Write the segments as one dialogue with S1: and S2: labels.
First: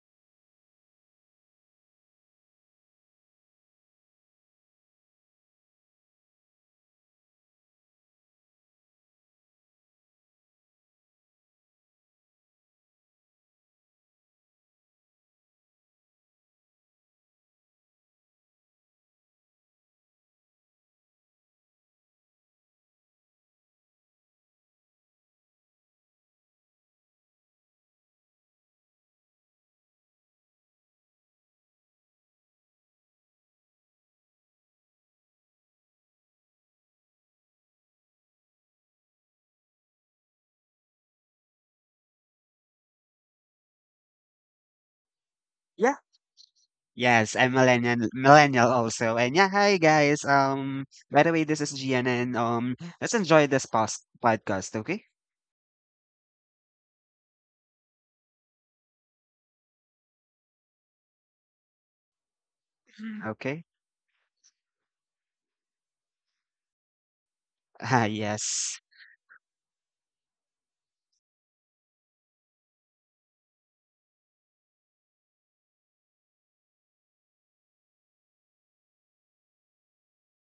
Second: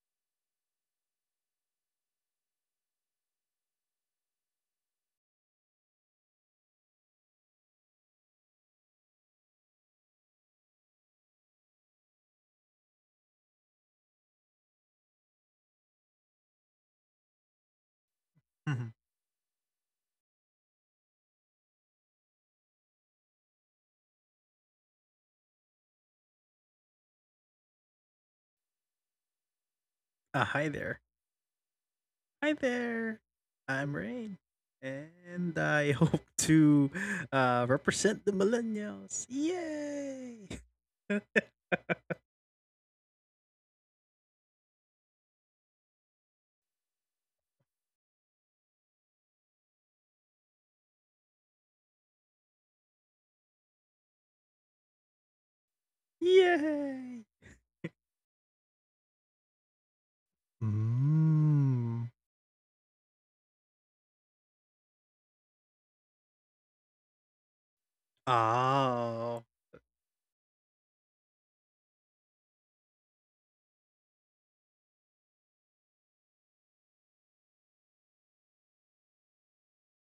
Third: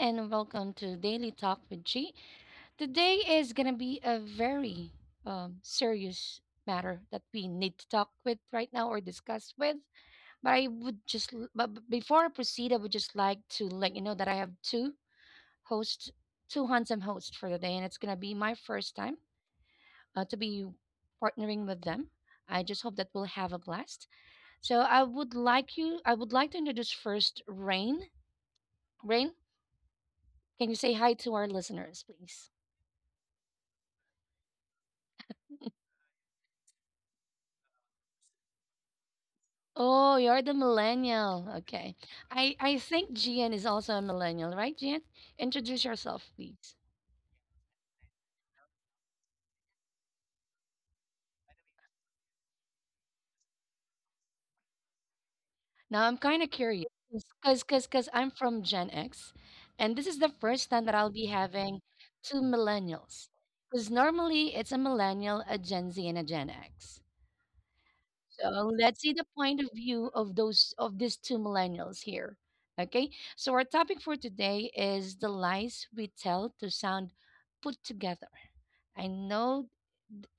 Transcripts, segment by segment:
S1: and welcome to Daily Talk with Chi. Today is going to be a very serious matter that we need to talk with right now or discuss with. But I would just, before I proceed, I would just like to let you know that I have two hosts, two handsome hosts for the day, and it's going to be my
S2: Mhm.
S1: first time to be partnering with them. I just hope that we'll have a blast. So I would like you, I would like to introduce first Rain. Rain,
S2: Hi
S1: can you say
S2: there.
S1: hi to our listeners, please?
S2: Hi there. I'm Rain. And I hope to represent the millennials.
S1: Oh, you're
S2: Yay!
S1: the millennial. Okay. I think Gian is also a millennial, right, Gian? Introduce
S3: Yeah.
S1: yourself, please.
S3: Yes, I'm millennial also. And yeah, hi guys. By the way, this is Gian, and let's enjoy this podcast, okay?
S1: Now, I'm kind of curious
S2: Yay!
S1: because cause I'm from Gen X, and this is the first time that I'll be having
S2: Mm.
S1: two
S3: Mm.
S1: millennials.
S3: Okay.
S1: Because normally it's a millennial, a Gen Z, and a Gen X.
S3: Ah,
S1: So
S3: yes.
S1: let's see the point of
S2: Oh.
S1: view of those of these two millennials here. Okay. So our topic for today is the lies we tell to sound put together. I know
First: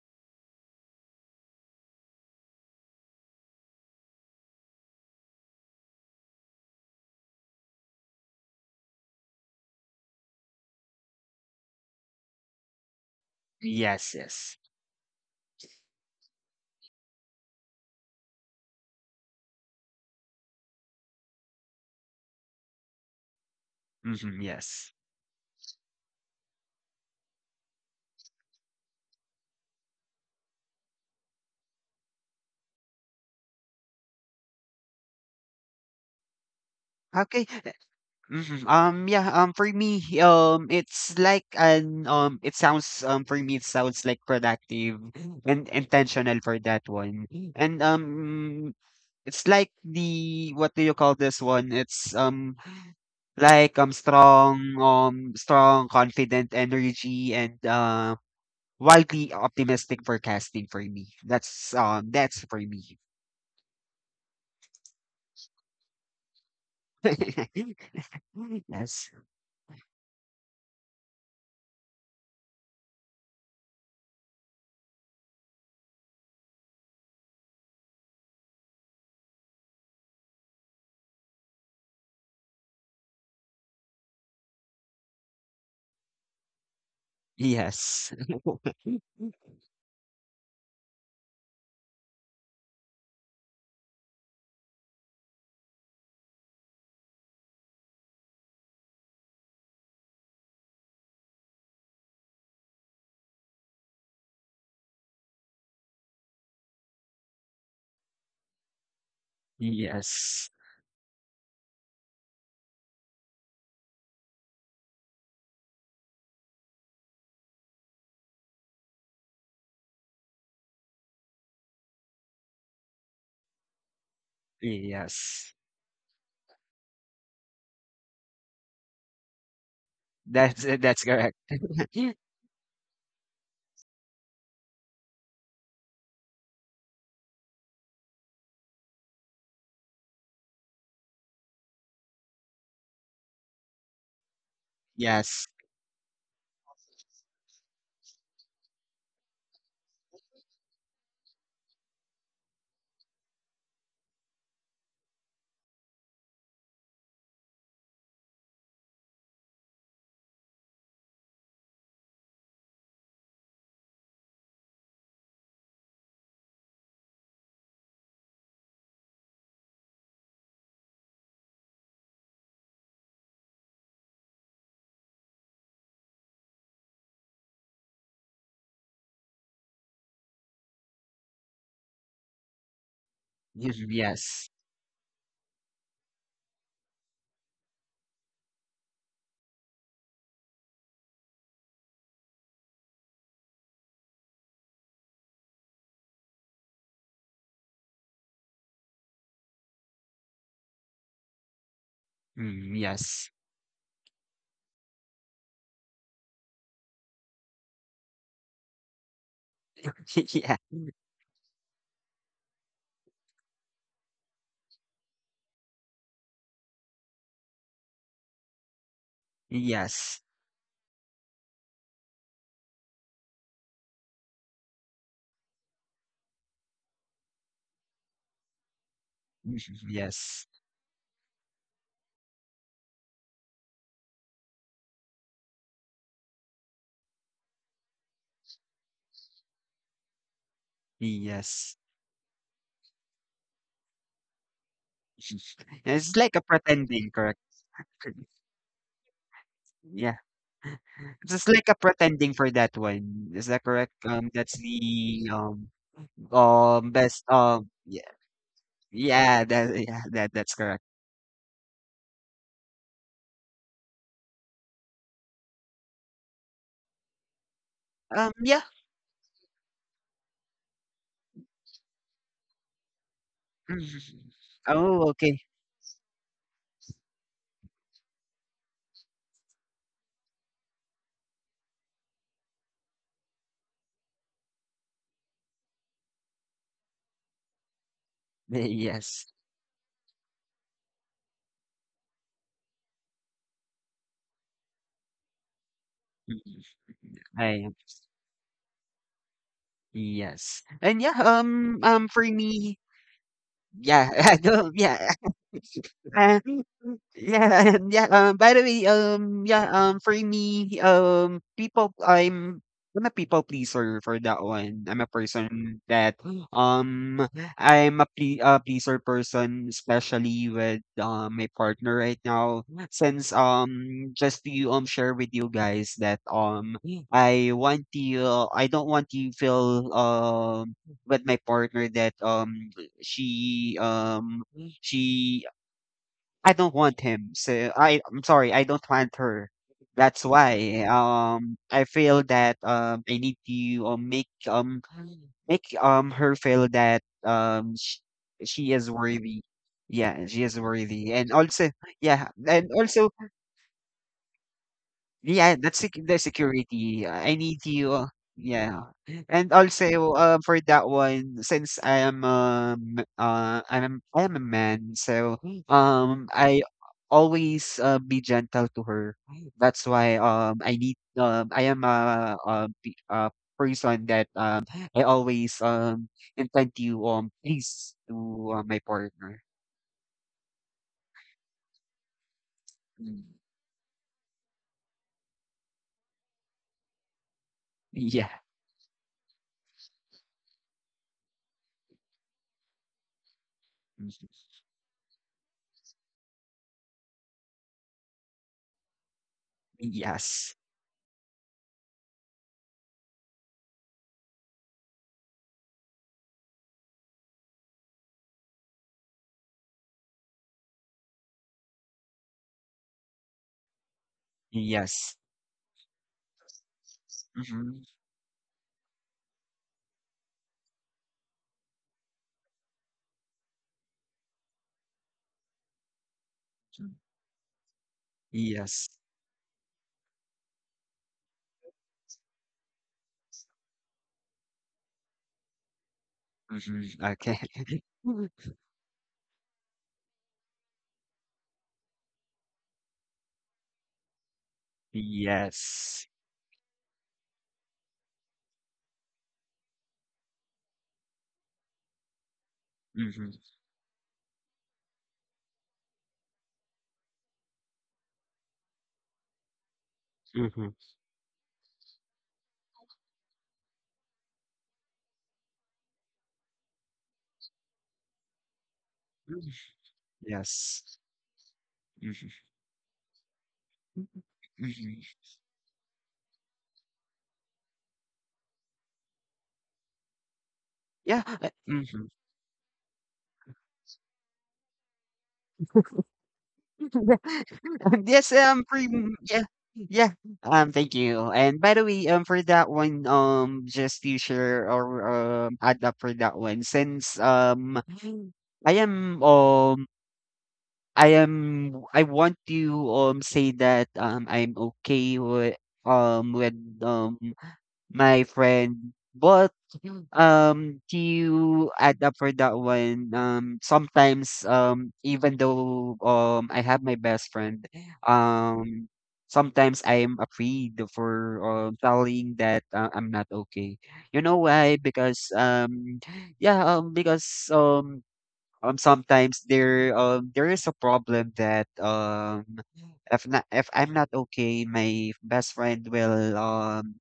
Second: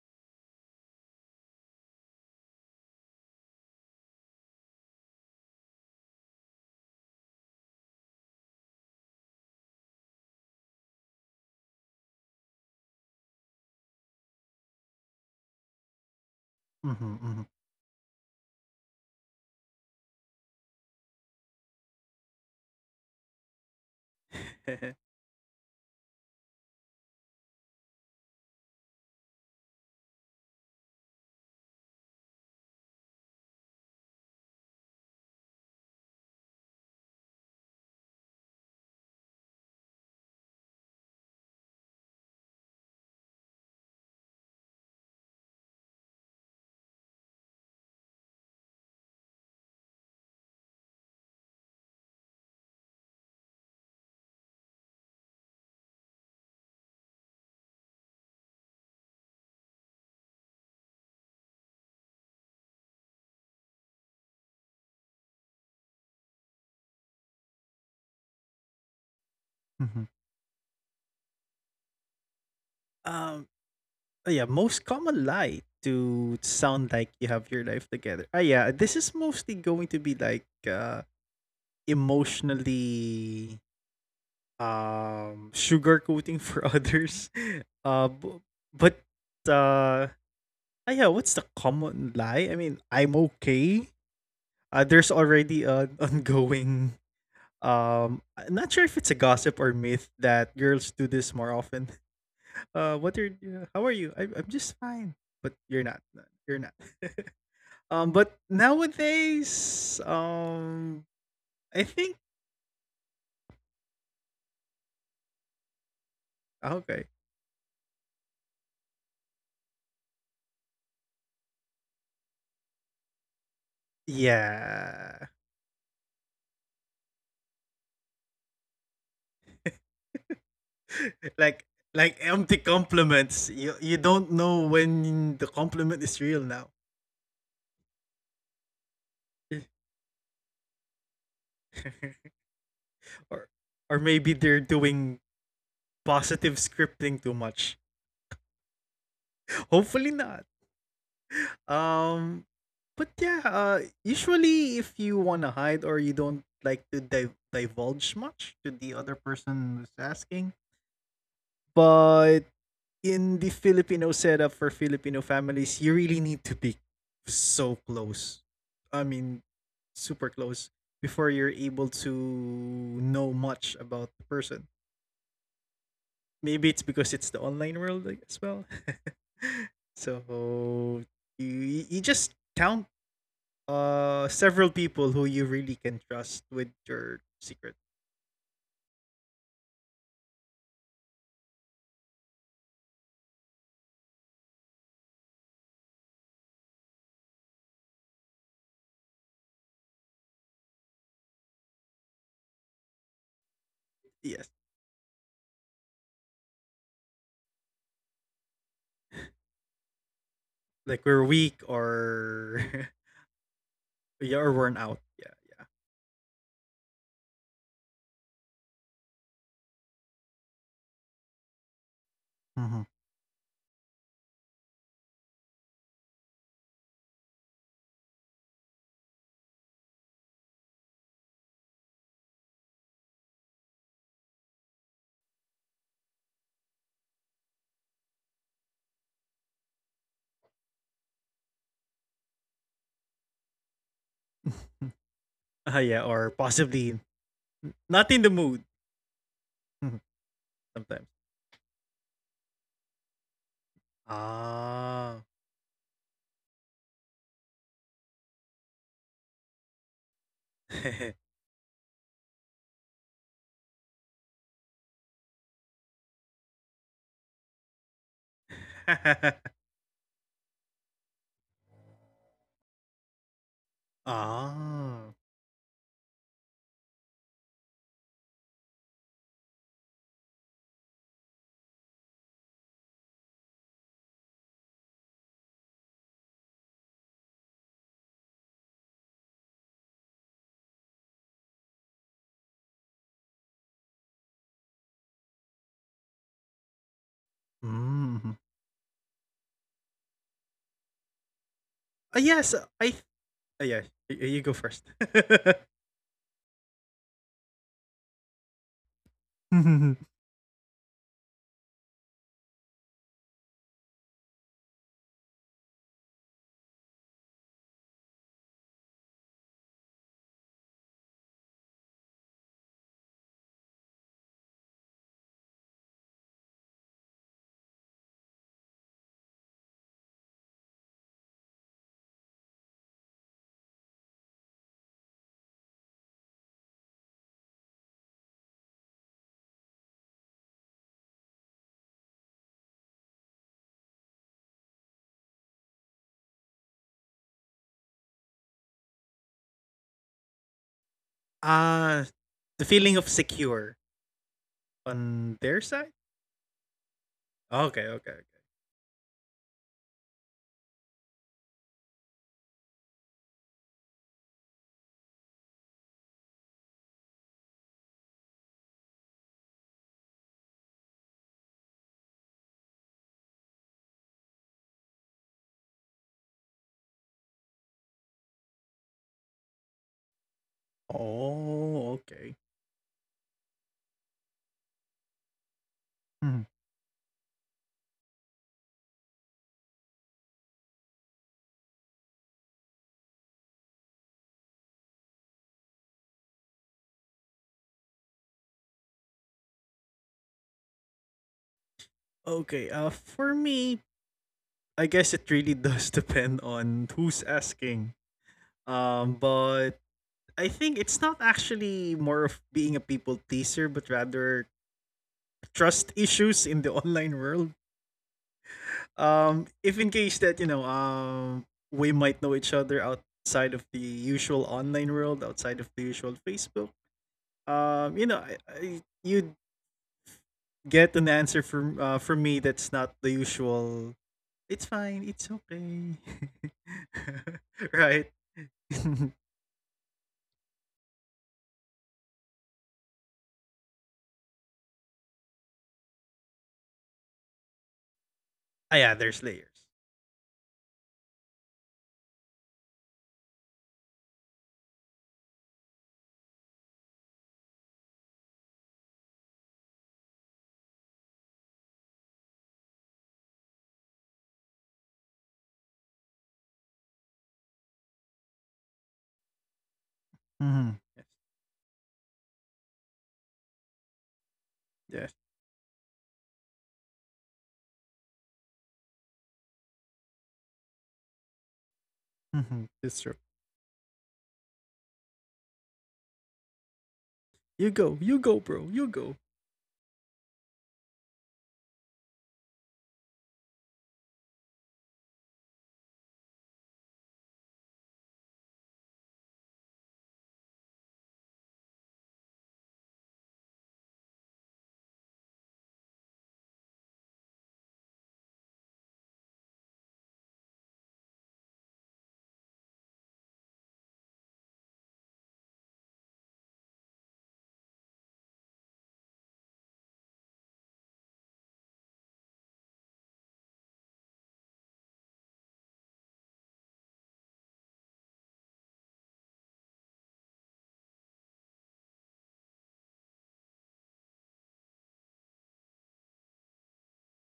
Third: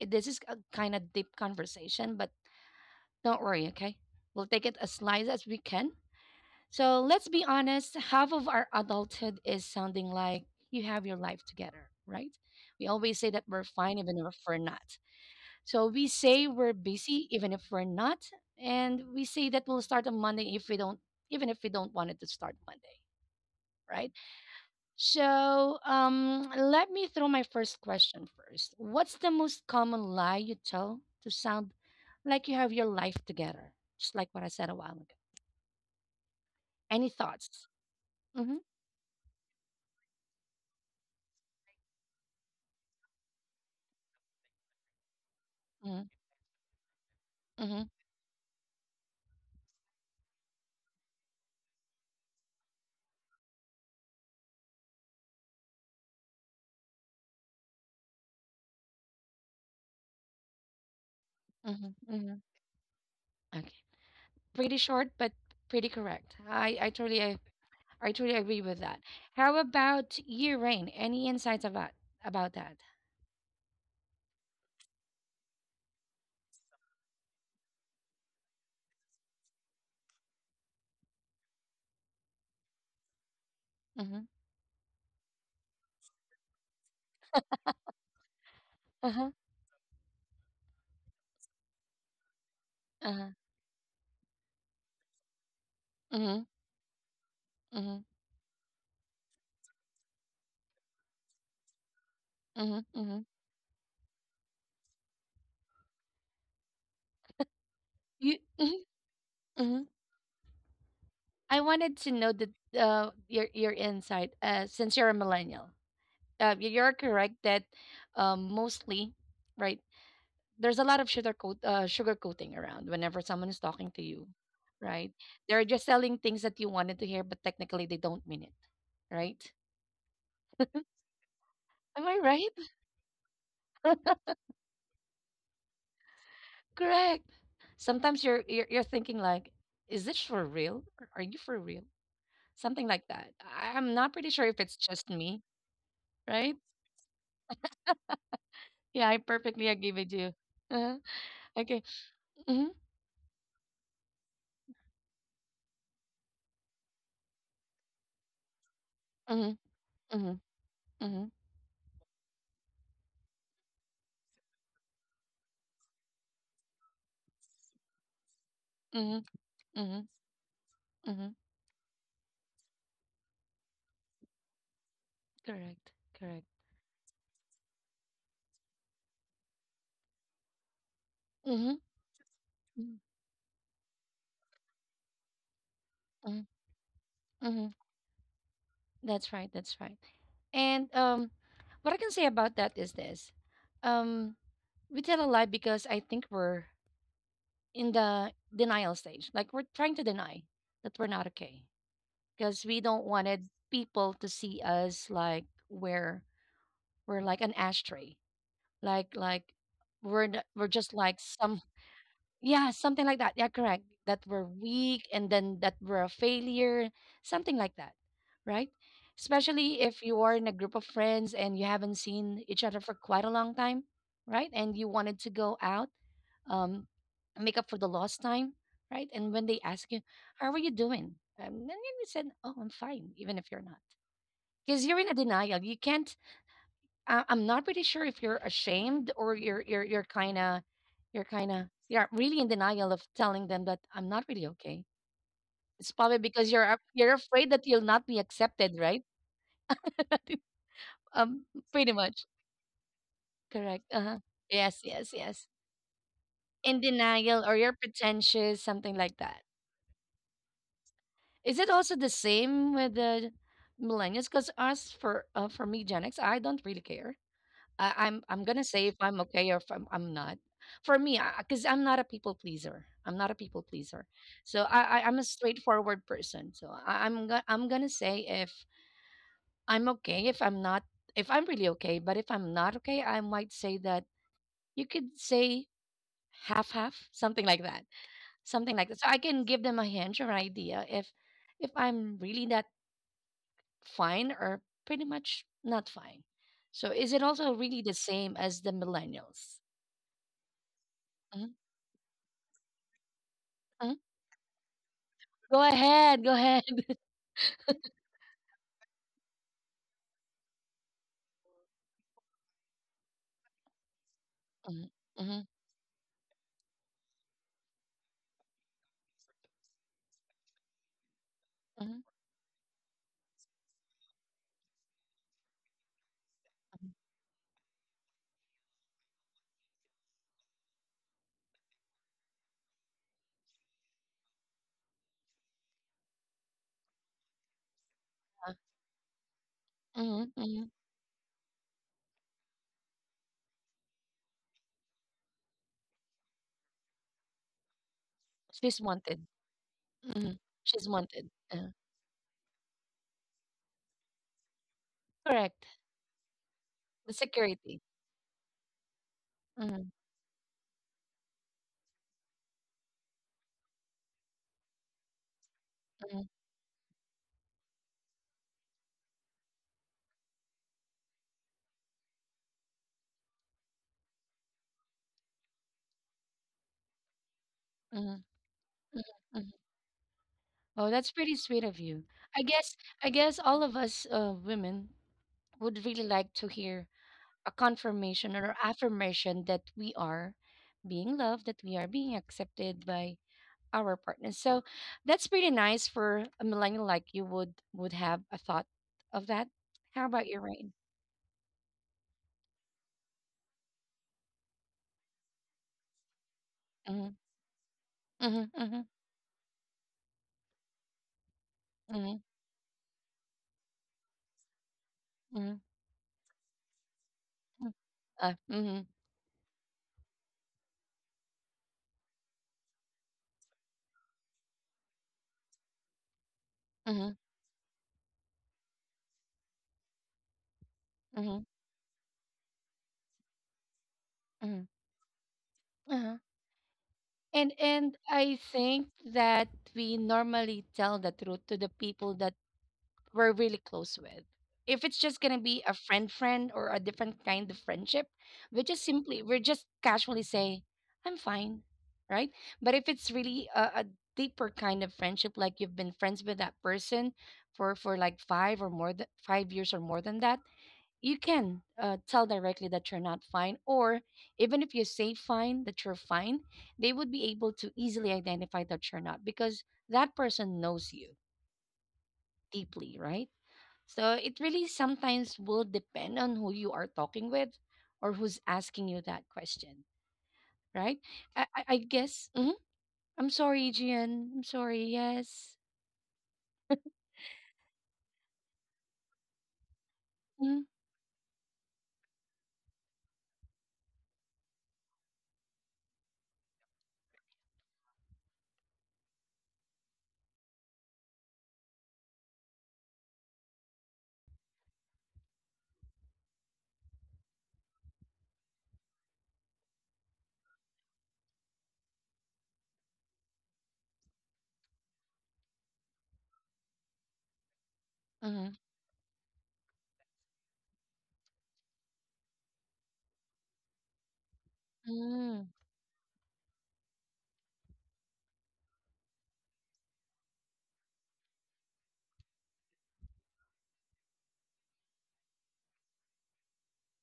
S1: this is a kind of deep conversation, but don't worry, okay? We'll take it as light as we can. So let's be honest, half of our adulthood is sounding like you have your life together, right? We always say that we're fine
S3: Yes,
S1: even if we're
S3: yes.
S1: not. So we say we're
S2: Mhm,
S1: busy
S2: mhm,
S1: even if we're not, and we say that we'll start on Monday if we don't, even if we don't want it to start Monday, right?
S3: Hmm, yes.
S1: So let me throw my first question first. What's the most common lie you tell to sound like you have your life together? Just like what I said a while ago. Any
S3: Okay.
S1: thoughts? Mm-hmm,
S3: Yeah, for me, it's like an it sounds for me it sounds like productive and
S1: mm-hmm,
S3: intentional for that one. And
S1: mm-hmm,
S3: it's like, the what do you call this one? It's Like, strong, confident energy and wildly optimistic forecasting for me. That's
S1: mm-hmm,
S3: um,
S1: mm-hmm.
S3: that's for me.
S1: Okay, pretty short but pretty correct. I totally agree with that.
S3: Yes,
S1: How
S2: mhm.
S1: about you, Rain? Any insights about that?
S2: um, oh yeah, most common lie to sound like you have your life together. Ah, yeah, this is mostly going to be like emotionally
S1: Mm-hmm.
S2: sugarcoating for others uh
S3: yes,
S2: bu- but
S1: Uh-huh.
S2: uh yeah, what's the common lie, I mean, I'm
S1: Uh-huh.
S2: okay. There's already an
S1: Mm-hmm.
S2: ongoing
S1: Mm-hmm.
S2: I'm not sure if it's a gossip or myth that girls do this more often.
S1: Mm-hmm.
S2: What are
S1: Mm-hmm.
S2: you, how are you? I'm just fine, but you're not. No, you're not. But
S1: You. Mm-hmm.
S2: nowadays,
S1: Mm-hmm.
S3: yes,
S2: I
S1: I
S2: think.
S1: wanted to know the your insight. Since you're a millennial,
S2: Okay.
S1: you're correct that, mostly, right? There's a lot of sugar coat sugar coating around whenever someone is talking to you,
S2: Yeah.
S1: right?
S3: yes.
S1: They're just selling things that you wanted to hear, but technically they don't mean it, right?
S3: That's correct.
S2: Like,
S1: Am I
S2: empty
S1: right?
S2: compliments. You don't know when the compliment is real now.
S1: Correct. Sometimes you're thinking like, is this for real? Are you for real? Something like
S2: Or,
S1: that. I'm
S2: maybe
S1: not pretty
S2: they're
S1: sure if it's
S2: doing
S1: just me,
S3: Yes,
S2: positive
S1: right?
S2: scripting too much.
S1: Yeah, I perfectly
S2: Hopefully
S1: agree with
S2: not.
S1: you. Uh-huh. Okay.
S2: Um
S1: Mhm.
S2: but yeah, usually if you want to hide or you don't like to divulge much to the other person
S1: Mhm.
S2: who's asking,
S1: Mhm. Mhm.
S2: but in the Filipino setup for Filipino families, you really need to be so close. I mean,
S1: Mhm.
S2: super
S1: Mhm.
S2: close before you're
S1: Mhm.
S2: able to know much about the person.
S1: Correct.
S2: Maybe
S1: Correct.
S2: it's because it's the online world, like, as well. So you
S1: Mhm.
S2: just count
S1: Mhm.
S2: several
S3: yes,
S2: people who you really can trust with
S1: Mhm.
S2: your secret.
S1: Mhm. That's right. That's right. And what I can say about that is this: um, we tell a lie because I think we're in the denial stage. Like we're trying to deny that we're not okay because
S3: mm,
S1: we don't
S3: yes,
S1: wanted
S2: Yes,
S1: people to see us like we're like an ashtray, like
S3: yeah.
S1: we're
S2: like we're
S1: just like
S2: weak
S1: some
S2: or
S1: yeah something like that. Yeah, correct.
S2: yeah, or
S1: That
S2: worn
S1: we're
S2: out.
S1: weak
S2: Yeah.
S1: and then that we're a failure, something like that, right? Especially if
S3: Yes.
S1: you are in a group of friends and you haven't seen each other for quite a long time, right? And you wanted to go out um, make up for the lost time, right? And when they ask you,
S3: Yes.
S1: "How are you doing?" And then you said, "Oh, I'm fine," even if you're not, because you're in a denial. You can't. I'm not pretty sure if you're ashamed or you're kind of
S3: Yes.
S1: you're really in denial of telling them that I'm not really
S2: Mhm.
S1: okay.
S2: Yeah,
S1: It's
S2: or
S3: It's
S1: probably
S3: like a
S1: because
S2: possibly N
S3: pretending,
S1: you're
S3: correct?
S1: afraid that
S2: not
S1: you'll
S2: in the
S1: not be
S2: mood.
S1: accepted, right?
S2: Mhm.
S3: Yeah.
S2: Sometimes.
S3: Just
S1: Um,
S3: like a
S1: pretty much
S3: pretending for that one. Is that
S1: correct.
S3: correct?
S1: Uh huh.
S3: That's
S1: Yes,
S2: Ah.
S1: yes,
S3: the
S1: yes. In
S3: best
S1: denial, or
S3: um
S1: you're
S3: yeah
S1: pretentious, something like
S3: yeah
S1: that.
S3: that yeah that that's correct.
S1: Is it also the same with the millennials? Because us for me, Gen X, I don't really care. I'm
S3: Yeah.
S1: gonna say if I'm okay or if I'm not. For me, because I'm not a people pleaser. I'm not a people
S3: Mhm.
S1: pleaser. So
S2: Ah.
S3: Oh,
S1: I'm a
S3: okay.
S1: straightforward person. So I'm gonna say if I'm okay, if I'm not, if I'm really okay. But if I'm not okay, I might say that you could say half half, something like that, something like that. So I
S3: Yes.
S1: can give them a hint or an idea if I'm really not fine or pretty much not fine.
S3: Mhm.
S1: So is it
S3: I
S1: also really the
S2: Mm.
S1: same as the millennials?
S3: Yes. And yeah.
S1: Mhm,
S2: Ah,
S3: For
S2: yes,
S3: me,
S2: yeah,
S1: mhm.
S3: yeah.
S2: you go
S3: I
S2: first.
S3: don't, yeah.
S1: Go ahead, go ahead.
S3: Yeah, yeah. By the way, yeah. For me, I'm a people pleaser for that one.
S1: Mhm,
S3: I'm a
S1: mhm,
S3: person that um, pleaser person, especially with my partner
S1: mhm,
S3: right now. Since just to share with you guys that,
S1: mhm,
S3: I want I don't want to feel with my partner that she um she, I don't want him. So I'm sorry,
S1: uh,
S3: I don't want her. That's
S1: mhm, mhm.
S3: why I feel that I need to, make make her feel that she
S1: She's
S3: is
S1: wanted.
S3: worthy. Yeah,
S1: Mhm,
S3: she is
S1: She's
S3: worthy. And
S1: wanted.
S3: also
S2: Ah,
S3: yeah,
S2: the feeling
S3: and
S2: of
S3: also
S2: secure on their
S3: yeah,
S2: side?
S1: Correct.
S3: that's the security.
S1: The
S3: I
S2: Okay,
S3: need
S2: okay,
S1: security.
S2: okay.
S3: you. Yeah. And
S1: Mhm,
S3: also for that one, since I am I am a man, so
S1: mhm,
S3: I always be gentle to her. That's why I am a person that I always intend to please to
S1: mhm,
S3: uh, my
S1: mhm,
S3: partner.
S1: mhm. Oh, that's pretty
S2: Oh,
S1: sweet of
S2: okay.
S1: you. I guess I
S3: Mm.
S1: guess all of us women would really
S2: Mhm.
S1: like to hear a
S3: Yeah.
S1: confirmation or affirmation that we are being loved, that we are being accepted by our
S3: Mhm.
S1: partners. So that's pretty nice for a millennial like you would have a thought of that. How about you,
S3: Yes.
S1: Rain?
S2: Okay, for me, I guess it really does depend on who's
S1: Mm-hmm.
S2: asking.
S1: Mm-hmm.
S2: But I think it's not actually more of
S1: Mm-hmm.
S2: being a people pleaser, but rather
S3: Yes.
S1: Mm-hmm. Mm-hmm.
S2: trust issues in the online world.
S1: Mm-hmm,
S3: Hmm,
S1: Mm-hmm.
S2: If in case that we might know each other outside of the usual online world, outside of the usual Facebook.
S1: Mm-hmm.
S3: yes.
S2: You'd get an answer
S1: Mm-hmm.
S2: from me that's not the usual. It's
S1: Mm-hmm.
S2: fine. It's okay.
S1: Uh-huh.
S3: Mhm, okay.
S1: And
S2: Right.
S1: and I think
S2: ah,
S1: that we normally tell the truth to the people that we're really close with. If it's just gonna be a
S3: Yes.
S1: friend or a different kind of friendship,
S2: yeah. There's
S1: we're
S2: layers.
S1: just casually say, I'm fine, right? But if it's
S3: Mhm,
S1: really a deeper kind of friendship, like you've been friends with that person for like five or more than 5 years or more than that,
S3: mhm,
S1: you can tell directly that you're not fine, or even if you say fine that you're fine, they would be able to easily identify that you're not because that
S2: Mm-hmm.
S1: person
S2: Yes.
S1: knows
S3: yes.
S1: you
S3: Mhm,
S1: deeply, right? So it really
S2: Yes.
S3: mhm.
S1: sometimes will depend on who you are talking with or who's asking you that question, right?
S3: Yeah,
S1: I
S3: mhm.
S1: guess.
S2: Mm-hmm.
S1: Mhm.
S2: That's
S1: I'm sorry, Gian. I'm sorry. Yes.
S2: You go,
S3: Yes.
S2: bro, you
S3: For
S2: go.
S3: m Yeah, yeah,
S1: Mm-hmm.
S3: thank you. And by the way, For that one, just to share, or, add up for that one. Since, I am, I want to, say that, I'm okay with, um, with, um my friend. But to add up for that one, sometimes, even though I have my best friend,
S1: Mm-hmm.
S3: um sometimes I am afraid for, telling that, I'm not okay. You know why? Because yeah, because sometimes there is a problem that, if not, if I'm not okay, my best friend will um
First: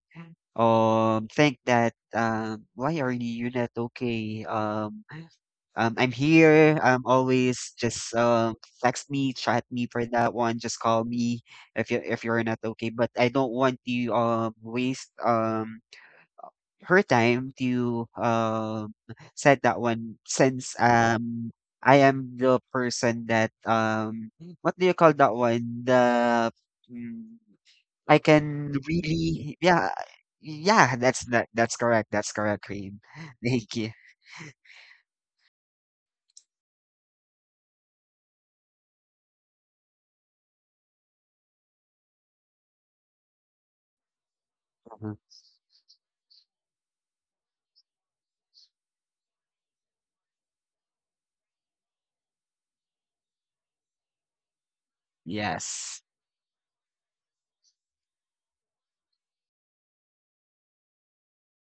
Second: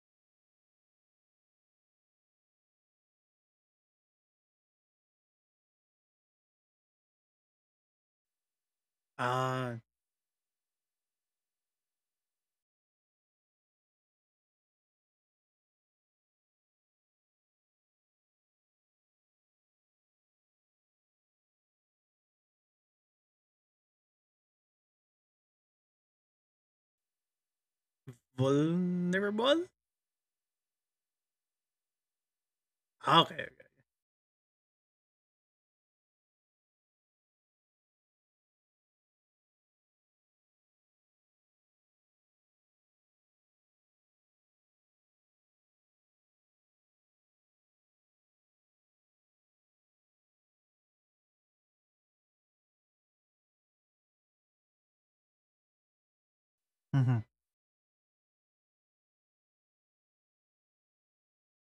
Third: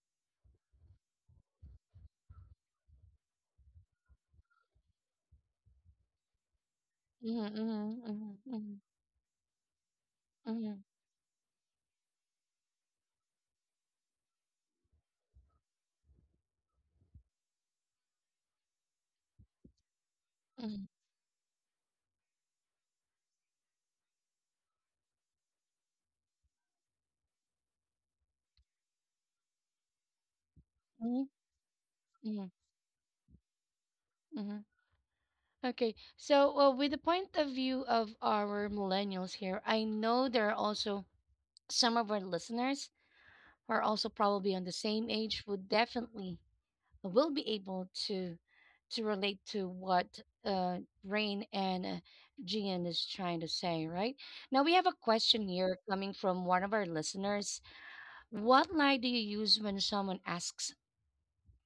S3: um think that, why are you not okay? I'm here, I'm
S1: Mm-hmm.
S3: always just,
S1: Mm-hmm. Mm-hmm.
S3: text me, chat
S2: Ah,
S3: me for that one, just
S1: Mm-hmm.
S3: call me if you if you're not okay. But I don't want to waste her time to said that one, since
S1: Mm-hmm.
S3: I am the person that, what do you call that one? The mm, I can really,
S2: vulnerable?
S3: yeah. Yeah, that's
S1: Mm-hmm.
S3: that that's correct, that's
S1: Mm-hmm.
S3: correct, Rain.
S2: Ah, okay,
S3: Thank you.
S1: Mm-hmm. Okay, so well, with the point of view of our millennials here, I know there are also some of our listeners who are also probably on the same
S3: uh
S1: age would definitely will be able to relate to what uh, Rain and Gian is trying to say, right? Now we have a question here
S3: Yes.
S1: coming from one of our
S2: hmm
S1: listeners. What lie do you use when someone asks,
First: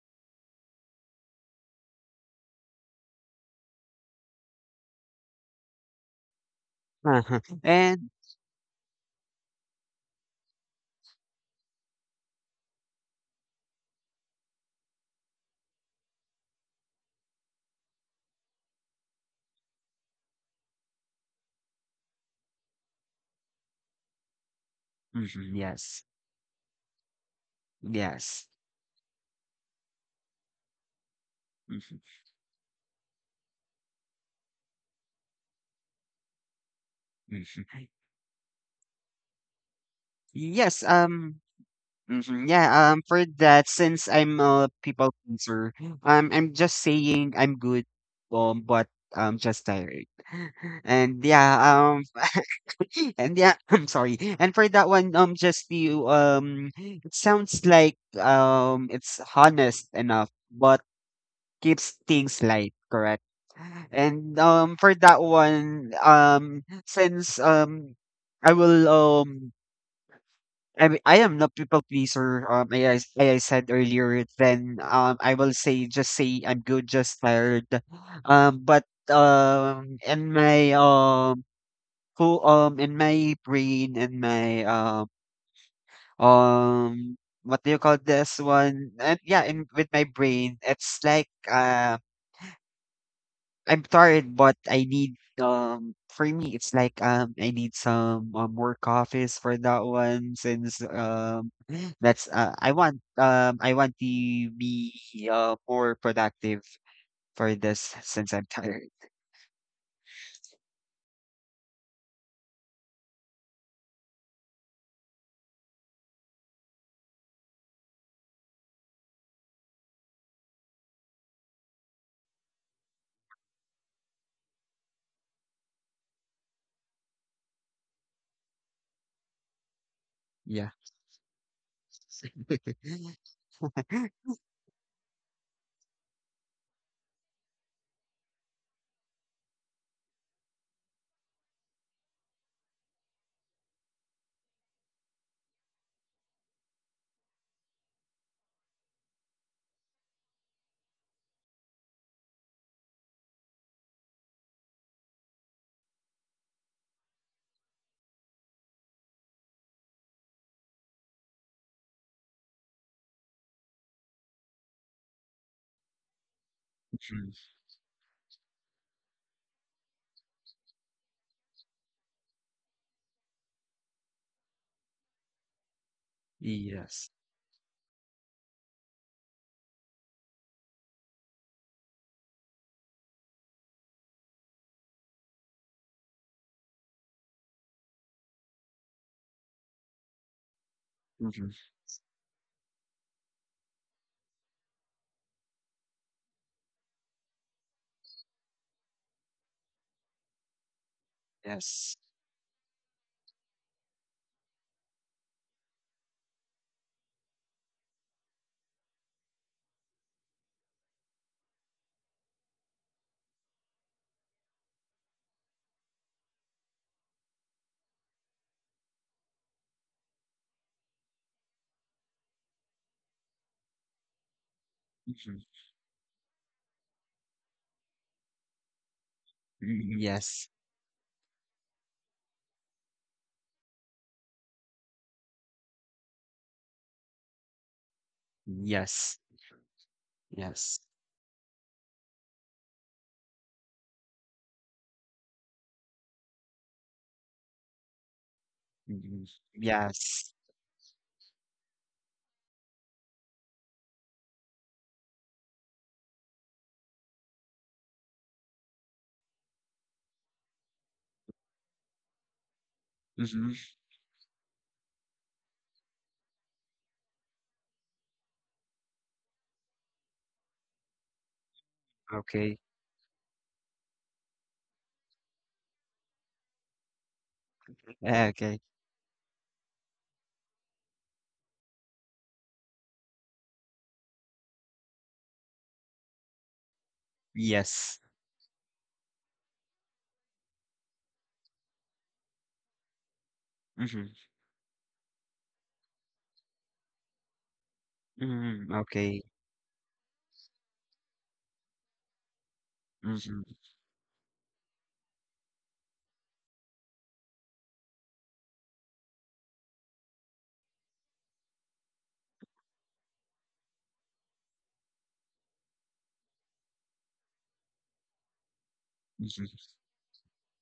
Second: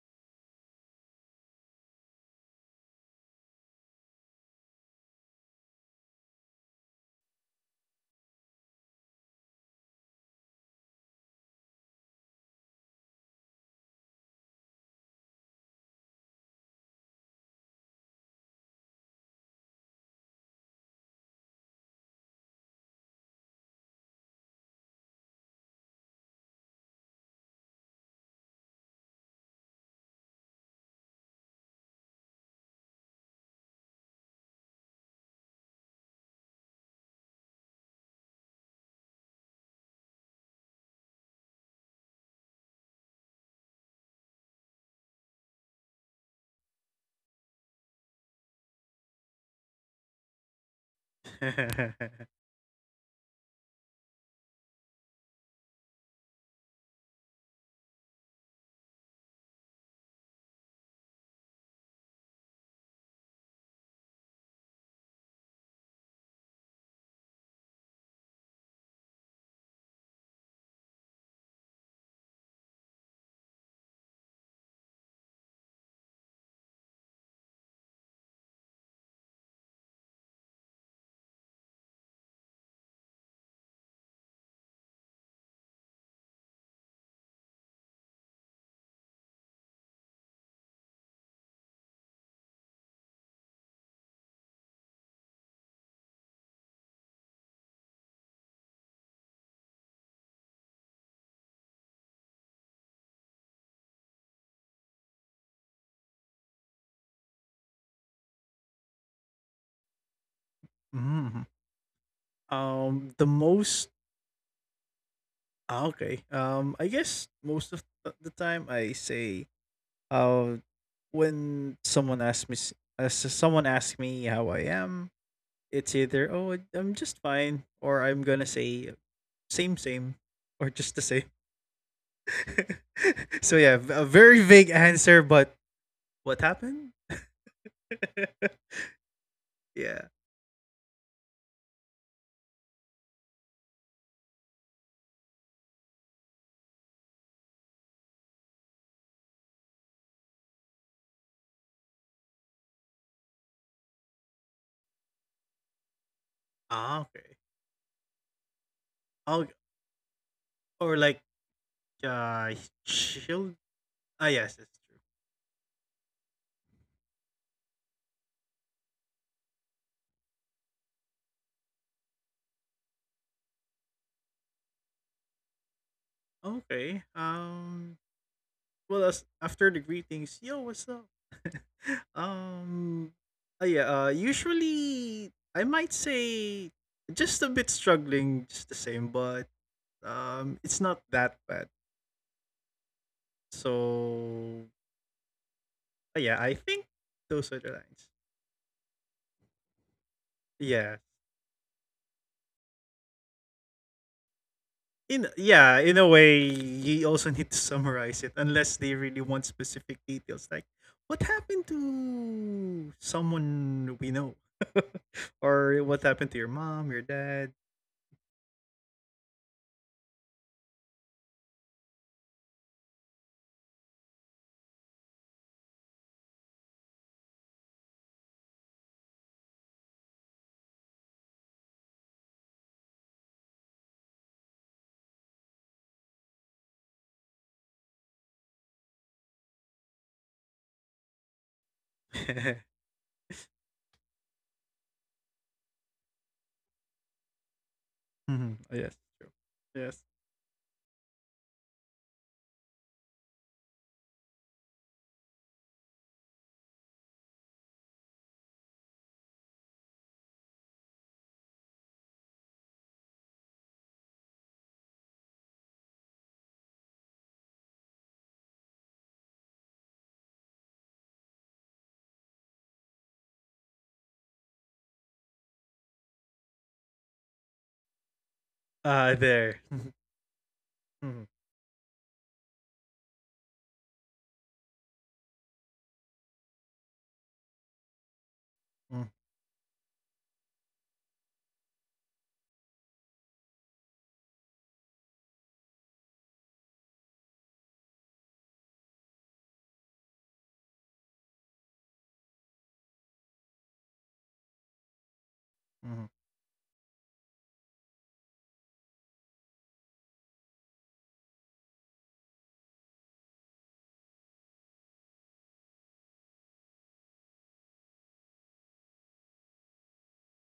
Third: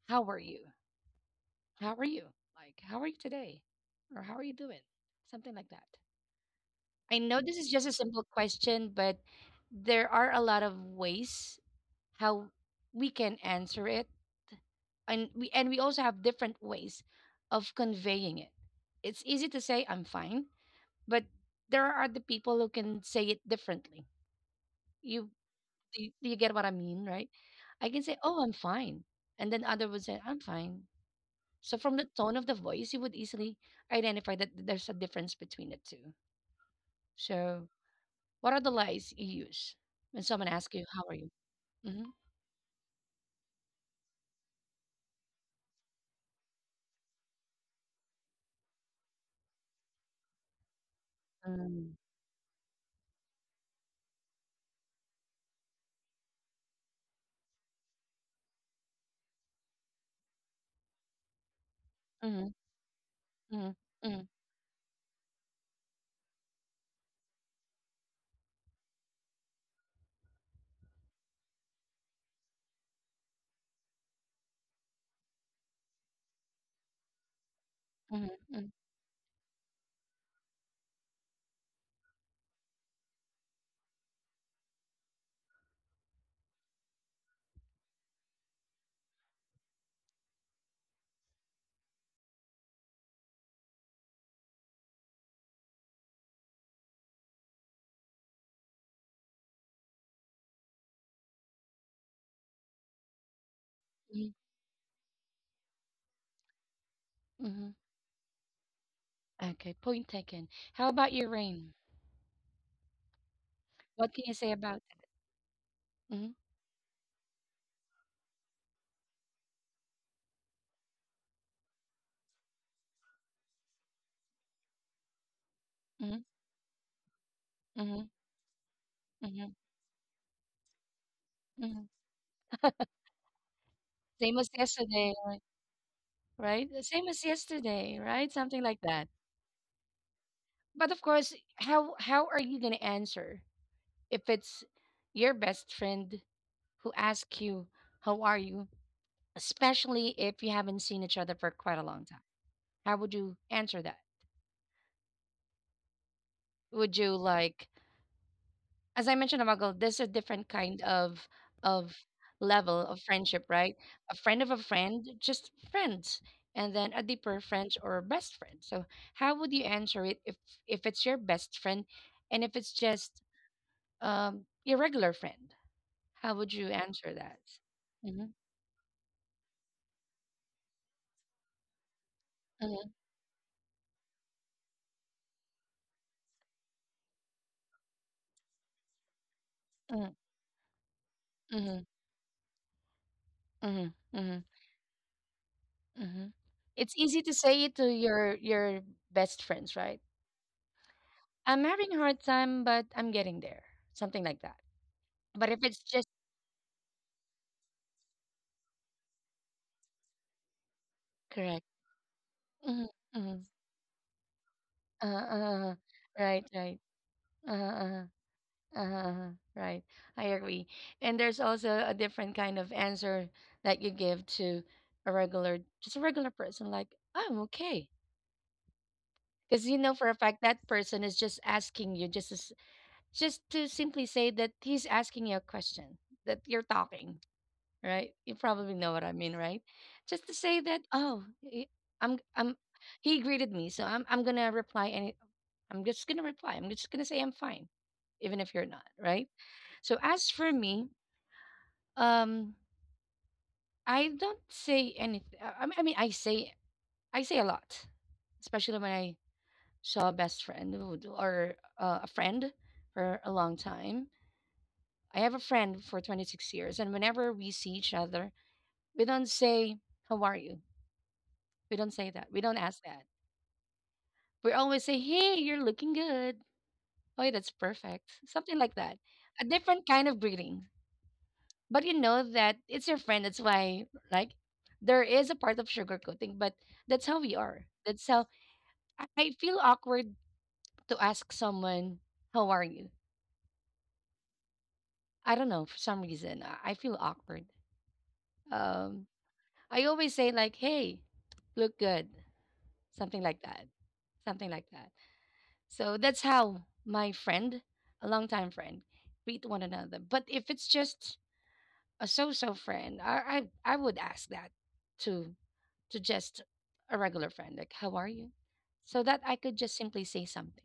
S1: "How are you? How are you? Like, how are you today? Or how are you doing?" Something like that. I
S3: Uh-huh.
S1: know this is just a
S3: And
S1: simple question, but there are a lot of ways how we can answer it and we also have different ways of conveying it. It's easy to say I'm fine, but there are the people who can say it differently, you,
S3: mhm, yes.
S1: do you get what I mean, right? I can say, oh,
S3: Yes.
S1: I'm fine, and then other would say I'm fine. So from
S3: Mhm,
S1: the tone of the voice you would easily identify that there's a difference between the two. So
S3: mhm.
S1: what are the lies you use when someone asks you
S3: Yes,
S1: how are you? Mm-hmm.
S3: mhm, yeah, for that, since I'm a people pleaser, I'm just saying I'm good, but I'm just tired. And yeah,
S1: Mm-hmm.
S3: um
S2: okay.
S3: and yeah, I'm sorry. And for that one, it sounds like, it's honest enough, but keeps things
S1: Mm-hmm.
S3: light, correct?
S1: Mm-hmm.
S3: And for that one, since, I will um, I mean, I am not people pleaser. I said earlier. Then, I will say, just say I'm good, just tired.
S1: Mm-hmm.
S3: But um, in my um in my brain, in my um what do you call this one? And yeah, in, with my brain, it's like, I'm tired, but I need, for me it's like, I need some, more coffees for that one, since that's, I want to
S1: Mm-hmm.
S3: be more productive for
S1: Mm-hmm.
S3: this, since I'm tired,
S1: Okay, point taken. How about you,
S2: hmm
S1: Rain?
S2: um, the most
S1: What can you say about that?
S2: okay.
S1: Mm-hmm,
S2: I guess most of the time I say uh when someone asks me so someone asks me how I am, it's
S1: mm-hmm,
S2: either oh I'm just fine or
S1: mm-hmm,
S2: I'm gonna say
S1: mm-hmm,
S2: same, same, or
S3: yeah.
S2: just the same.
S1: mm-hmm.
S2: So yeah, a
S1: Same
S2: very
S1: as
S2: vague
S1: yesterday,
S2: answer,
S1: right?
S2: but what
S1: Right? The
S2: happened?
S1: Same as yesterday, right? Something like that.
S2: Yeah.
S1: But of course, how are you gonna answer if it's your best friend who asks you, "How are you?" Especially if you haven't seen each other for quite a long time. How would you answer that? Would
S2: Ah,
S1: you
S2: okay.
S1: like as I mentioned
S2: Oh,
S1: a while ago, there's a different kind
S2: or like,
S1: of of
S2: uh
S1: level of friendship,
S2: she'll
S1: right? A
S2: ah
S1: friend of
S2: yes,
S1: a
S2: that's
S1: friend, just friends, and then a
S3: Mhm.
S1: deeper friend or best friend. So how would you answer it if it's your best friend, and if it's just your regular friend? How would
S2: true.
S1: you
S2: Okay.
S3: Yes.
S1: answer that? Mm-hmm,
S2: Well, as after the greetings, yo, what's up? Um yeah, usually I might say just a bit struggling, just the same, but
S1: mm-hmm,
S2: it's not that
S3: Mhm.
S2: bad.
S1: mm-hmm, mm-hmm, mm-hmm,
S2: So
S1: mm-hmm.
S2: yeah, I think
S1: It's easy to
S2: those
S1: say
S2: are
S1: it
S2: the
S1: to
S2: lines.
S1: your best friends, right?
S2: Yeah.
S1: I'm having a
S3: Yes.
S1: hard time, but I'm getting there. Something like that.
S2: In,
S1: But if it's
S2: yeah, in a way, you also need to summarize it unless they really want specific details like what
S1: Correct.
S2: happened
S1: Mhm,
S2: to
S1: mhm.
S2: someone we know,
S1: Uh-huh, uh-huh.
S2: or what happened
S1: Right,
S2: to your
S1: right.
S2: mom, your
S1: Uh-huh,
S2: dad.
S1: uh-huh, uh-huh. Right. I agree. And there's also a different kind of answer that you give to a regular, just a regular person, like, I'm okay. Because you know
S3: Mm,
S1: for a fact
S3: yes.
S1: that person is just asking you just as, just to simply say that he's asking you a question, that you're talking, right? You probably know what I
S3: Yes.
S1: mean, right? Just to say that,
S3: Yes.
S1: oh, I'm, he greeted me, so I'm going to reply any, I'm just going to reply. I'm just going to say I'm fine, even if you're
S2: Mhm,
S1: not,
S2: yes,
S1: right?
S3: Mhm.
S2: true.
S1: So
S2: Yes.
S1: as
S3: Yes.
S1: for me, um, I don't say anything. I mean, I say a lot, especially when I saw a best or a friend for a
S3: Hmm,
S1: long time. I have a friend for 26 years, and whenever we see each other, we don't say, "How are you?" We don't say that. We don't
S3: okay.
S1: ask that. We always say, "Hey, you're looking good. Oh, that's perfect." Something
S3: Okay.
S1: like that.
S2: Ah,
S1: A
S2: there.
S1: different
S2: Mhm,
S1: kind of greeting.
S2: mhm,
S1: But you know that it's your friend, that's why, like, there is a part of sugarcoating, but that's how we are,
S3: Yes.
S1: that's how
S2: mhm,
S1: I feel awkward to ask someone, "How are you?"
S3: Hmm,
S1: I don't know, for some reason, I feel awkward.
S3: hmm,
S1: um
S3: okay.
S1: I always say, like, "Hey, look good," something like
S3: Hmm,
S1: that, something like that. So
S2: mhm,
S1: that's how my friend, a longtime friend, greet one another. But if it's just a so-so friend, I would ask that, to to just a regular friend, like, "How are you?" So that I
S3: hmm,
S1: could just simply say something.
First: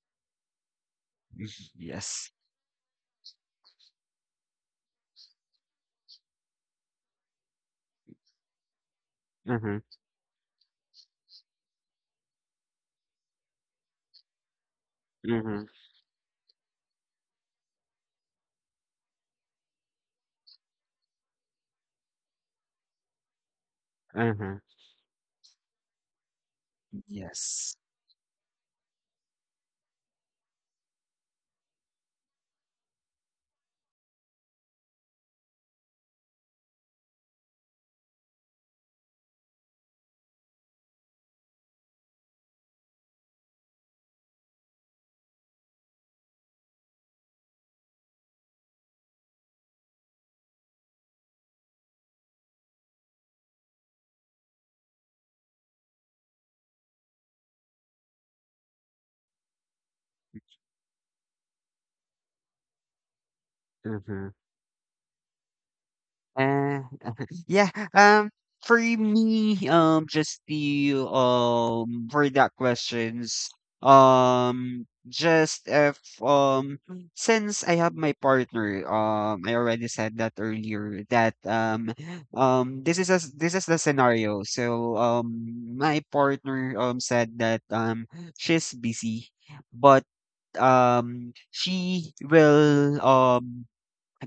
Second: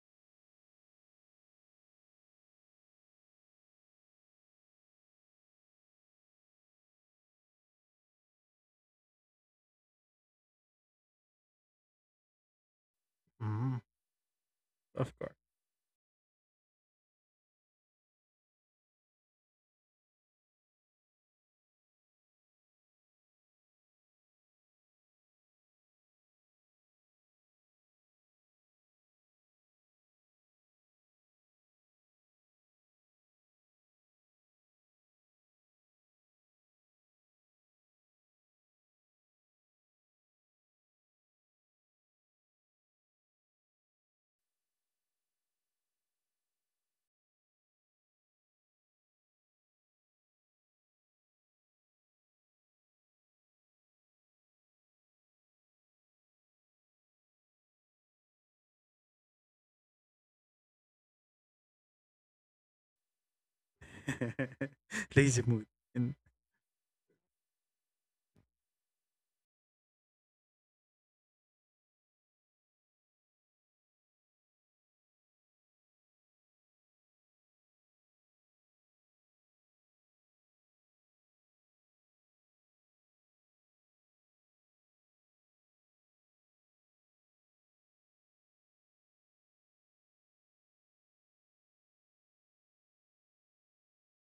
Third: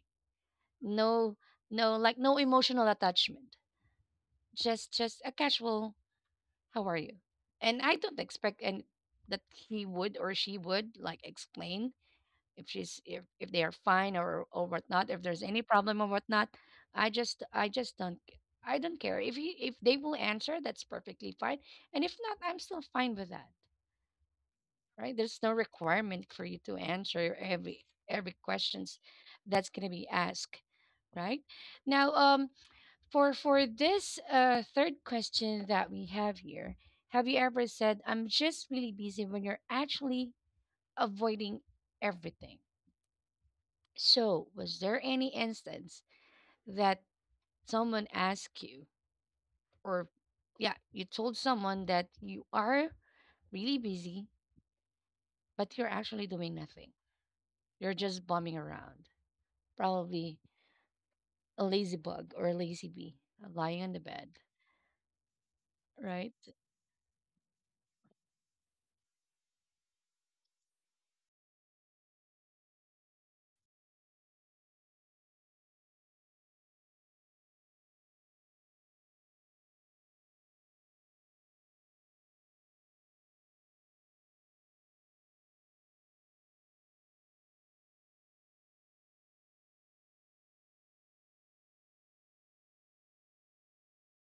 S1: No, no, like,
S3: yes.
S1: no emotional attachment. Just a casual, "How are you?" And I don't expect and that
S3: Hmm,
S1: he would or she would, like, explain if she's if they are
S2: mhm.
S1: fine, or whatnot,
S2: Of
S1: if
S2: course.
S1: there's any
S3: hmm,
S1: problem or whatnot. I just don't, I don't care if he if they will answer, that's perfectly fine. And if not, I'm still fine with that.
S3: hmm,
S1: Right? There's no requirement for you to answer
S3: yes.
S1: every questions that's gonna be asked, right? Now, for this third question that we have here, have you ever said, "I'm just really busy," when you're actually avoiding everything? So, was there any instance that someone asked you, or, yeah, you told someone that you are really busy, but you're actually doing nothing? You're just bumming around. Probably a lazy bug or a lazy bee, lying on the bed,
S3: Hmm.
S2: Lazy mood. And,
S1: right?
S3: Uh, yeah. For me, just the for that questions, just if since I have my partner, I already said that earlier that this is this is the scenario. So my partner said that she's busy, but she will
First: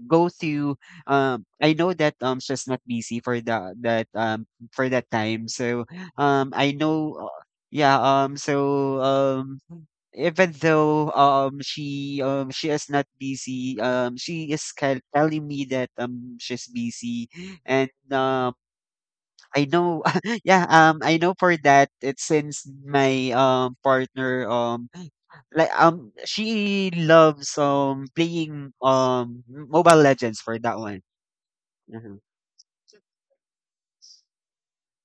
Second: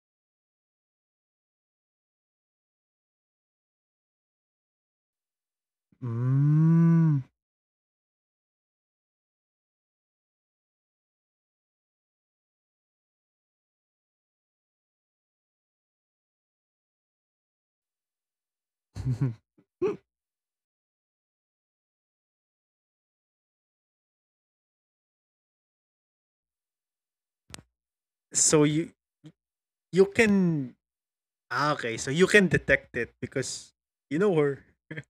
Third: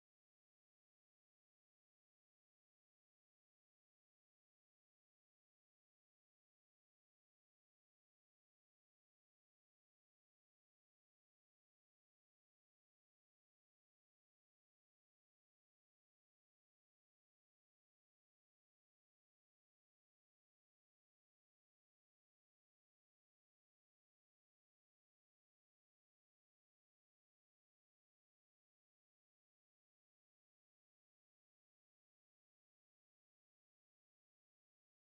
S3: go to, I know that she's not busy for the that for that time. So I
S2: mm.
S3: know, yeah. Um Even though she is not busy, she is telling me that she's busy. And I know, yeah. I know, for that it's since my partner, like, she loves
S2: So
S3: playing Mobile
S2: you
S3: Legends for
S2: can.
S3: that one.
S2: Ah, okay. So
S3: Mhm.
S2: you can detect it because you know her.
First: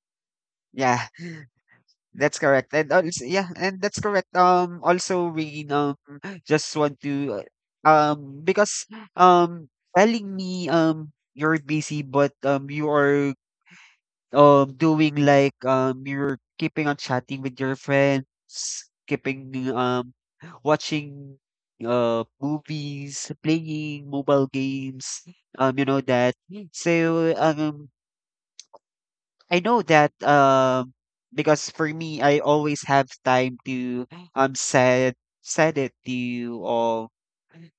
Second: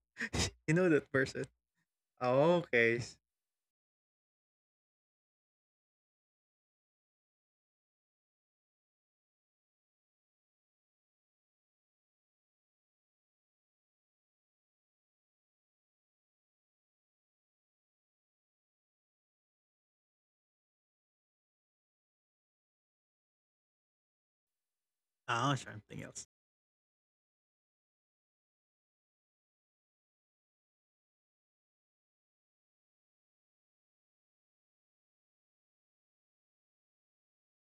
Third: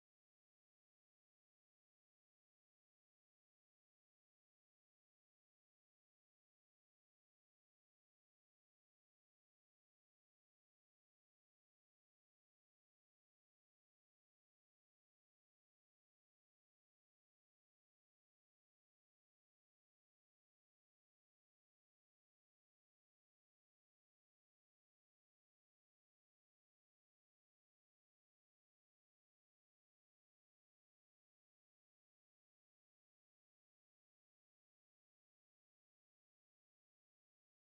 S2: You know
S3: Yeah,
S2: that person. Ah,
S3: that's correct. And
S2: okay.
S3: also, yeah, and that's correct. Also, we just want to, because, um telling me you're busy, but you are doing, like, you're keeping on chatting with your friends, keeping, watching movies, playing mobile games,
S2: Ah,
S3: you know
S2: something else.
S3: that. So I know that, because for me, I always have time to um said said it to you, or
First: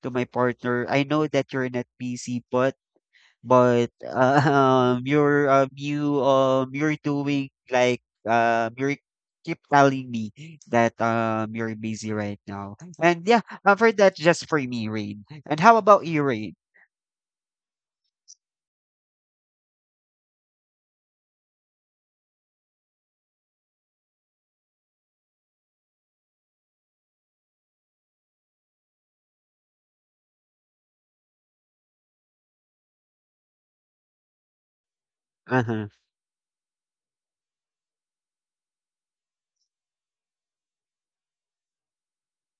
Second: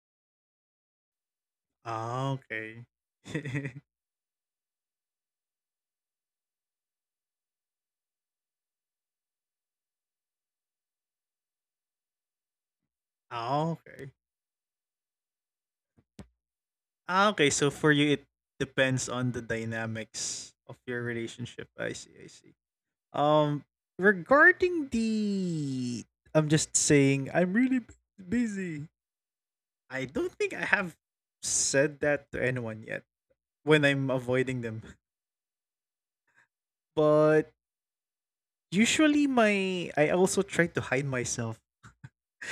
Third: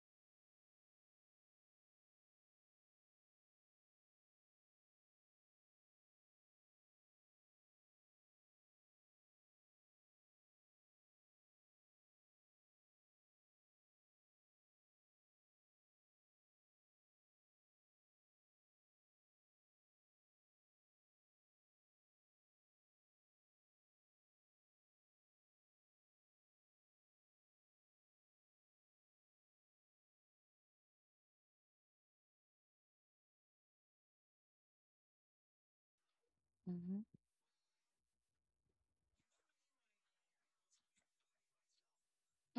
S3: to my partner. I know that you're not
S2: Ah,
S3: busy, but
S2: okay.
S3: but uh, you're doing, like, you're keep telling me that you're busy right now. And yeah,
S2: Ah,
S3: for
S2: okay.
S3: that, just for me, Rain. And how about you, Rain?
S2: Ah, okay. So for you, it depends on the dynamics of your relationship. I see. I see. Um, Regarding the, I'm just saying, I'm really busy. I don't think I have said that to anyone yet when I'm avoiding them.
S3: Uh-huh.
S1: Mm-hmm.
S2: But usually my I also try to hide myself.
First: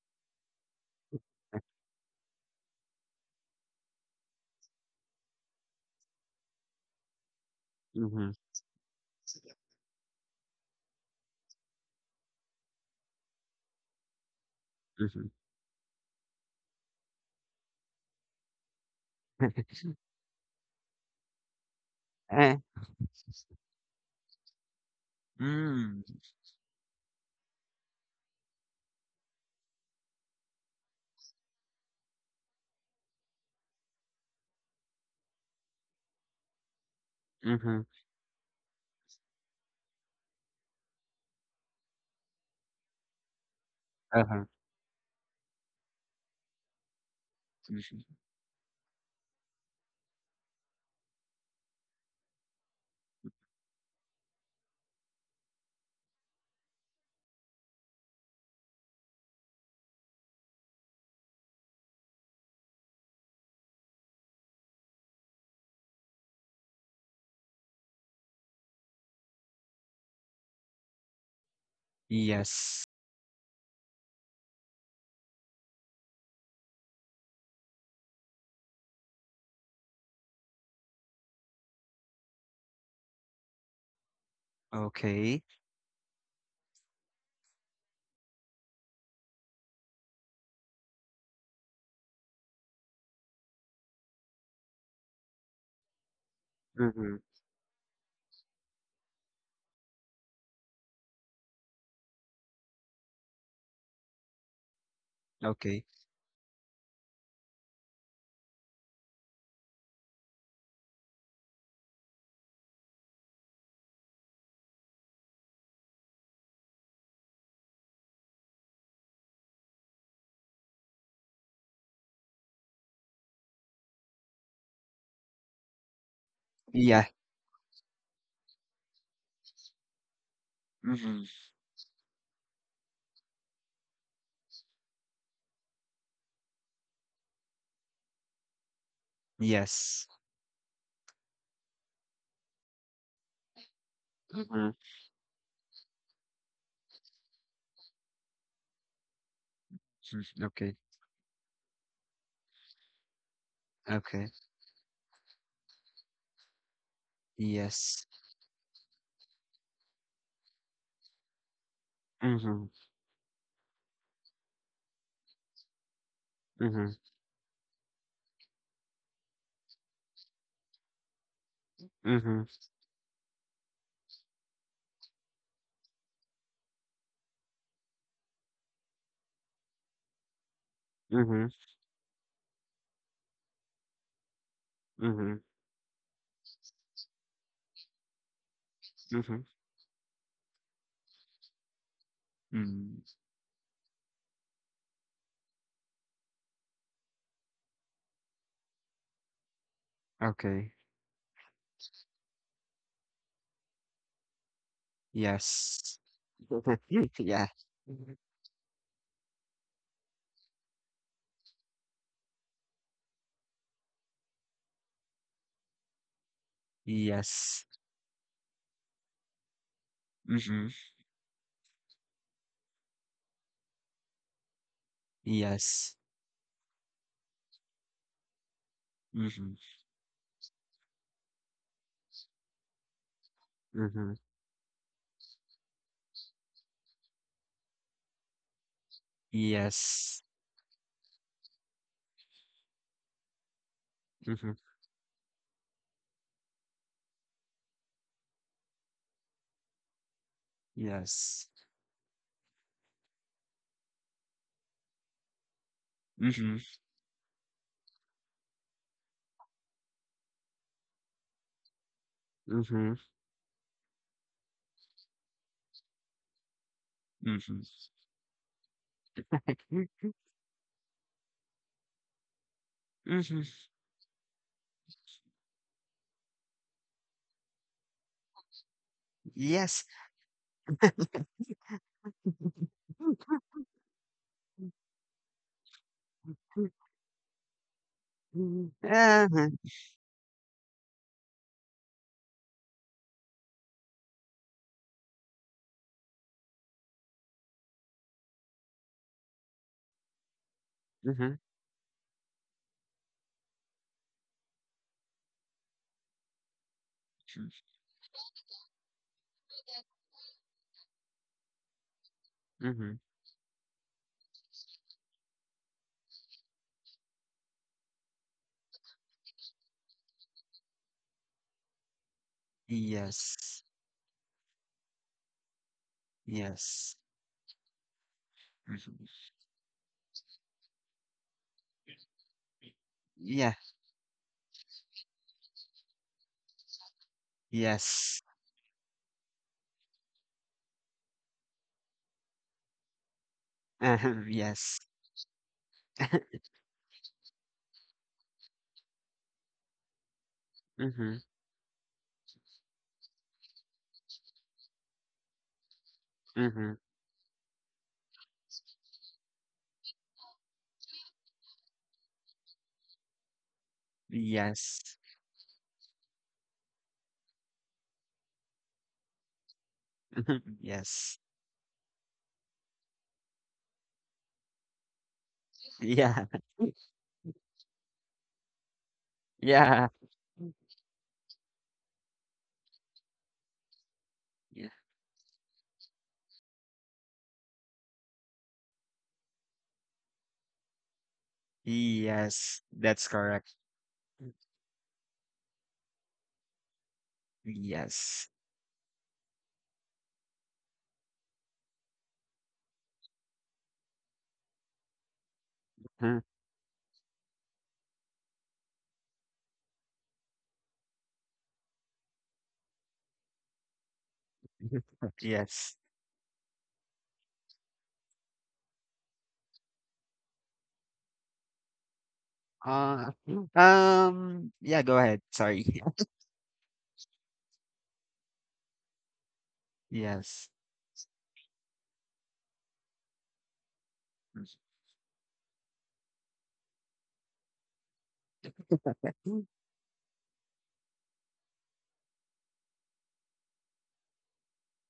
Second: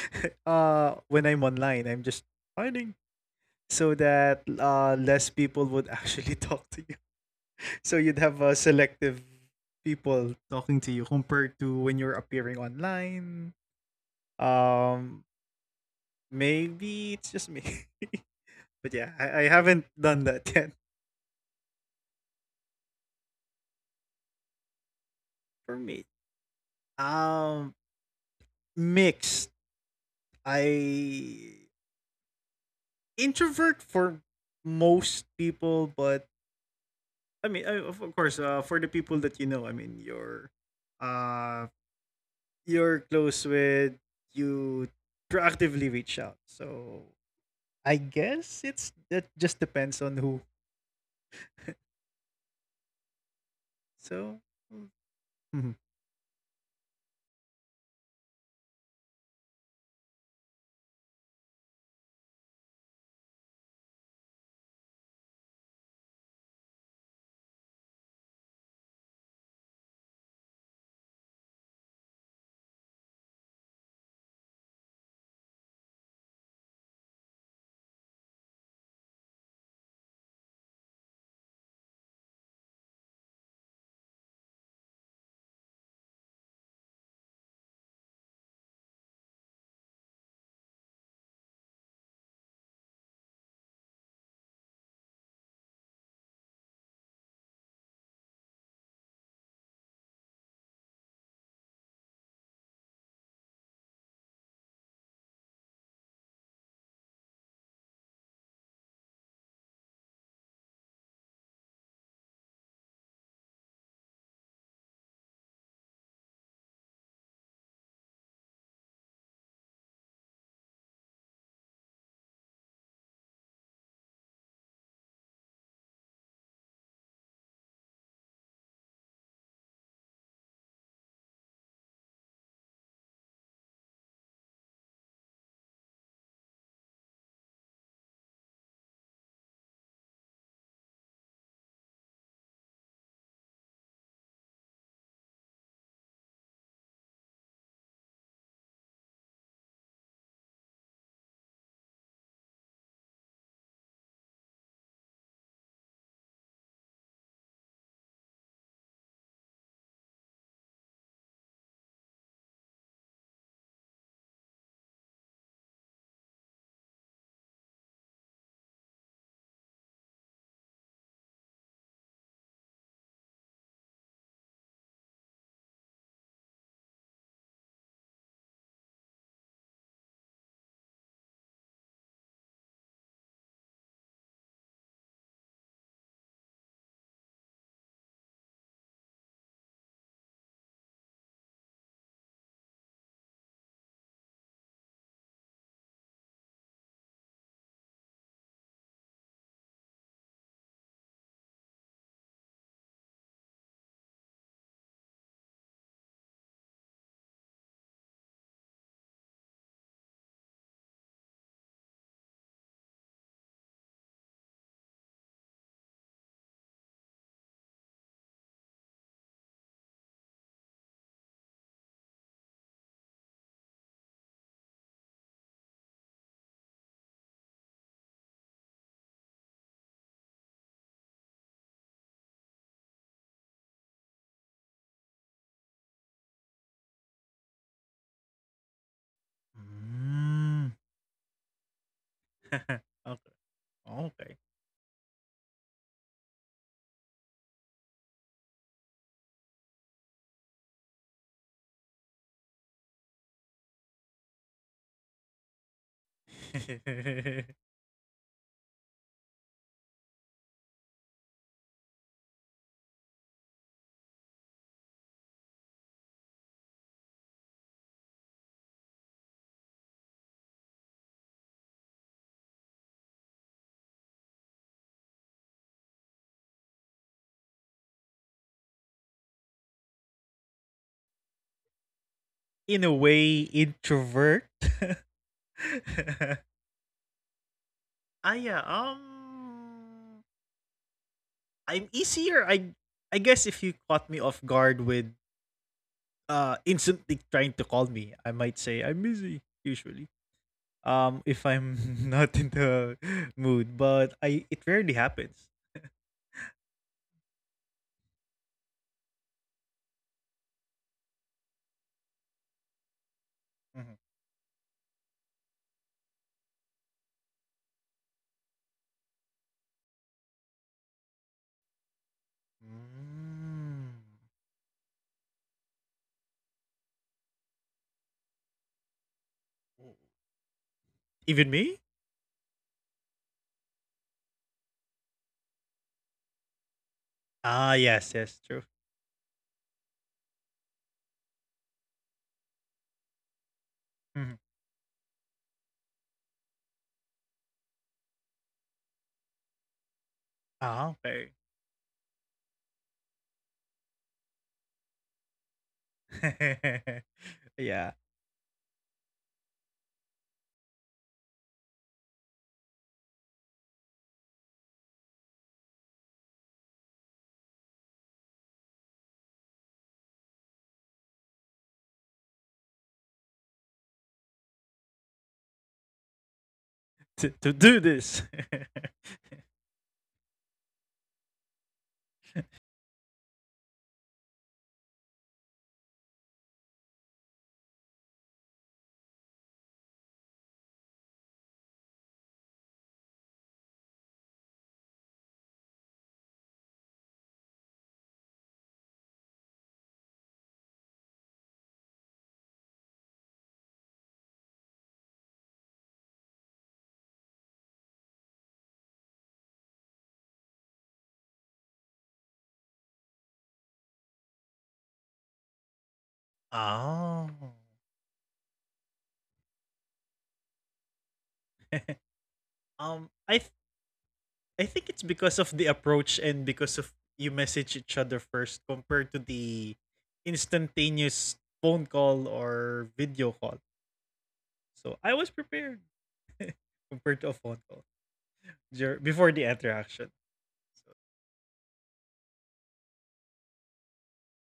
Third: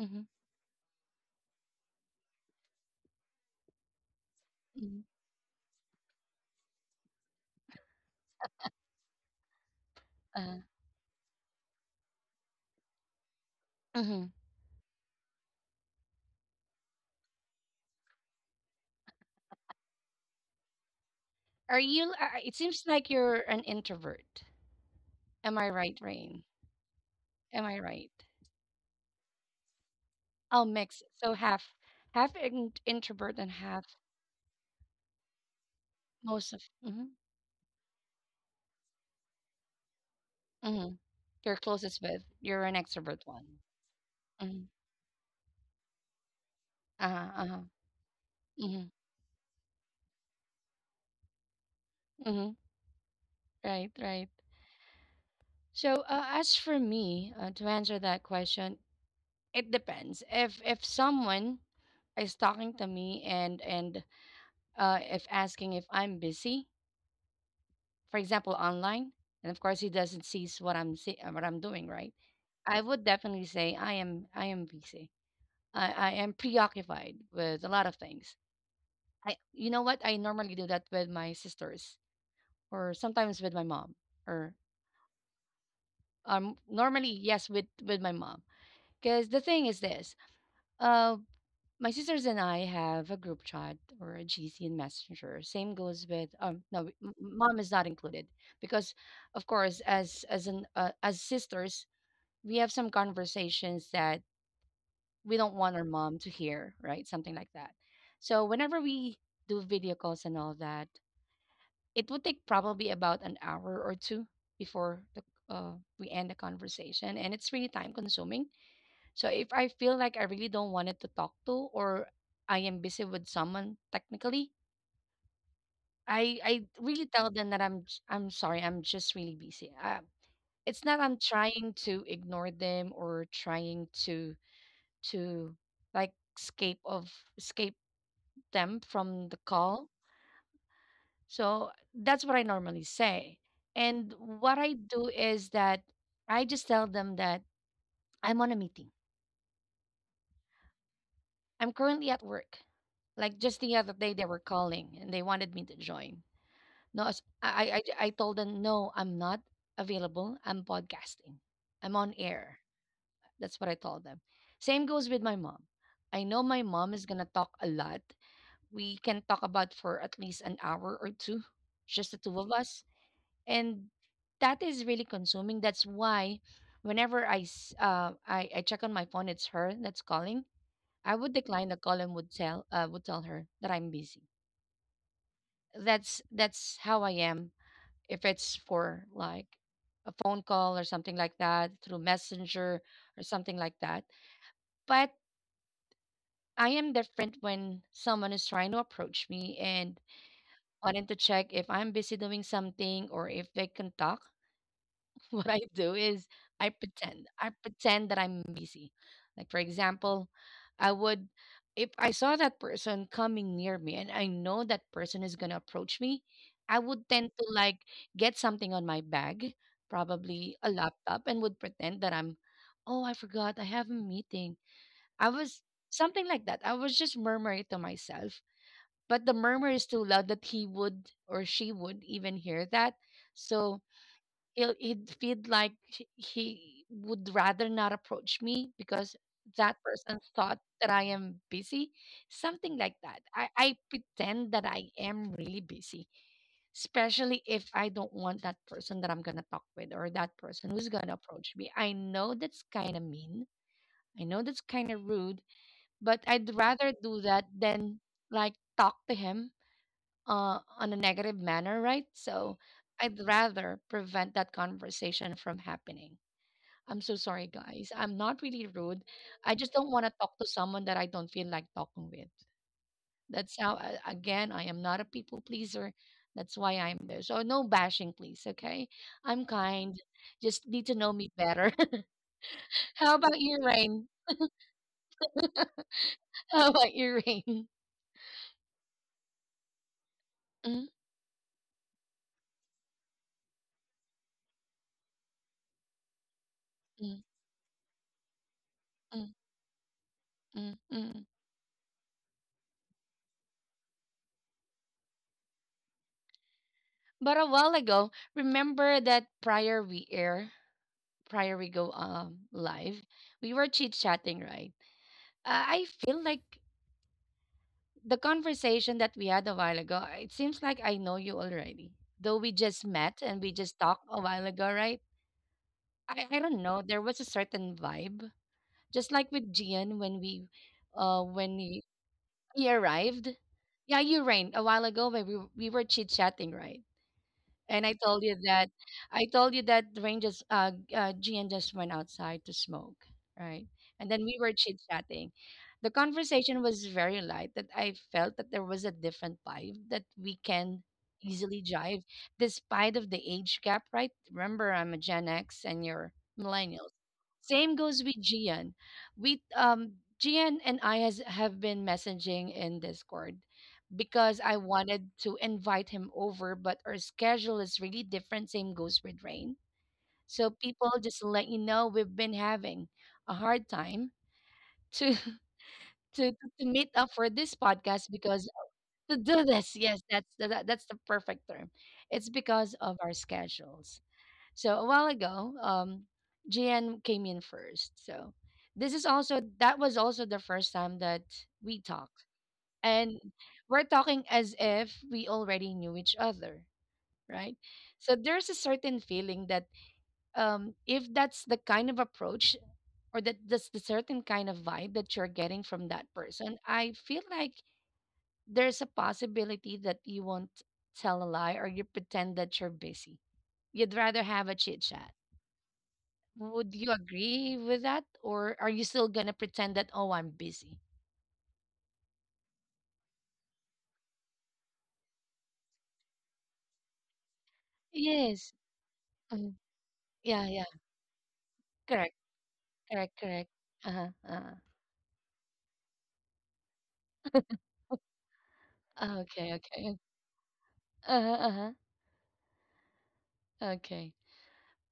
S1: Mm-hmm.
S2: When I'm online, I'm just hiding so that
S1: Hmm.
S2: less people would actually talk to you. So you'd
S3: Mm-hmm.
S2: have selective people
S1: Uh,
S2: talking to you compared to when you're appearing online.
S1: mm-hmm.
S3: Mm-hmm.
S2: Um Maybe it's just me. But yeah, I haven't done that yet
S1: Are you? It
S3: Uh,
S1: seems like you're an introvert. Am I
S2: for
S1: right,
S3: mm,
S2: me.
S1: Rain? Am I
S2: Um
S1: right?
S2: Mixed.
S1: I'll mix. So
S2: I
S1: half, half introvert and half
S2: Introvert for most people, but
S1: most of. Mm-hmm.
S2: I
S3: mm-hmm.
S2: mean, of, course, for the people that you know, I mean,
S1: Mm-hmm. You're
S2: uh,
S1: closest with. You're an
S2: you're
S1: extrovert one.
S2: close with,
S3: Uh-huh.
S1: Mm-hmm.
S2: you proactively reach out. So
S1: Uh-huh. Uh-huh.
S3: Mm-hmm.
S2: I guess
S1: Mm-hmm.
S2: it's that just depends on who.
S1: Mm-hmm. Right. Right.
S2: So, mm,
S1: So as for me, to answer that question, it depends. If someone is talking to me and if asking if I'm busy, for example, online, and of course he doesn't sees what what I'm doing, right? I
S3: Yes.
S1: would definitely say I am busy. I am preoccupied with a lot of things. I, you know what, I normally do that with my sisters, or sometimes with my mom, or
S3: Okay.
S1: normally, yes, with my mom, because the thing is this, uh my sisters and I have a group chat or a GC in Messenger. Same goes with no w- m-
S3: Mm-hmm.
S1: mom is not included, because of course, as an as sisters, we have some conversations that we don't want our
S3: Okay.
S1: mom to hear, right? Something like that. So whenever we do video calls and all that, it would take probably about an hour or two before uh, we end the conversation, and it's really time consuming. So if I feel like I really don't wanted to talk to, or I am busy with someone technically, I really
S3: Yeah.
S1: tell them that I'm sorry, I'm just really busy. It's not I'm
S3: Mm-hmm.
S1: trying to ignore them, or trying to, like, escape of escape them from the call.
S3: Yes.
S1: So that's what I normally say. And what
S3: Mm-hmm.
S1: I do is that I just tell them that I'm on a meeting.
S3: Mm, okay.
S1: I'm currently at work. Like, just the other day, they
S3: Okay.
S1: were calling and they wanted me to join. No, I
S3: Yes.
S1: told them, no, I'm not available. I'm podcasting. I'm on air.
S3: Mm-hmm.
S1: That's what I told them. Same goes with my mom. I know my mom
S3: Mm-hmm.
S1: is going to talk a lot. We can talk about for at least an hour or two, just the two
S3: Mm-hmm.
S1: of us. And that is really consuming. That's why whenever I check on my phone, it's her that's calling. I would
S3: Mm-hmm.
S1: decline the call and would tell her that I'm busy.
S3: Mm-hmm.
S1: That's how I am. If it's for, like,
S3: Mm-hmm.
S1: a phone call or something like that through Messenger,
S3: Mm.
S1: or something like that. But I am different when someone is trying to approach me and
S3: Okay.
S1: wanting to check if I'm busy doing something, or if they can talk. What I do
S3: Yes.
S1: is I pretend. I
S3: Yeah.
S1: pretend that
S3: Mm-hmm.
S1: I'm busy. Like, for example, I would, if I saw that person coming near me and I know that person is gonna approach me, I would tend to,
S3: Yes.
S1: like, get something on my bag, probably a
S3: Mm-hmm.
S1: laptop, and would pretend that I'm, "Oh, I forgot, I have a meeting. I was,"
S3: Yes.
S1: something like that. I was just murmuring to myself. But the
S3: Mm-hmm.
S1: murmur is too loud that he would or she would even hear that. So
S3: Mm-hmm.
S1: he'll, he'd feel like he would rather not approach me, because that person
S3: Yes.
S1: thought that
S2: Mm.
S1: I am busy, something like
S2: Okay.
S1: that. I pretend
S3: Mm-hmm.
S2: Okay.
S1: that I am really busy, especially if I don't want that person that I'm going to talk with, or that person who's going to
S3: Yes.
S1: approach me. I know that's kind of mean. I know that's kind of rude, but I'd
S3: Mm-hmm.
S1: rather do that than, like, talk to him, on a negative manner, right? So
S3: Mm-hmm.
S1: I'd rather prevent that conversation from happening. I'm so sorry, guys.
S3: Mm-hmm.
S1: I'm not really rude. I just don't want to talk to someone that I don't feel like talking with.
S3: Mm-hmm.
S1: That's how, a- again, I am not a people pleaser. That's why I'm there. So no bashing, please. Okay. I'm
S3: Yes.
S1: kind. Just need to know me better.
S2: In a
S1: How about you,
S2: way,
S1: Rain?
S2: introvert.
S1: How about you, Rain?
S2: Ah,
S3: Mhm.
S2: yeah.
S3: Uh-huh,
S1: Mm,
S2: I'm easier. I guess if you caught me off guard with
S1: mm,
S2: instantly trying to call me, I might say I'm
S1: mm,
S2: busy, usually,
S1: mm, mm.
S3: mhm,
S2: if I'm not in the mood, but I it rarely happens.
S1: But a while ago, remember that prior we go
S3: mhm.
S1: live, we were chit chatting,
S2: Mhm.
S1: right? I feel like the conversation that we had a while ago. Uh, it seems like I know you already, though we just met and we
S3: Yes,
S1: just talked a
S2: Mm.
S1: while ago, right? I don't know.
S3: yes.
S1: There was a certain vibe, just like
S3: Mhm.
S1: with Gian when we, when
S2: Even me.
S1: he arrived.
S3: Yeah,
S1: Yeah, you rained a while ago when we were chit chatting, right? And I
S2: Ah,
S1: told
S3: yes.
S1: you
S2: yes,
S1: that,
S2: yes, true.
S1: I told you that Rain just Gian just went outside to smoke, right? And then
S3: Uh-huh,
S1: we were chit
S3: yes.
S2: Mhm.
S1: chatting. The conversation was very light that I felt that there was a different vibe, that we can
S3: Mhm,
S2: Ah,
S1: easily
S2: okay.
S1: jive despite of the age gap, right? Remember, I'm a Gen X and you're
S3: mhm.
S1: millennials. Same goes with
S2: Yeah,
S1: Gian. We Gian and I has have been messaging in Discord, because I
S3: Yes.
S1: wanted to invite him over, but our schedule is really different. Same goes with Rain. So people, just
S3: Yes.
S1: to let you know, we've been having a hard time to
S3: Yeah.
S1: to meet up for this
S2: to
S1: podcast,
S2: do
S1: because
S2: this.
S1: to do this.
S3: Yeah.
S1: Yes, that's that's the perfect term. It's because of our schedules.
S3: Yeah.
S1: So a while ago, GN came in first. So this is also, that was also the first time that we talked,
S3: Yes, that's
S1: and
S3: correct.
S1: we're talking as if we already knew each other, right? So
S3: Yes.
S1: there's a certain feeling that, if that's the kind of approach, or that that's the certain kind of vibe that you're getting from that
S3: Mhm,
S1: person, I feel like there's a possibility that you won't tell a lie, or you pretend that you're busy. You'd rather have a chit
S3: mhm.
S1: chat.
S3: Yes.
S1: Would you
S2: Oh.
S1: agree with that, or are you still gonna pretend that, "Oh, I'm busy"?
S2: um
S3: Uh,
S2: i I
S3: yeah,
S2: think
S3: go
S2: it's
S3: ahead.
S2: because of the
S3: Sorry.
S2: approach and because of you message each other
S1: Yes.
S2: first compared to
S1: Mhm.
S2: the
S1: Yeah,
S3: Yes.
S1: yeah.
S2: instantaneous phone
S1: Correct,
S2: call or
S1: correct
S2: video
S1: correct.
S2: call.
S1: Uh-huh, uh-huh.
S2: So I was prepared compared to a phone call
S1: Okay,
S2: before the
S1: okay.
S2: interaction. So,
S1: Uh-huh, uh-huh. Okay.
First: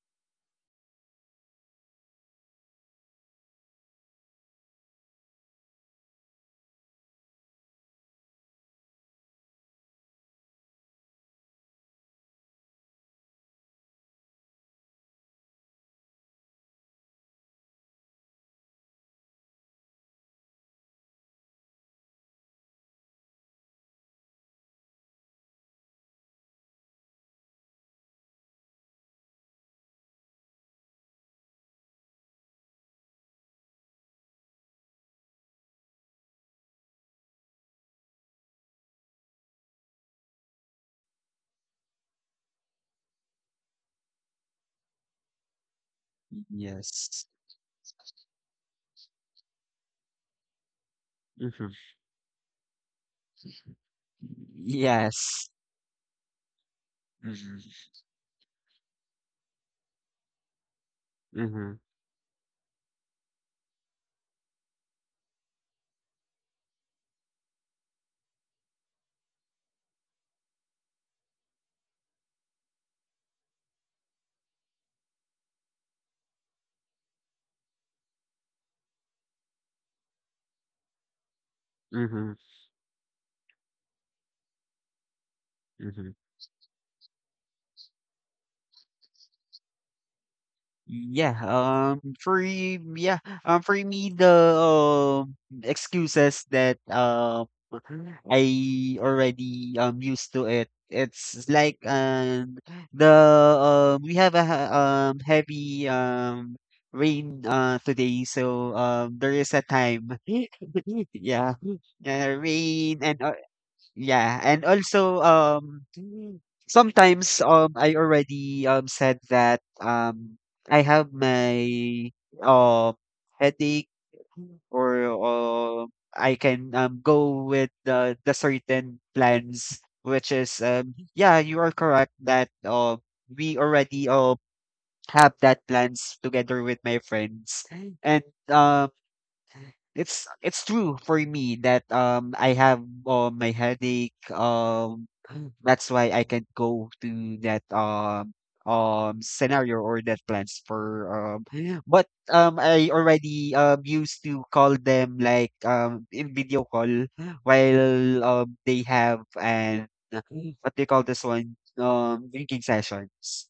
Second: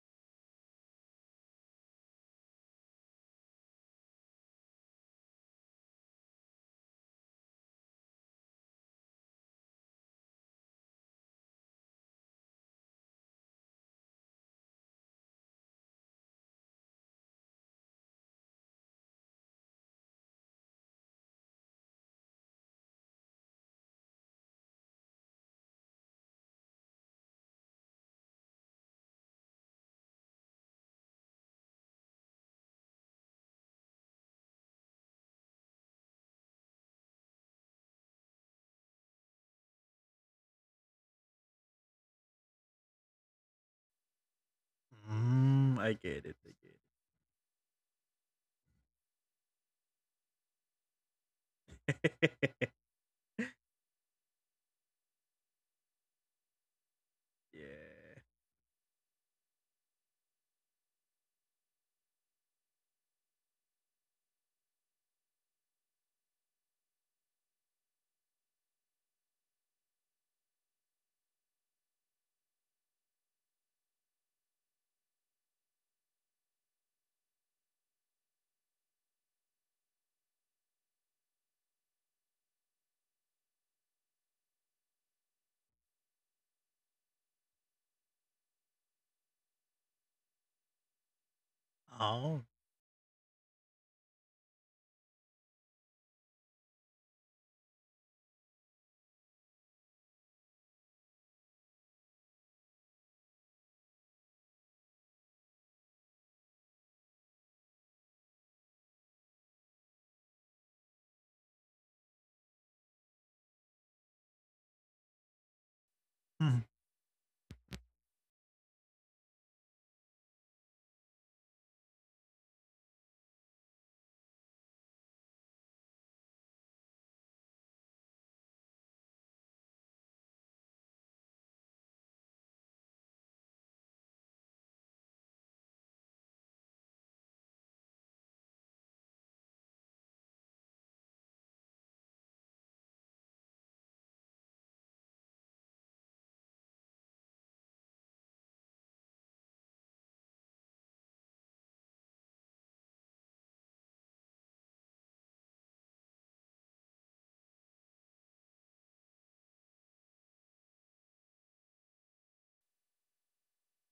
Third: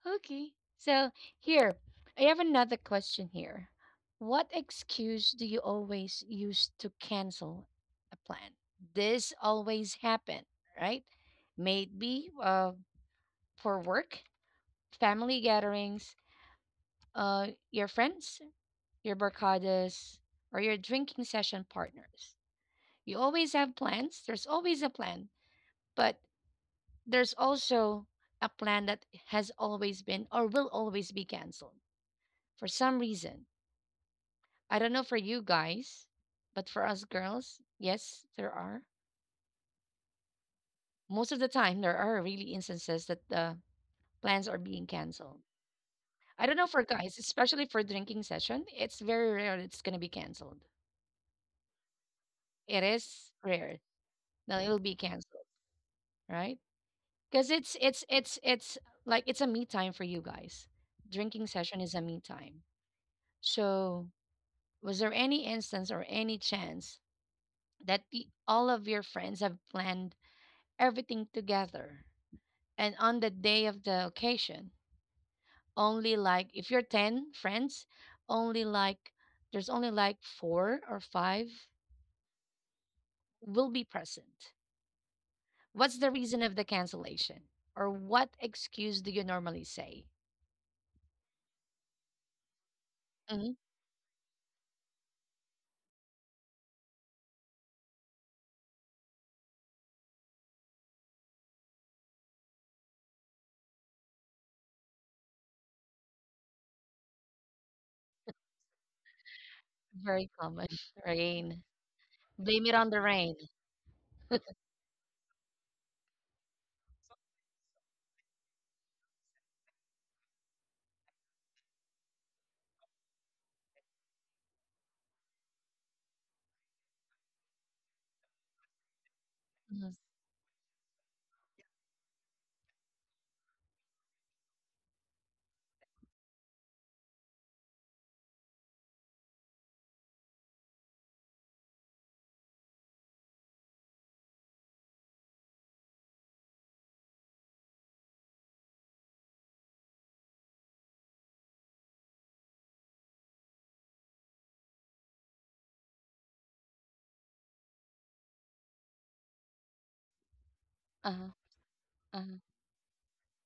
S1: Okay. So here, I have another question here. What excuse do you always use to cancel a plan? This always happen, right? Maybe for work, family gatherings, uh your friends, your barcadas, or your drinking session partners. You always have plans. There's always a plan, but there's also a plan that has always been, or will always be canceled for some reason. I don't know for you guys, but for us girls, yes, there are. Most of the time, there are really instances that the plans are being canceled.
S2: I get it. I
S1: I don't know for guys,
S3: Yes.
S1: especially for drinking session, it's very rare that it's going to be canceled.
S2: get
S3: Mhm.
S2: it.
S1: It is rare that it'll be canceled,
S3: Yes.
S1: right? Because
S3: Mhm.
S2: Yeah.
S1: it's like it's a me time for you guys. Drinking session
S3: Mhm.
S1: is a me time. So, was there any instance or any chance that all of your friends have planned everything together, and on the day of the occasion, only, like, if you're 10 friends, only, like, there's only, like, four or five
S3: Mhm.
S1: will be present? What's the
S3: Mhm.
S1: reason of the cancellation? Or what excuse do you normally say?
S3: Yeah,
S2: Oh.
S3: yeah,
S1: Mhm.
S3: for me, the um, excuses that I already used to it. It's like, the, we have a heavy rain today, so there is a time,
S1: Very common.
S3: yeah.
S1: Rain. Blame it on
S3: Rain,
S1: the
S3: and
S1: rain.
S3: yeah, and also um
S2: Hmm.
S3: mm, sometimes I already said that I have my uh headache, or I can go with the certain plans,
S1: Mhm.
S3: which is, yeah, you are correct that we already have that plans together with my friends. And um it's true for me that I have my headache, that's why I can't go to that scenario or that plans for, but I already used to call them, like, in video call while they have, and what they call this
S1: Uh-huh.
S3: one,
S1: Uh-huh.
S3: drinking sessions.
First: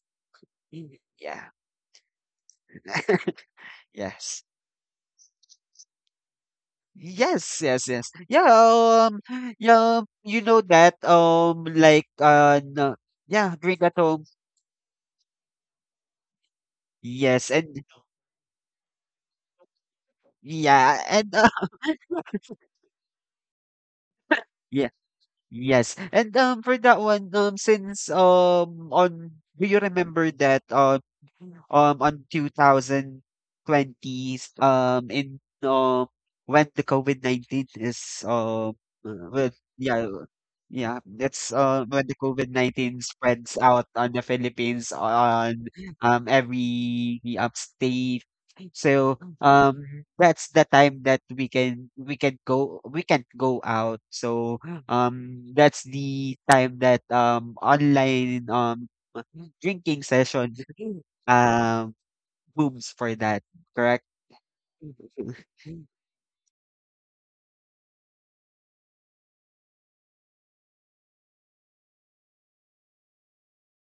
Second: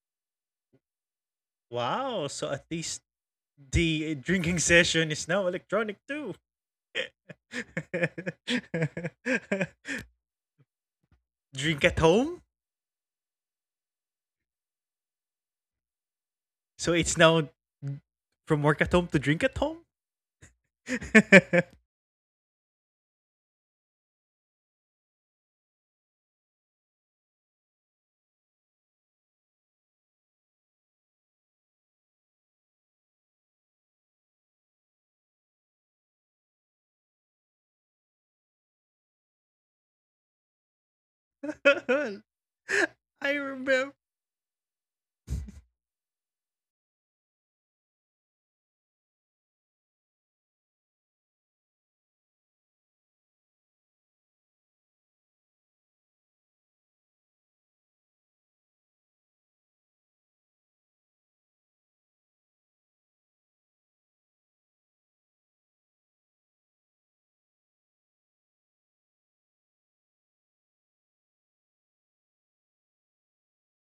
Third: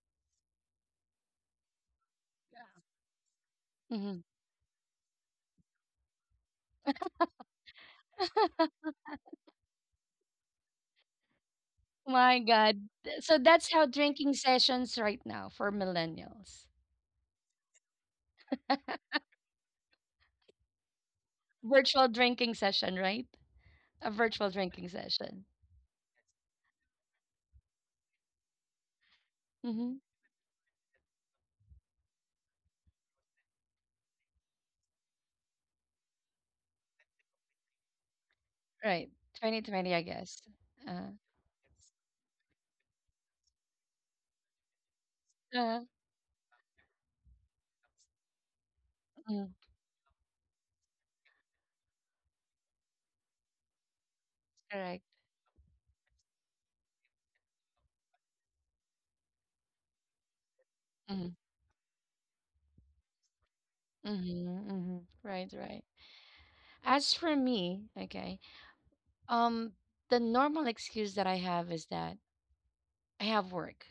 S3: Mm. Yeah.
S2: Wow. So at least the
S1: Mm-hmm.
S3: Yes.
S2: drinking session is now electronic too.
S3: Yes, yes, yes. Yeah, um, yeah, you know that,
S2: Drink at
S1: My
S2: home?
S1: God.
S3: no.
S1: So
S3: Yeah,
S1: that's
S3: drink
S1: how
S3: at home.
S1: drinking sessions right now for millennials.
S2: So it's
S3: Yes,
S2: now
S3: and
S2: from work at home to drink at home?
S3: yeah, and
S1: Virtual drinking session, right? A virtual drinking session.
S3: Yes. And for that one, since, on do you
S1: Mm-hmm.
S3: remember that, on 2020s, in when the COVID-19 is,
S1: Right.
S3: well,
S1: 2020, I
S3: yeah,
S1: guess.
S3: yeah,
S1: Uh,
S3: that's when the COVID-19
S2: I
S3: spreads out
S2: remember.
S3: on the Philippines on
S1: uh,
S3: every upstate. So
S1: mm,
S3: that's the time that we can go, we can't go out. so
S1: Correct.
S3: um, that's the time that online drinking session
S1: Mm-hmm.
S3: um booms for that, correct?
S1: Mm-hmm. Mm-hmm. Right, right. As for me, okay, um, the normal excuse that I have is that I have work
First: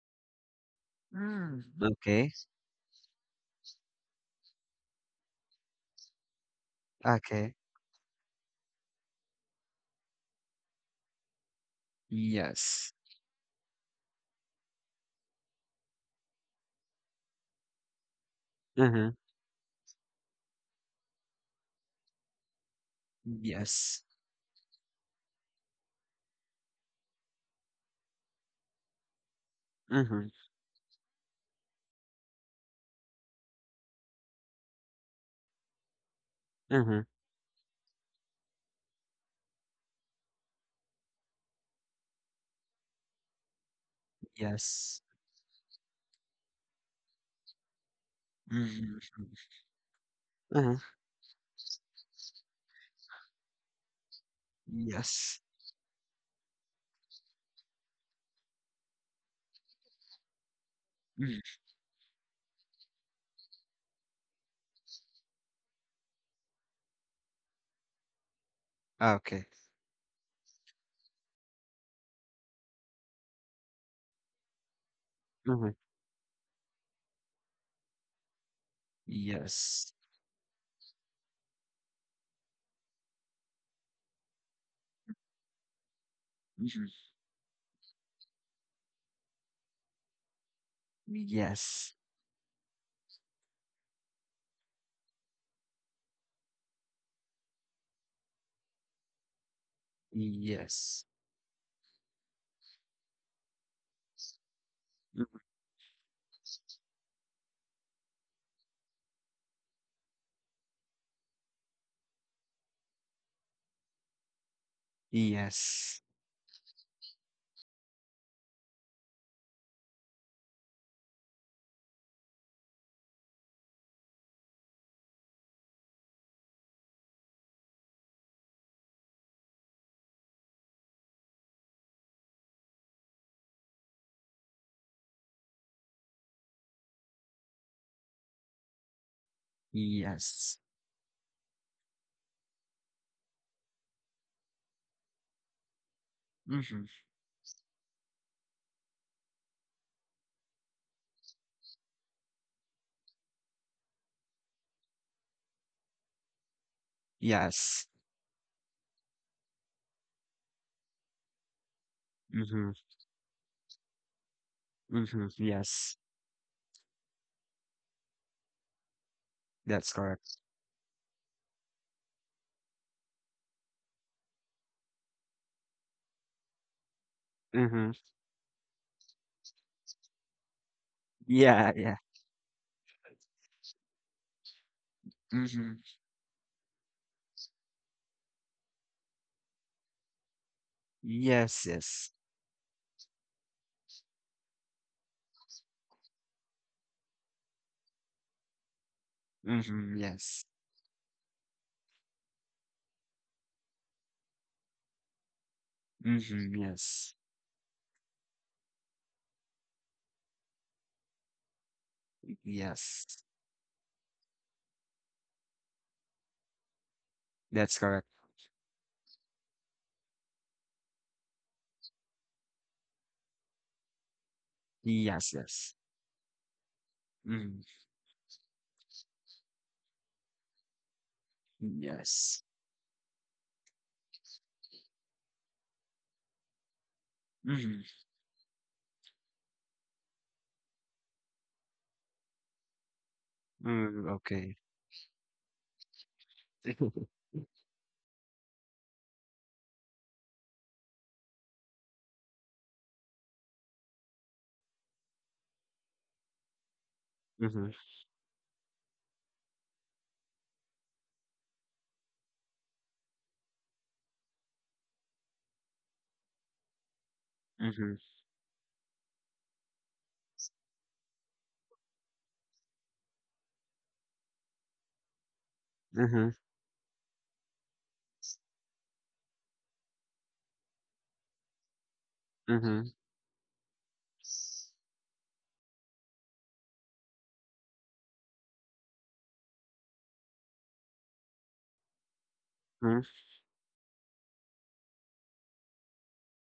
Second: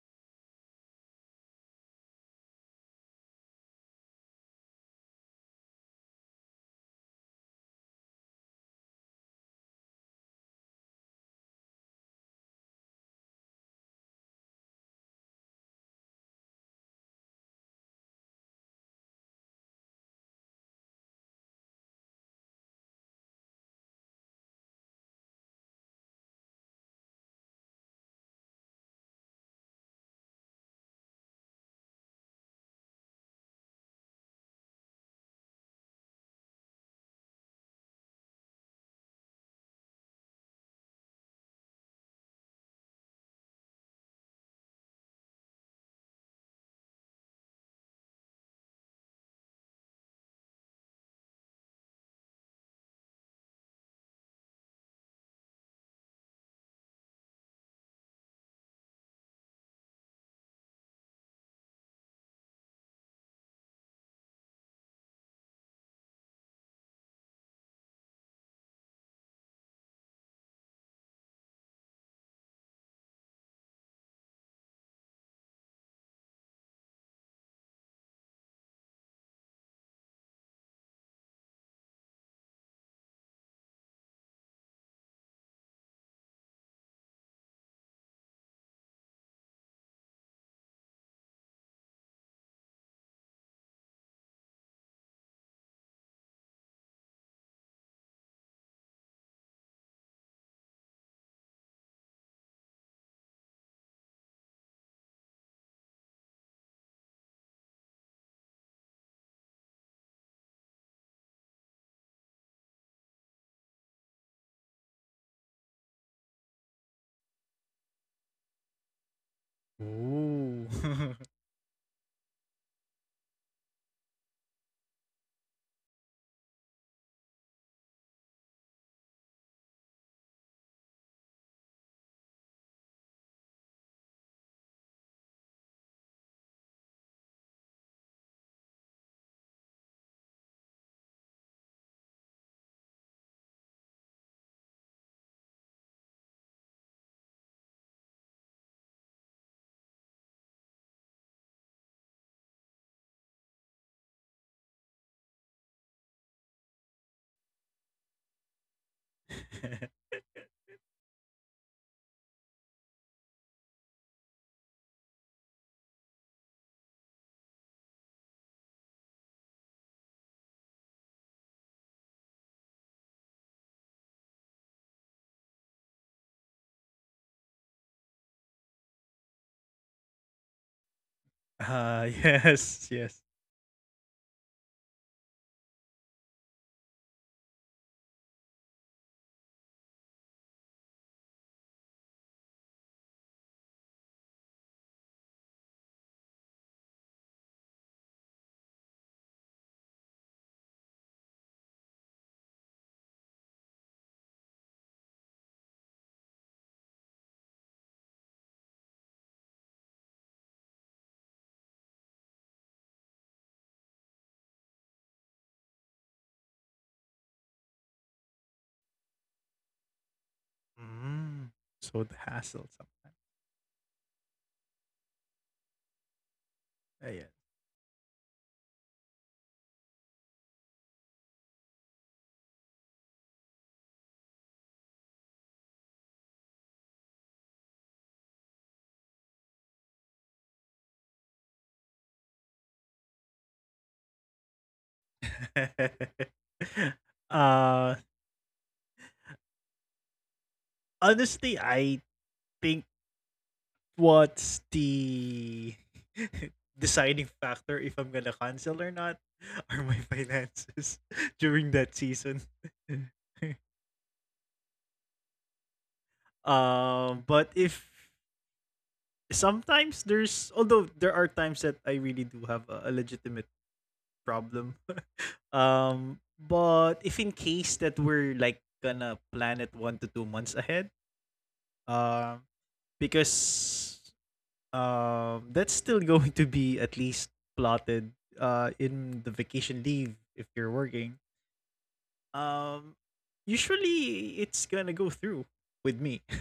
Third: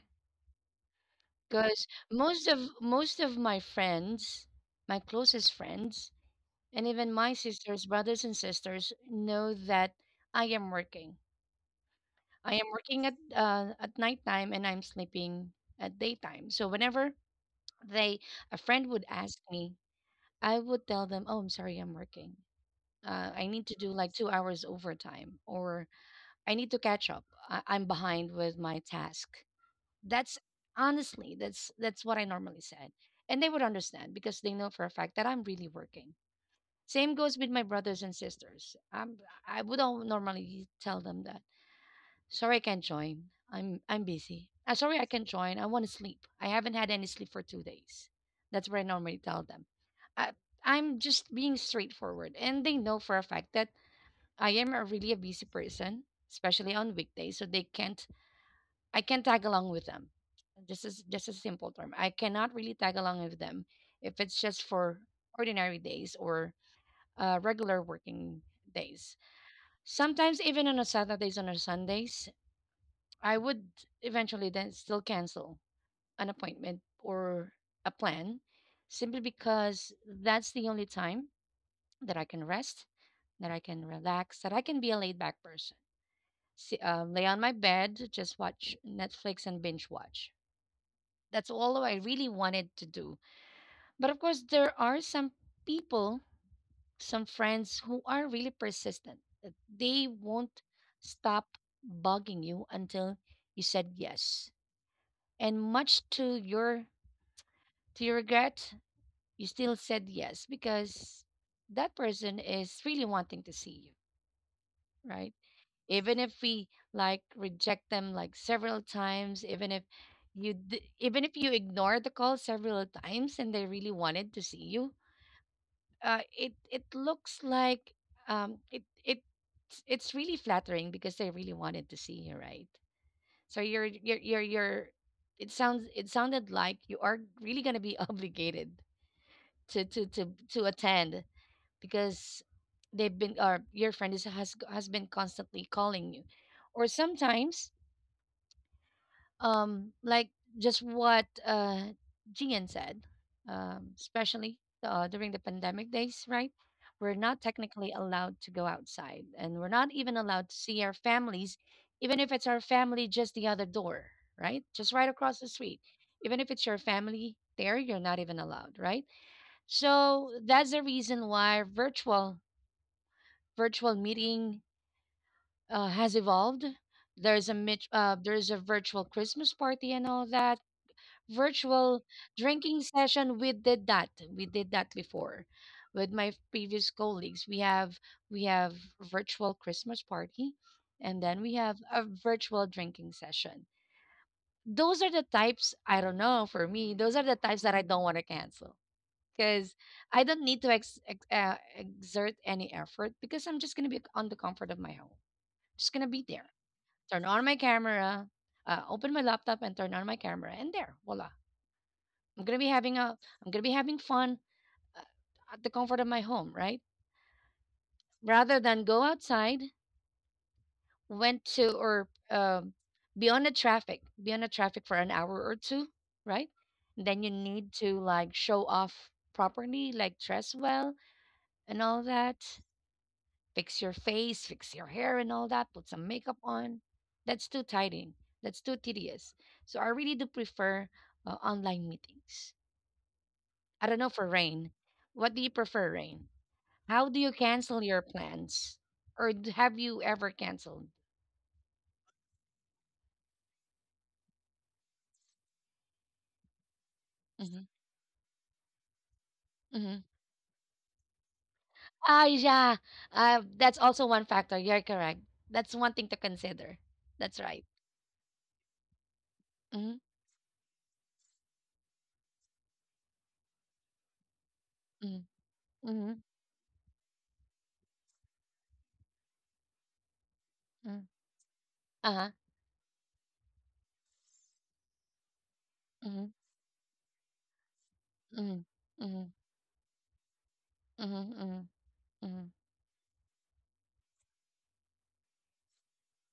S3: Mm.
S1: because
S3: Okay.
S1: most of my friends, my closest friends, and even my
S3: Okay.
S1: sisters, brothers and sisters know that I am working. I am
S3: Yes.
S1: working at nighttime and I'm sleeping at daytime. So whenever they a friend would
S3: Uh-huh.
S1: ask me, I would tell them, "Oh, I'm sorry, I'm working. I need to do
S3: Yes.
S1: like 2 hours overtime, or I need to catch up. I'm behind with my task."
S3: Uh-huh.
S1: That's honestly that's what I normally said, and they would understand because they know for a fact that I'm really working.
S3: Uh-huh.
S1: Same goes with my brothers and sisters. I wouldn't normally tell them that. Sorry, I can't join. I'm busy. Sorry,
S3: Yes.
S1: I can't join. I want to sleep. I haven't had any sleep for 2 days. That's what I
S3: Mm.
S1: normally tell them. I,
S3: Uh-huh.
S1: I'm just being straightforward, and they know for a fact that I am a really a
S3: Yes.
S1: busy person, especially on weekdays. So they can't. I can't tag along with them. Just as just a
S3: Mm.
S1: simple term. I cannot really tag along with them if it's just for ordinary days or regular working days.
S3: Okay.
S1: Sometimes even on a Saturdays and on Sundays, I would eventually then still cancel
S3: Uh-huh.
S1: an appointment or a plan simply because
S3: Yes.
S1: that's the only time that I can rest, that I can relax, that I can be a laid back person.
S3: Mhm.
S1: Lay on my bed, just watch Netflix and binge watch. That's all
S3: Yes.
S1: I really wanted to do. But of course, there are people some friends who are really persistent. uh, They won't
S3: Yes.
S1: stop bugging you until you said yes.
S3: Mhm.
S1: And much to your regret, you still said yes because that person is really wanting to see you, right?
S3: Yes.
S1: Even if we like reject them like several times, even if
S2: Ooh.
S1: even if you ignore the call several times and they really wanted to see you, it it looks like it it's really flattering because they really wanted to see you, right? So you're it sounds it sounded like you are really gonna be obligated to to to
S3: Yes.
S1: to attend because they've been or your friend is has been constantly calling you, or
S3: Mhm.
S1: sometimes like just what Gian said, especially during the pandemic days, right? We're not
S3: Yes.
S1: technically allowed to go outside and we're not even allowed to see our families, even if it's our
S3: Mhm.
S1: family just the other door, right? Just right
S3: Mhm.
S1: across the street.
S3: Yes,
S1: Even if it's your family there, you're not even allowed, right?
S3: that's
S1: So
S3: correct.
S1: that's the reason why virtual meeting has evolved. There's a
S3: Mhm.
S1: there's a virtual Christmas party and all that,
S3: Yeah, yeah.
S1: virtual drinking
S2: Yes, yes.
S1: session. We did that. We did that before
S3: Mhm.
S1: with my previous colleagues. We have virtual Christmas party and then we
S3: Yes,
S1: have a
S3: yes.
S1: virtual drinking session. Those are the types I don't know for me. Those are the types that I don't want to cancel because
S3: Mhm.
S1: I don't
S3: Yes.
S1: need to exert any effort because I'm just going to be on the comfort of my home. Just going to be there.
S3: Mhm. Yes.
S1: Turn on my camera, open my laptop and turn on my camera and there, voila, I'm gonna be having a
S3: Yes.
S1: I'm gonna be having fun uh, at the comfort of my home, right?
S3: That's correct.
S1: Rather than go outside, went
S2: Mm.
S1: to
S2: So
S1: or
S2: the hassle sometimes.
S1: be on the be on the traffic for an
S3: Yes,
S1: hour or
S3: yes.
S1: two, right?
S2: Uh,
S1: Then you
S3: Mhm.
S1: need to like show off properly, like dress well and all that,
S3: Yes.
S1: fix your face, fix your hair and all that, put some makeup on. That's too
S3: Mhm.
S1: tiring. That's too tedious. So I really do prefer online meetings. I don't know
S3: Mm,
S1: for
S3: okay.
S1: Rain. What do you
S2: yeah.
S1: prefer, Rain? How do you cancel your
S2: uh,
S1: plans? Or have you ever canceled?
S2: Honestly, I think what's the deciding
S1: Mm-hmm.
S3: Mhm.
S2: factor if I'm gonna cancel or not
S1: Mm-hmm.
S2: are my finances during that
S1: Ah,
S2: season.
S1: yeah. That's also one factor. You're correct. That's one thing to consider. That's
S2: But
S1: right.
S3: Mhm.
S2: if
S1: Mm-hmm.
S2: sometimes there's, although there are times that I really do have a legitimate problem.
S1: Mm-hmm.
S3: Mhm.
S2: But if in case that we're like gonna plan it 1 to 2 months ahead,
S1: Mm-hmm. Uh-huh.
S2: um,
S3: Mhm.
S2: because that's still
S1: Mm-hmm.
S2: going to be at least plotted
S1: Mm-hmm.
S2: in
S1: Mm-hmm.
S2: the vacation leave if you're working.
S1: Mm-hmm. Mm-hmm.
S2: Um,
S3: Mhm.
S2: Usually it's gonna go through with me.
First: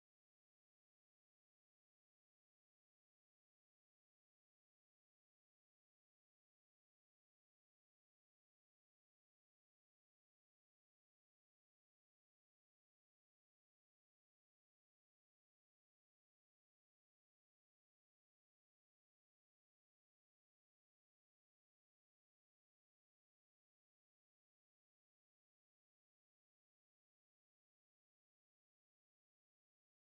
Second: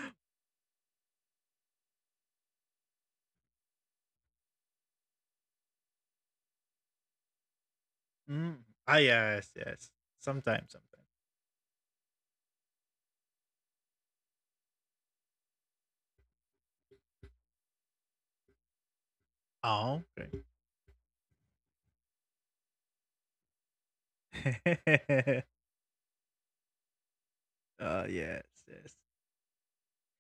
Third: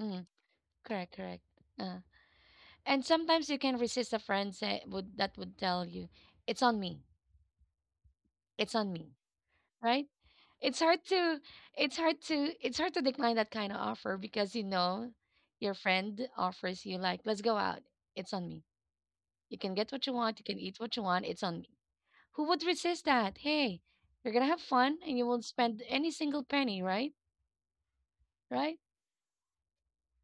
S1: Mm-hmm. Correct, correct. Uh, And sometimes you can resist a friend say, would that would tell you, it's on me.
S2: Mm.
S1: It's on
S2: Ah,
S1: me.
S2: yes, yes.
S1: Right?
S2: Sometimes,
S1: It's hard
S2: sometimes.
S1: to it's hard to decline that kind of offer because you know your friend offers you like, let's go out. It's on me. You can get
S2: Oh,
S1: what you want, you
S2: okay.
S1: can eat what you want, it's on me. Who would resist that? Hey, you're gonna have fun and you won't spend any single penny, right?
S2: Yes,
S1: Right?
S2: yes.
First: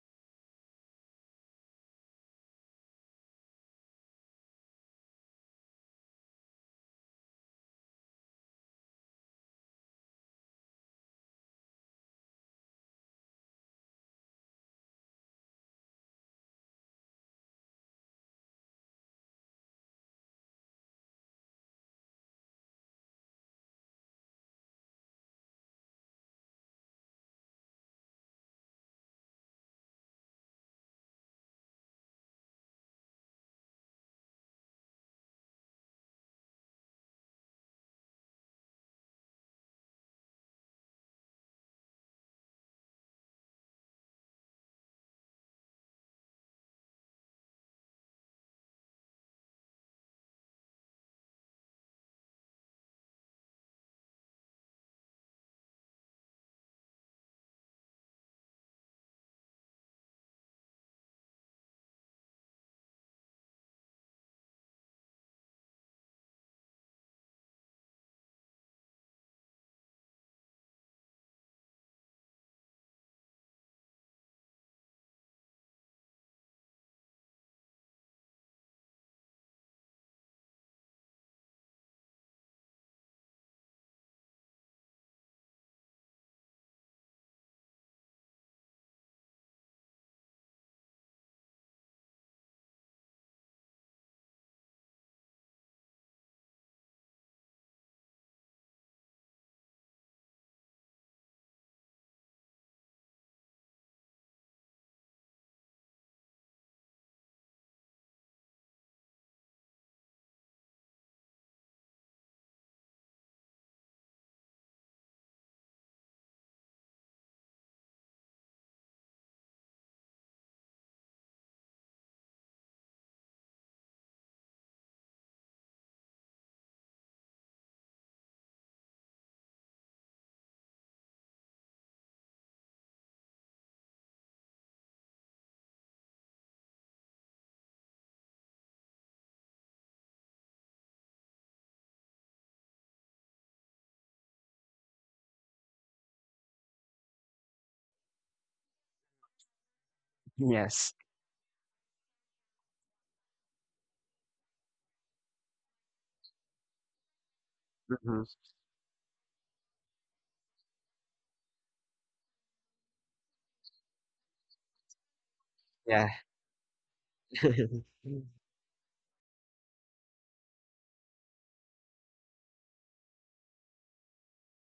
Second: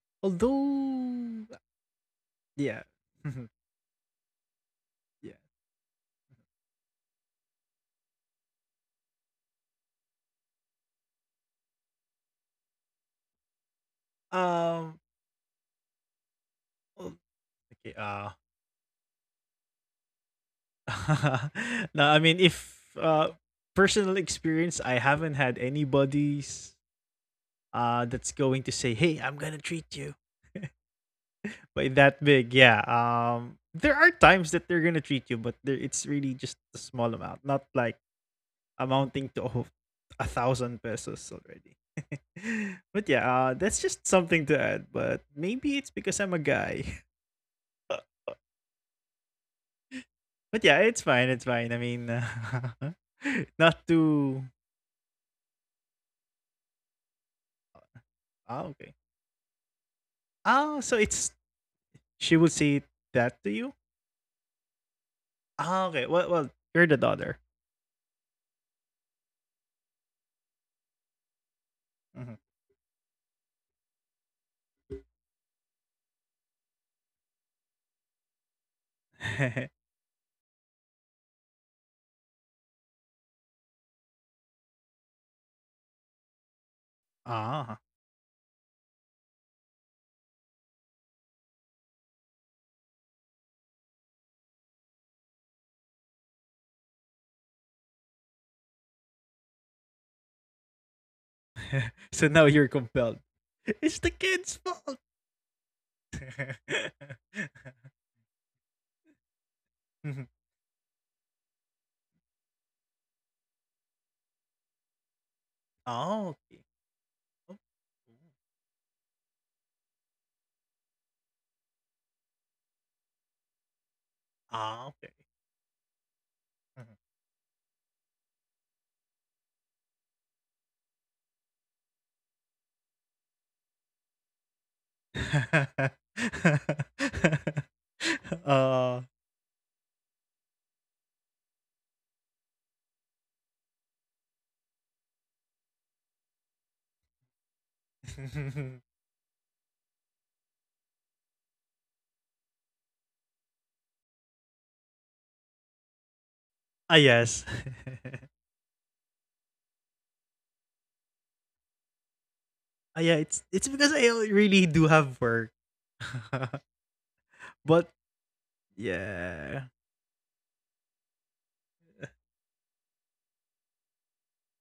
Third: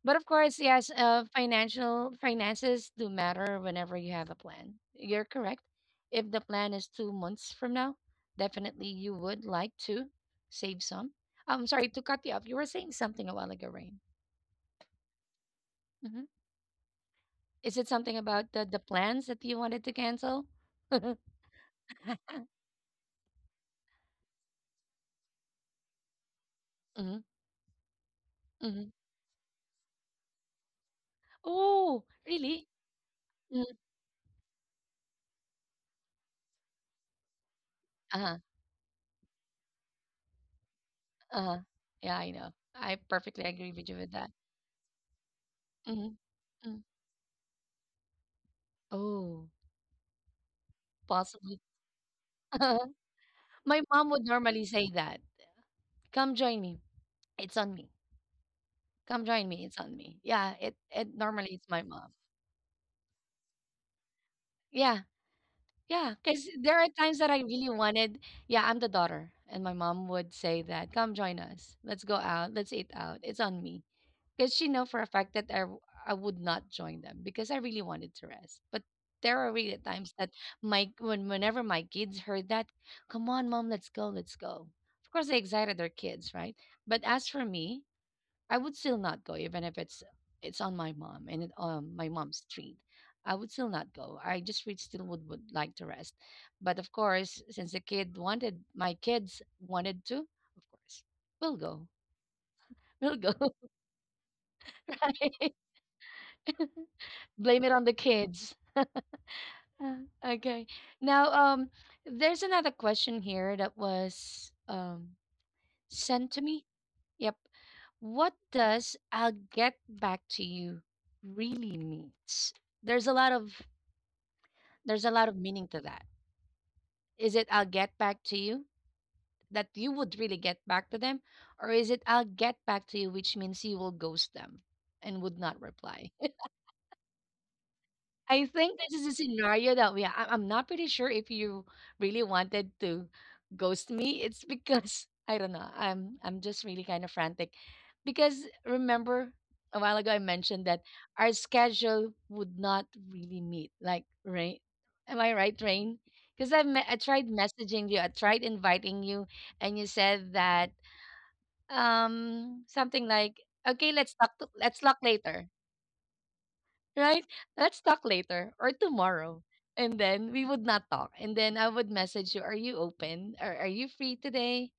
S1: But of course, yes,
S2: Although,
S1: financial
S2: yeah,
S1: finances do matter whenever you have a plan. You're
S2: yeah.
S1: correct. If the plan is 2 months from now, definitely you would like to save some. I'm sorry to cut you off. You were saying something a while ago, Rain.
S2: Um,
S1: Hmm.
S2: well,
S1: Is it
S2: okay.
S1: something about the plans that you wanted to cancel?
S2: No, I mean, if personal experience, I haven't had anybody's
S1: Hmm.
S2: that's going to
S1: Hmm.
S2: say, "Hey, I'm gonna treat you," but
S1: Oh,
S2: that big,
S1: really?
S2: yeah.
S1: Mm.
S2: There are times that they're gonna treat you, but there, it's really just a small amount, not like
S1: Uh-huh.
S2: amounting to, oh, a thousand pesos
S1: Uh-huh.
S2: already.
S1: Yeah, I know. I
S2: But yeah,
S1: perfectly agree
S2: that's
S1: with you
S2: just
S1: with that.
S2: something to add. But maybe it's because
S1: Hmm.
S2: I'm a guy.
S1: Oh,
S2: But yeah, it's fine. It's
S1: possibly.
S2: fine. I mean,
S1: My
S2: not
S1: mom would
S2: too.
S1: normally say that. Come join me. It's on me.
S2: Ah, okay.
S1: Come join me. It's on me. Yeah, it
S2: Ah, so
S1: it
S2: it's,
S1: normally it's my mom.
S2: she would say that to you.
S1: Yeah,
S2: Ah,
S1: yeah.
S2: okay.
S1: Because
S2: Well, well,
S1: there are
S2: you're
S1: times
S2: the
S1: that I
S2: daughter.
S1: really wanted. Yeah, I'm the daughter, and my mom would say that, "Come join us. Let's go out.
S2: Mhm.
S1: Let's eat out. It's on me." Because she know for a fact that I would not join them because I really wanted to rest. But there are really times that my when whenever my kids heard that, "Come on, mom, let's go, let's go." Of course, they excited their kids, right? But as for me,
S2: Ah.
S1: I would still not go even if it's it's on my mom and it on my mom's street. I would still not go. I just would would like to rest. But of course, since the kid wanted my kids wanted to, of course, we'll go.
S2: So
S1: We'll go.
S2: now you're compelled. It's the kid's fault.
S1: Blame it on the kids. Uh, Okay. Now, there's another question here that was sent to me.
S2: Oh,
S1: Yep.
S2: okay. Oh, oh.
S1: What does "I'll get back to you" really means? There's a lot of There's a lot of
S2: Ah,
S1: meaning
S2: okay.
S1: to that. Is it "I'll get back to you"? That you would really get back to them? Or is it "I'll get back to you", which means you will ghost them and would not reply?
S2: Mhm.
S1: I think this is a
S2: uh
S1: scenario that we. I'm not pretty sure if you really wanted to ghost me. It's because I don't know. I'm just really kind of frantic, because remember a while ago I mentioned that
S3: Yes.
S1: our schedule would not really meet. Like right, am I right, Rain? Because I tried
S2: ah, yes.
S1: messaging you. I
S3: Mhm.
S1: tried inviting you, and you said that something
S2: Ah,
S1: like
S2: yeah, it's
S1: okay,
S2: it's
S1: let's
S2: because I
S1: let's
S2: really
S1: talk
S2: do
S1: later,
S2: have work.
S3: Yeah.
S1: right? Let's talk
S2: But
S1: later or tomorrow.
S2: yeah.
S1: And then we would not talk. And then I would message you, are you open? Or are you free today?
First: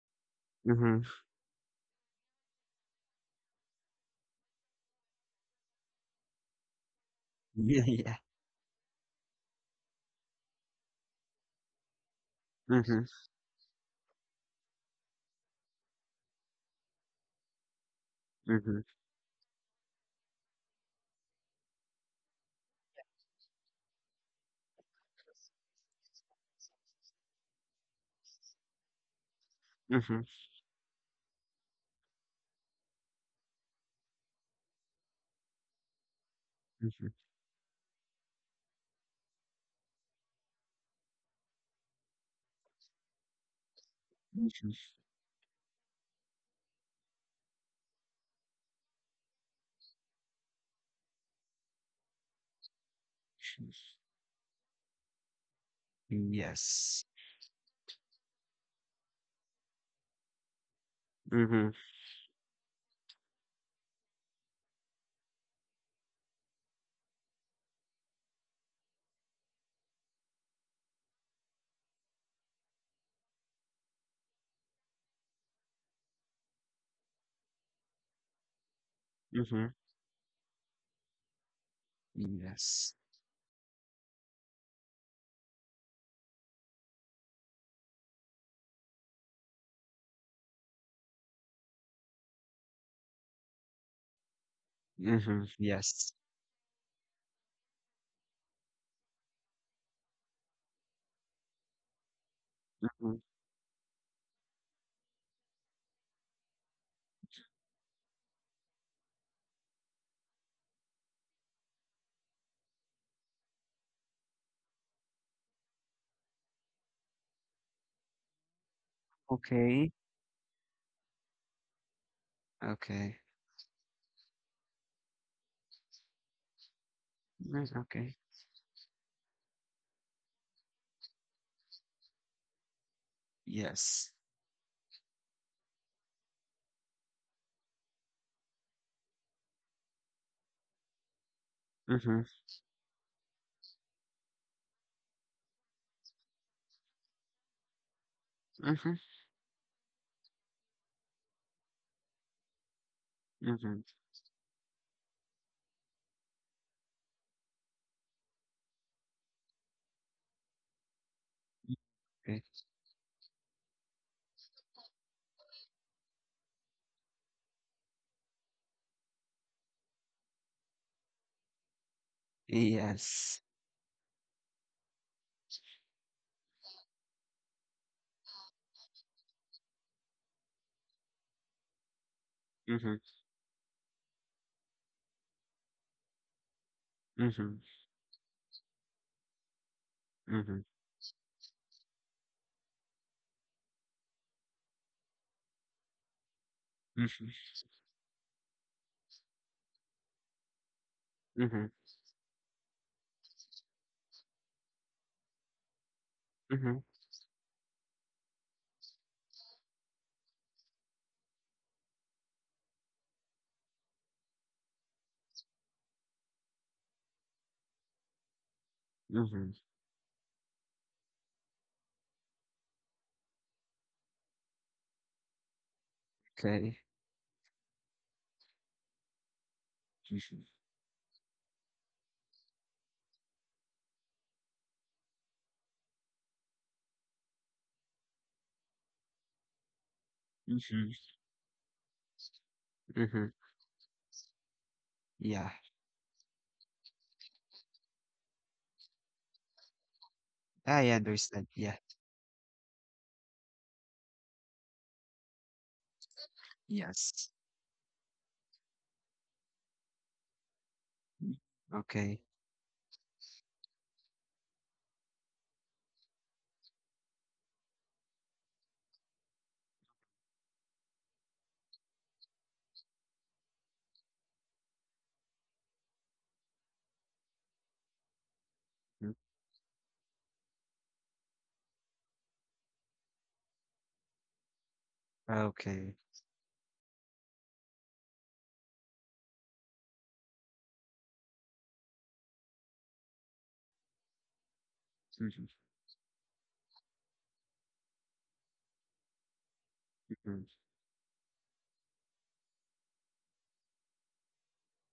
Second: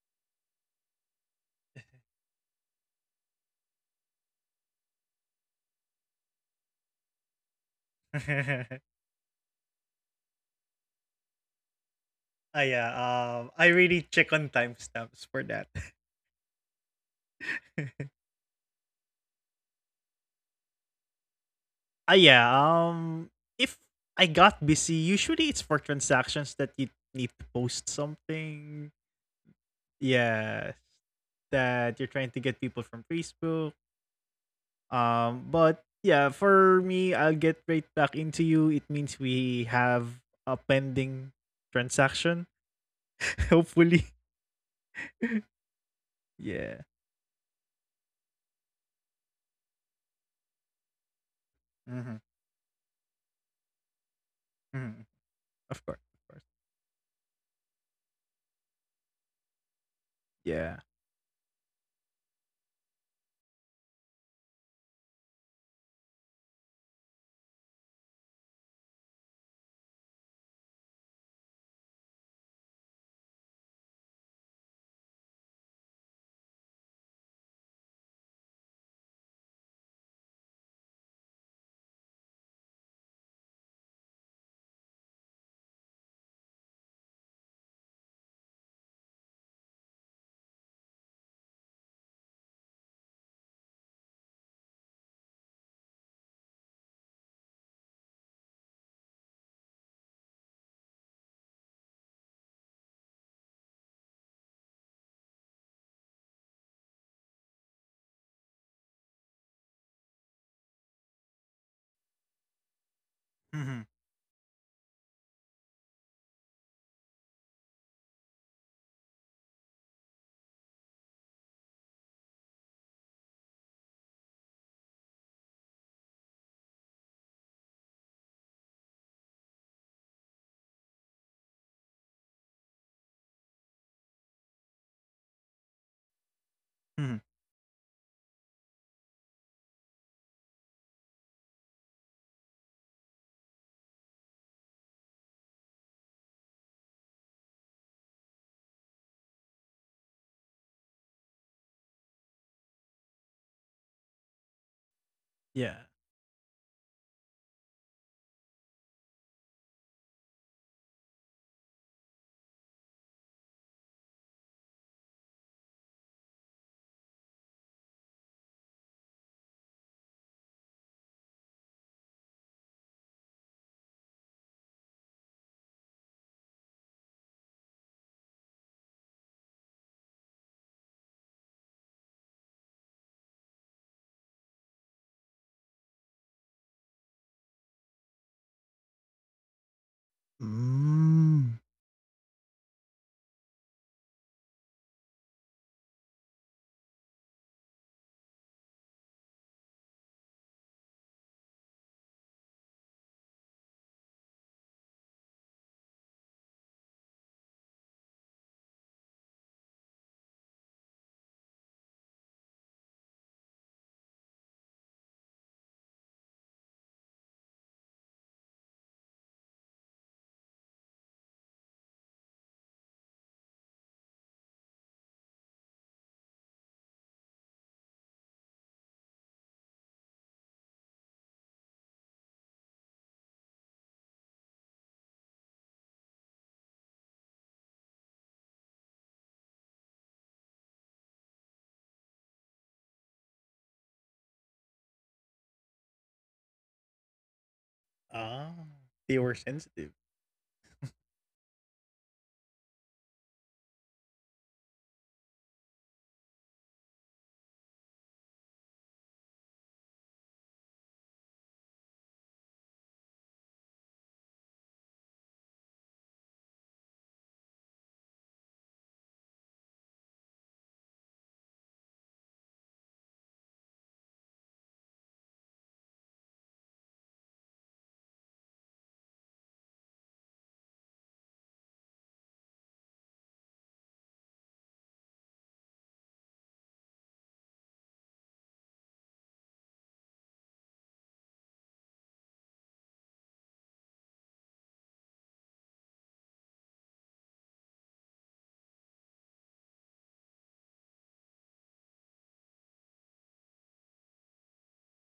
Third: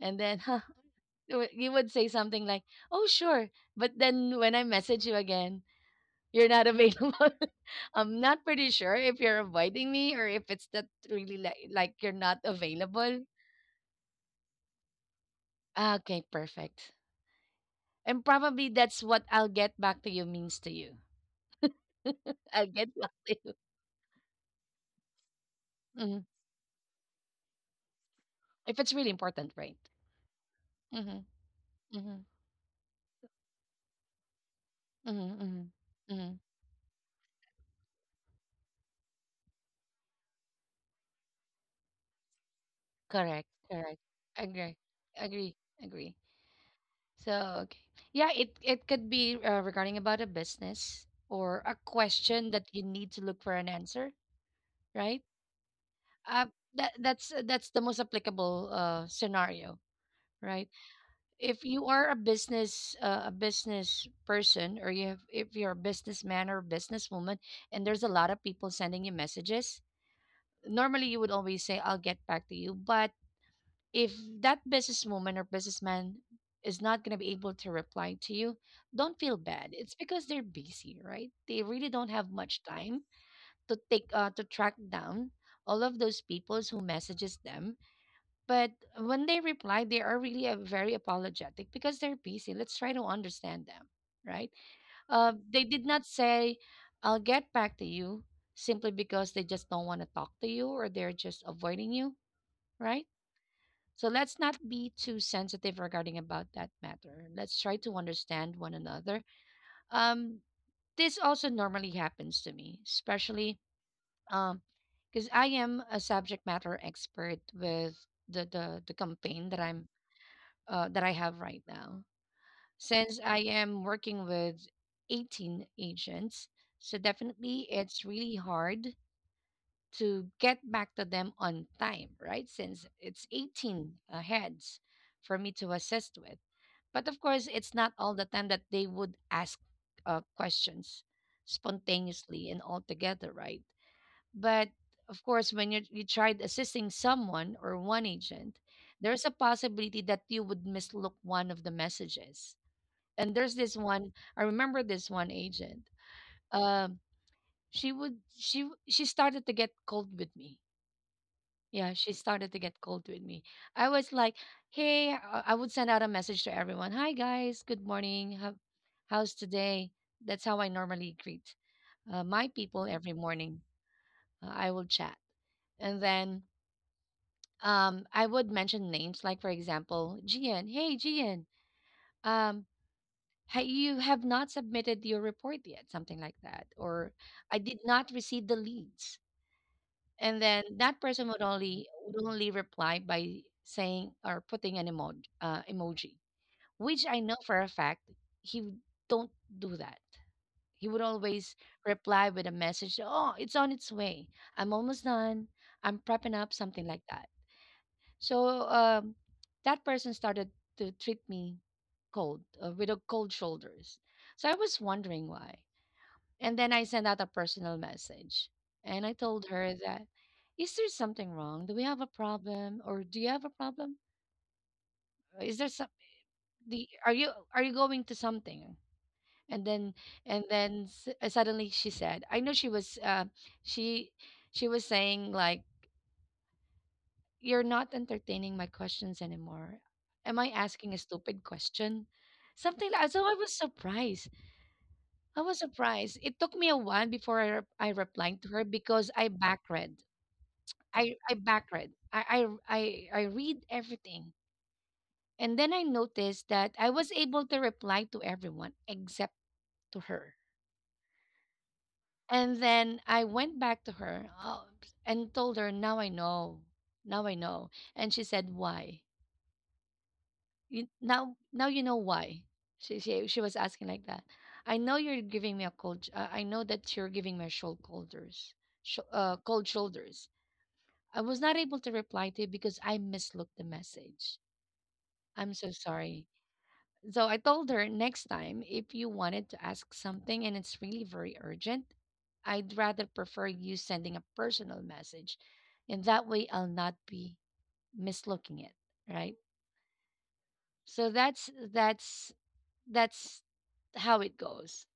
S1: And then huh,
S3: Mhm.
S1: you would say something like, oh, sure. But then when I message you again, you're not available.
S3: Yeah, yeah.
S1: I'm not pretty sure if you're avoiding me or if it's that really like you're not
S2: Ah, yeah,
S3: Mhm.
S1: available.
S2: I really check on timestamps for that.
S1: Ah, okay, perfect. And probably
S3: Mhm.
S1: that's what "I'll get back to you" means to you.
S2: Ah, yeah,
S1: I'll get back to you.
S2: if I got busy, usually it's for
S1: Mhm.
S2: transactions that you need to post something.
S1: If it's really important, right?
S3: Mhm.
S2: Yeah.
S1: Mm-hmm.
S2: That you're trying
S1: Mm-hmm.
S2: to get people from Facebook.
S1: Mm,
S2: But
S1: mm,
S2: yeah,
S1: mm.
S2: for me,
S3: Mhm.
S2: I'll get right back into you. It means we have a pending transaction,
S1: Correct,
S2: hopefully.
S1: correct.
S3: Mhm.
S1: Agree, agree, agree.
S2: Yeah.
S1: So, okay. Yeah, it could be regarding about a business or a
S2: Mm-hmm.
S1: question that you need to look for an answer,
S2: Mm-hmm.
S1: right?
S2: Of course, of course.
S1: Uh,
S3: Yes.
S1: that's the most applicable scenario, right?
S2: Yeah.
S1: If
S3: Mhm.
S1: you are a business person, or you have if you're a businessman or businesswoman and there's a lot of people sending you messages, normally you would always say I'll get back to you, but if that businesswoman or businessman is not going to be able to reply to you, don't feel bad.
S3: Mhm.
S1: It's because they're busy, right? They really don't have much
S3: Yes.
S1: time to take to track down all of those peoples who messages them. But when they reply, they are really very apologetic because they're busy. Let's try to understand them, right?
S3: Mhm,
S1: They did not
S3: yes.
S1: say, "I'll get back to you," simply because they just don't want to talk to you or they're just avoiding you, right?
S3: Mhm.
S1: So let's not be too sensitive regarding about that matter. Let's try to understand one another. Um, this also normally happens to me, especially
S2: Mm-hmm.
S1: um, because I am a subject matter expert with the campaign that I'm
S3: Okay,
S1: that I have right now. Since
S3: okay.
S1: I am working with 18 agents, so definitely
S3: Mm,
S1: it's
S3: okay.
S1: really hard to get back to them on time, right? Since it's 18
S3: Yes.
S1: heads for me to assist with. But of course,
S2: Mm-hmm.
S1: it's not all the time that they would ask questions
S3: Mhm,
S1: spontaneously and all together, right? But of course, when you tried assisting someone or one agent,
S3: mhm,
S1: there's a possibility that you would mislook one of the messages. And there's this
S3: mhm.
S1: one, I remember this one agent.
S2: Yeah.
S1: Um, she would she w- she started to get cold with me, yeah, she
S3: Okay.
S1: started to get cold with me. I was like, "Hey," I would send out a message to everyone. "Hi guys, good morning. How's today?" That's how I normally greet my people every
S3: Yes.
S1: morning. I will chat, and then I would mention names, like for example, Gian. Hey, Gian. Um,
S3: Mhm,
S1: you have not submitted your report yet, something like that, or I
S3: mhm,
S1: did not receive the leads. And then
S3: mhm,
S1: that person would only
S2: Mm.
S1: would only reply by saying or putting an emoji, emoji, which I
S3: mhm,
S1: know for a fact he w- don't do that. He would always
S3: mhm,
S1: reply with a message, oh, it's on its way, I'm almost done, I'm prepping up,
S3: mhm,
S1: something like that. So that person started to treat me cold, with a cold shoulders. So I was wondering why, and then I sent out a personal message and I told
S3: mhm.
S1: her that, is there something wrong? Do we have a problem? Or do you have a problem? Is there
S3: Okay.
S1: are you going to something? And then,
S3: Mhm,
S1: suddenly she said, I know she, she was saying like, you're not entertaining my questions anymore. Am I asking
S3: mhm,
S1: a stupid question? Something like, so I
S3: mhm.
S1: was surprised. I
S3: Yeah,
S1: was surprised. It took me a while before I replied to
S2: Ah,
S1: her because
S2: they
S1: I
S2: were sensitive.
S1: backread.
S3: I
S1: I
S3: understand. Yeah.
S1: backread. I read everything, and then I noticed that I was
S3: Yes.
S1: able to reply to everyone except to her.
S3: Mm, okay.
S1: And then I went back to her, and told her, "Now I know. Now I know." And she said, "Why? You, now you know why." She was asking like that. I know you're giving me a cold. I know that you're giving me a cold shoulders,
S3: Mm,
S1: cold shoulders. I was not able to reply to you because I mislooked the message. I'm so
S3: okay.
S1: sorry. So I told her, next time if you wanted to ask something and it's really very urgent, I'd rather prefer you sending a personal message.
S3: Mhm,
S1: And that way I'll not be mislooking it, right?
S3: mhm.
S1: So that's how it goes.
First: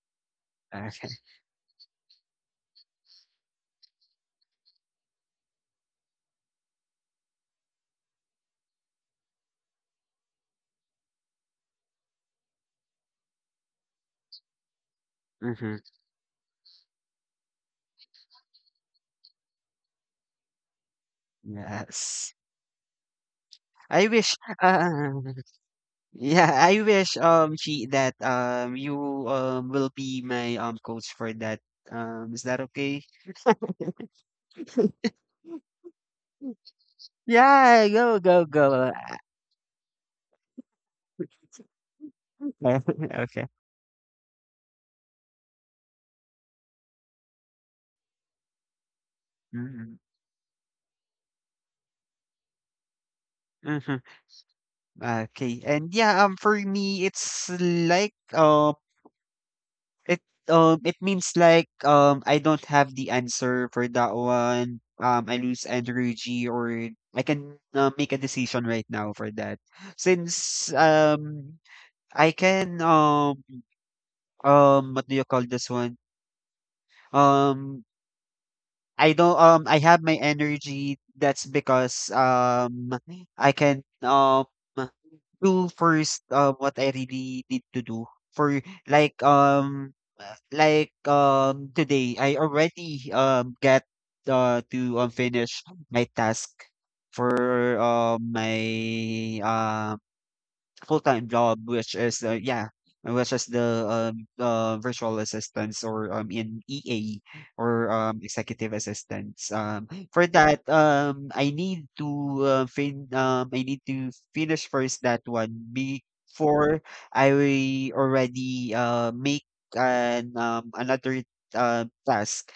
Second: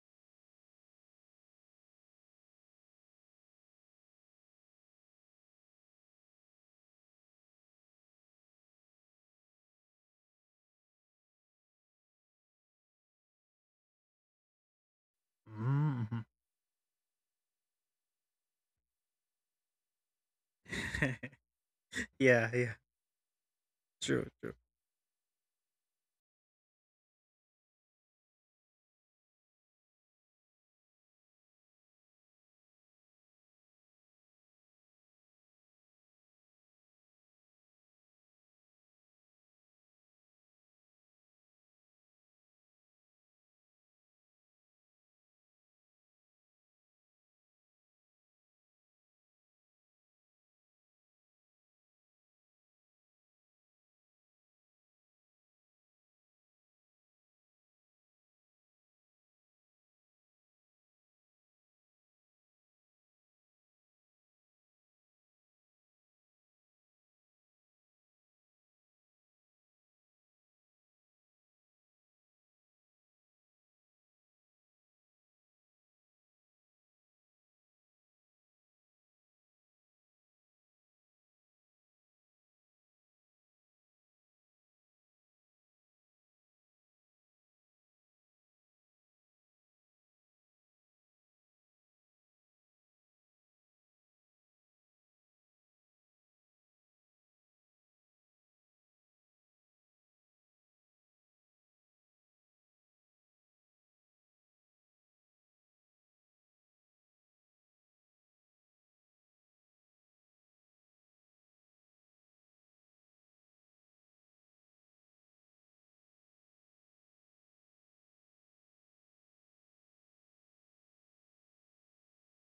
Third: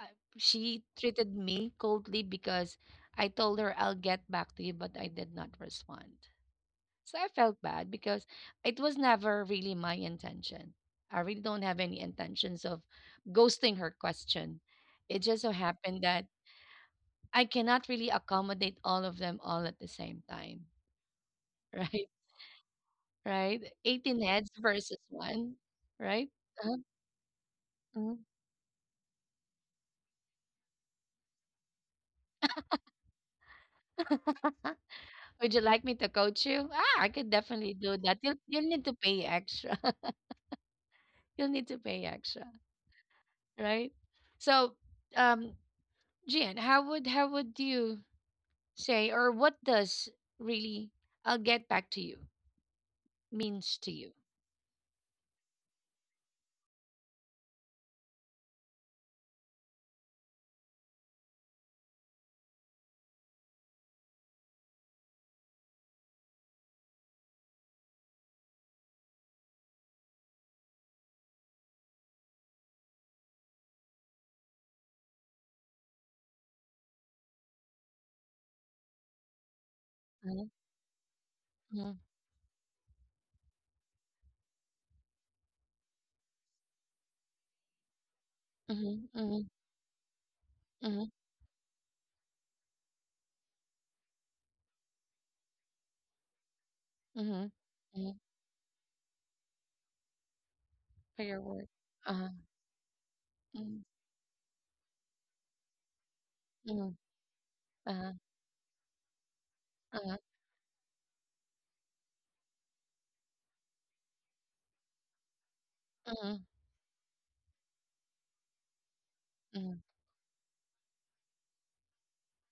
S1: She
S3: Okay.
S1: treated me coldly because I told her I'll get back to you, but I did not respond. So I felt bad because it was never really my intention. I really don't have any intentions of ghosting her question. It just so
S3: Mhm.
S1: happened that
S2: Mm-hmm.
S1: I cannot really accommodate all of them all at the same time, right?
S3: Yes.
S2: Yeah, yeah.
S1: Right?
S3: I
S1: 18
S2: True,
S3: wish.
S1: heads
S2: true.
S1: versus one, right?
S3: Yeah,
S1: Uh-huh.
S3: I wish, she that
S1: Mhm.
S3: you will be my coach for that. Is that okay?
S1: Would you like me to coach you? Ah, I could definitely
S3: Yeah,
S1: do that.
S3: go go
S1: You'll need to
S3: go.
S1: pay extra. You'll need to pay extra,
S3: Okay.
S1: right? So, um, Gian, how would you say, or what
S3: Mm-hmm.
S1: does really "I'll get back to you" means
S3: Mm-hmm.
S1: to you?
S3: Okay. And yeah, for me it's like um it um it means like I don't have the answer for that one. I lose energy or I can make a decision right now for that. Since I can, what do you call this one, um I don't I have my
S1: Mm-hmm,
S3: energy, that's
S1: mm-hmm,
S3: because I can do first, what I really need to do for, like
S1: mm-hmm,
S3: um uh, like
S1: mm-hmm,
S3: um today I already get to finish my task
S1: mm-hmm,
S3: for
S1: mm-hmm,
S3: my
S1: for
S3: full-time
S1: your
S3: job,
S1: work,
S3: which is,
S1: uh-huh,
S3: yeah, which is
S1: mm-hmm,
S3: the virtual assistants or in
S1: mm-hmm,
S3: EA or
S1: uh-huh,
S3: executive assistants.
S1: uh-huh,
S3: For that, I need to fin I need to finish first that one
S1: mm-hmm,
S3: before I already make
S1: mm-hmm.
S3: an another task.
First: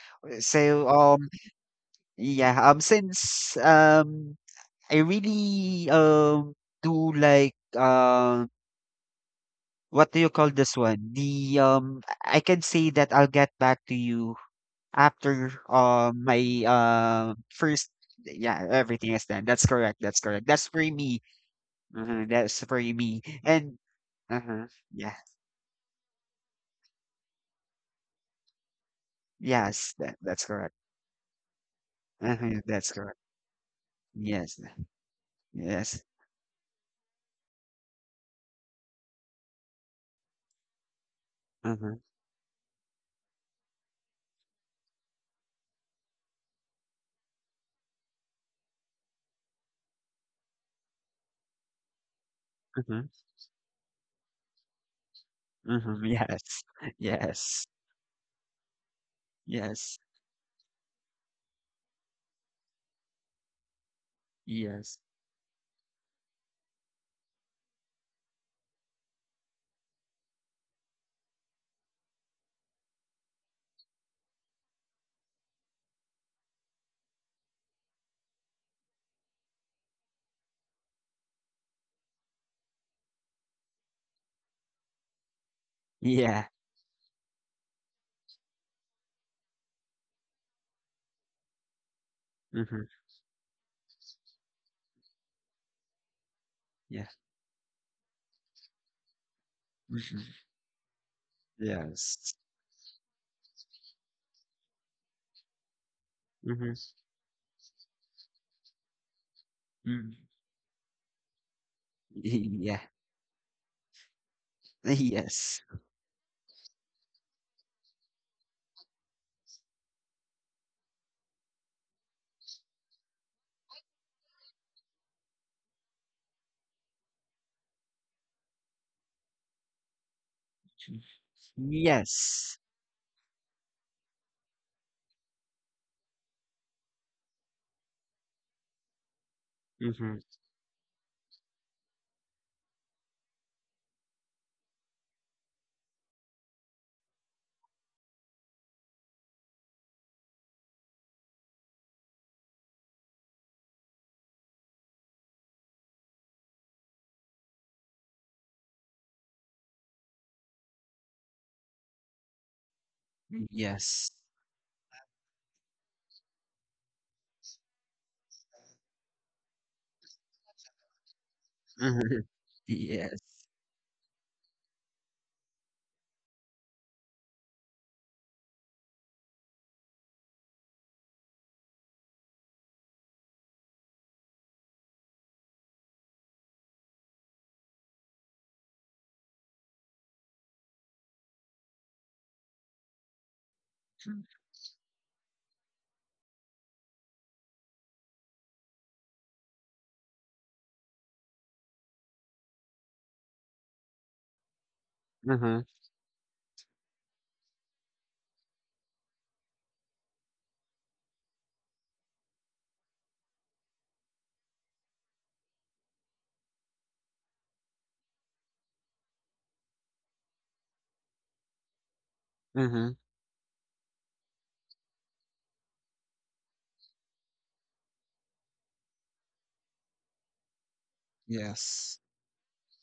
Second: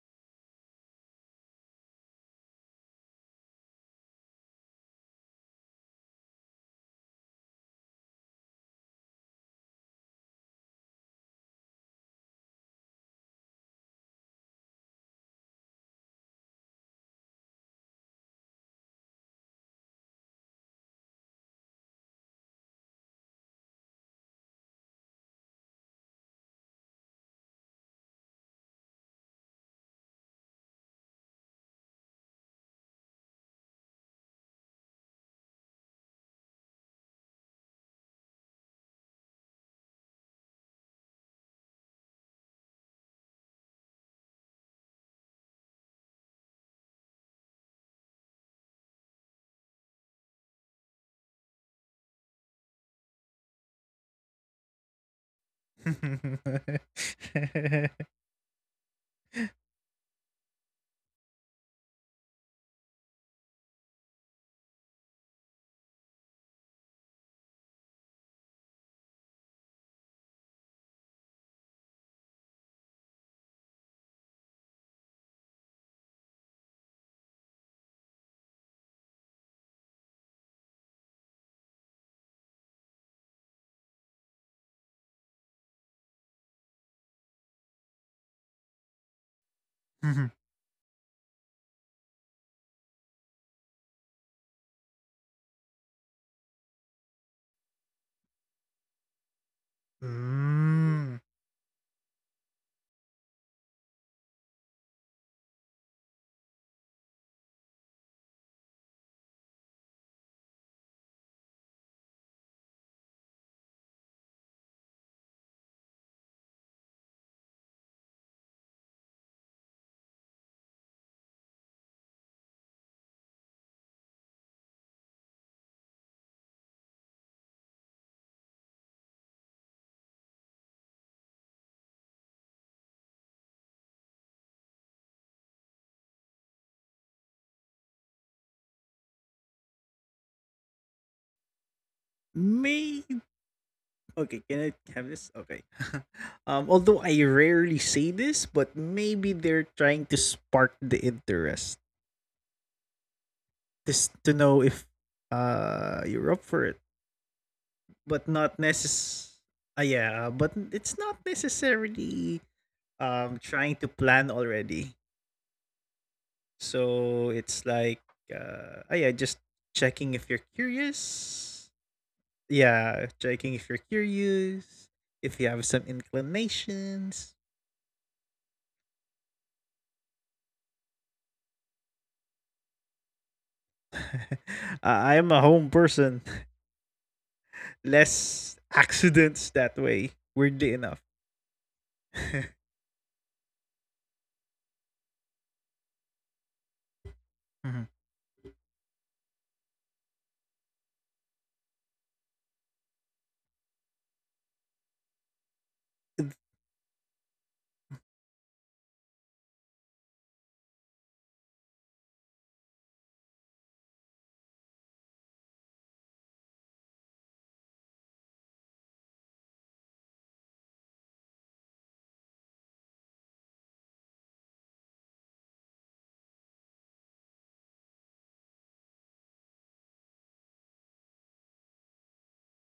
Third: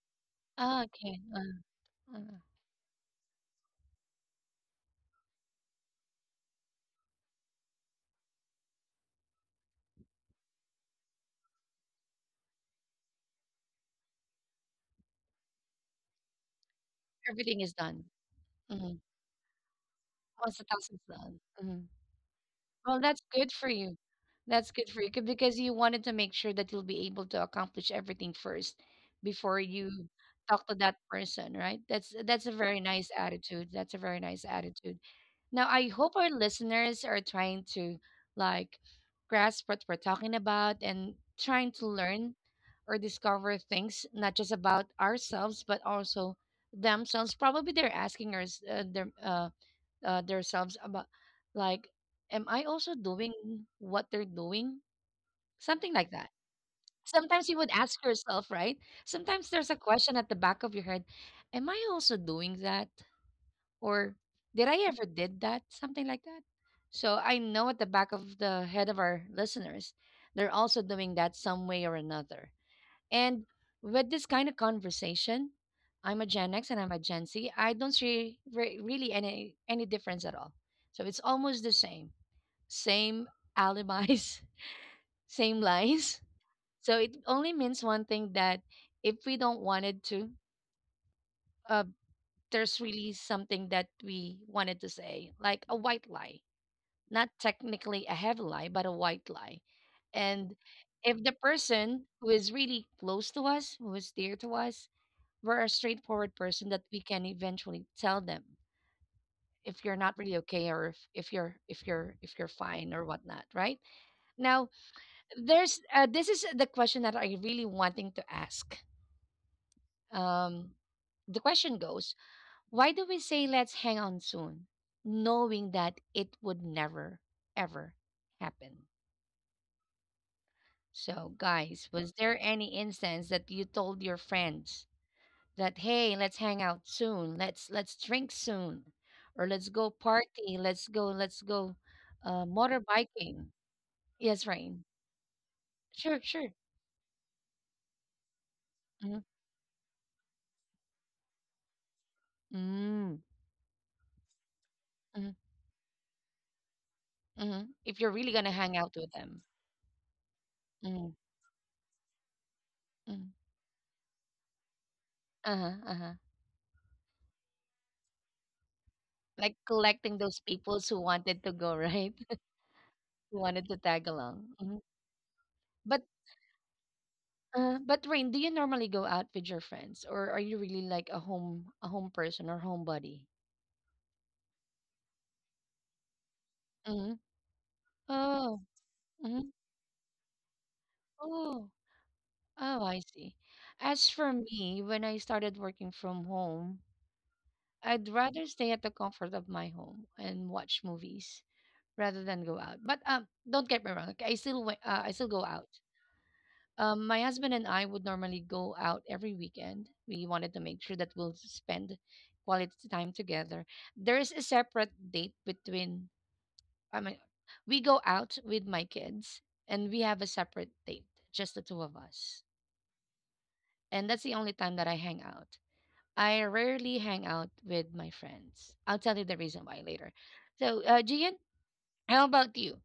S1: Ah,
S3: So
S1: okay,
S3: um
S1: uh,
S3: yeah um since um I really do like, what do you call this one? The I can say that I'll get back to you after my
S1: everything is
S3: first,
S1: done.
S3: yeah,
S1: Mm-hmm.
S3: everything is done. That's correct. That's correct.
S1: Once the
S3: That's for
S1: task is
S3: me.
S1: done. Mm-hmm.
S3: Uh-huh, that's for
S1: Well, that's
S3: me.
S1: good for
S3: And
S1: you.
S3: uh-huh,
S1: That's good for you
S3: yeah.
S1: 'cause- because you wanted to make sure that you'll be able to accomplish everything first before
S3: Yes,
S1: you
S3: that's
S1: talk
S3: correct.
S1: to that person, right? That's a
S3: Uh-huh,
S1: very
S3: that's
S1: nice
S3: correct.
S1: attitude. That's a very nice
S3: Yes.
S1: attitude. Now, I
S3: Yes.
S1: hope our listeners are trying to like grasp what we're talking about and trying to
S3: Uh-huh.
S1: learn or discover things not just about ourselves but also themselves. Probably they're asking us themselves about like, am I also
S3: Uh-huh.
S1: doing what they're doing, something
S3: Uh-huh.
S1: like that.
S3: Yes.
S1: Sometimes you
S3: Yes.
S1: would ask yourself, right? Sometimes there's a
S3: Yes.
S1: question at the back of your head, am I also doing that, or did I
S3: Yes.
S1: ever did that, something like that. So I know at the back of the head of our listeners, they're also doing that some way or another. And with this kind of conversation, I'm a Gen X and I'm a Gen Z. I don't see really any difference at all. So it's almost the same, same alibis, same lies.
S3: Yeah.
S1: So it only means one thing, that if we don't wanted to,
S2: hmm
S1: uh, there's
S3: Mm-hmm.
S1: really something that we wanted to say, like a white lie,
S3: Yeah.
S1: not technically a heavy lie, but a white lie.
S3: Mm-hmm.
S1: And
S2: mm,
S1: if the person who
S3: Yes.
S1: is really close to us, who is dear to us, we're a straightforward person
S3: Mm-hmm.
S1: that we can eventually tell them if you're not
S3: Mm.
S1: really okay, or if you're
S3: Yeah.
S1: fine or whatnot, right? Now,
S3: Yes.
S1: there's this is the question that I really wanting to ask. um the question goes, why do we say let's hang on soon, knowing that it would never ever happen? So guys, was there
S3: Yes.
S1: any instance that you told your friends that, hey, let's hang out soon, let's drink soon, or let's go
S3: Mhm.
S1: party, let's go
S2: may
S1: motorbiking?
S2: Okay,
S1: Yes,
S2: can I
S1: Rain.
S2: have this? Okay.
S1: Sure, sure.
S2: Although I rarely say this, but
S1: Mm-hmm.
S2: maybe they're trying to spark the interest,
S1: Mm,
S2: just to know if
S1: mm,
S2: you're up for it,
S1: mm, if you're really
S2: but
S1: gonna
S2: not
S1: hang out with them.
S2: necess. Yeah, but
S1: Mm,
S2: it's not necessarily
S1: mm,
S2: trying to
S3: Yes.
S2: plan already.
S1: uh-huh, uh-huh,
S2: So it's like, ah, yeah,
S1: like
S2: just
S1: collecting
S2: checking
S1: those
S2: if you're
S1: peoples who wanted to go,
S2: curious.
S1: right?
S3: Mhm. Yes.
S2: Yeah,
S1: Who wanted to
S2: checking if you're
S1: tag along. Mhm.
S2: curious, if you have
S1: But
S2: some inclinations.
S1: but Rain, do you normally go out with your friends, or are you really like a home person, or homebody?
S2: I am a home person.
S1: Mm-hmm. Oh.
S2: Less
S1: Mm-hmm.
S2: accidents that way. Weirdly enough.
S1: Oh. Oh, I see. As for me, when I started working from home, I'd rather stay at the comfort of my home and watch movies rather than go out. But don't get me wrong. Okay, I still go
S3: Mhm.
S1: out.
S2: Mm-hmm.
S1: My husband and I would normally go out every weekend. We wanted to make sure that we'll spend quality time together. There is a separate date between. I mean, we go out with my kids, and we have a separate date, just the two of us,
S3: Mhm.
S1: and that's the only time that I hang out. I rarely hang out with my friends. I'll tell you the reason why later. So, Gian,
S3: Yes.
S1: how about you?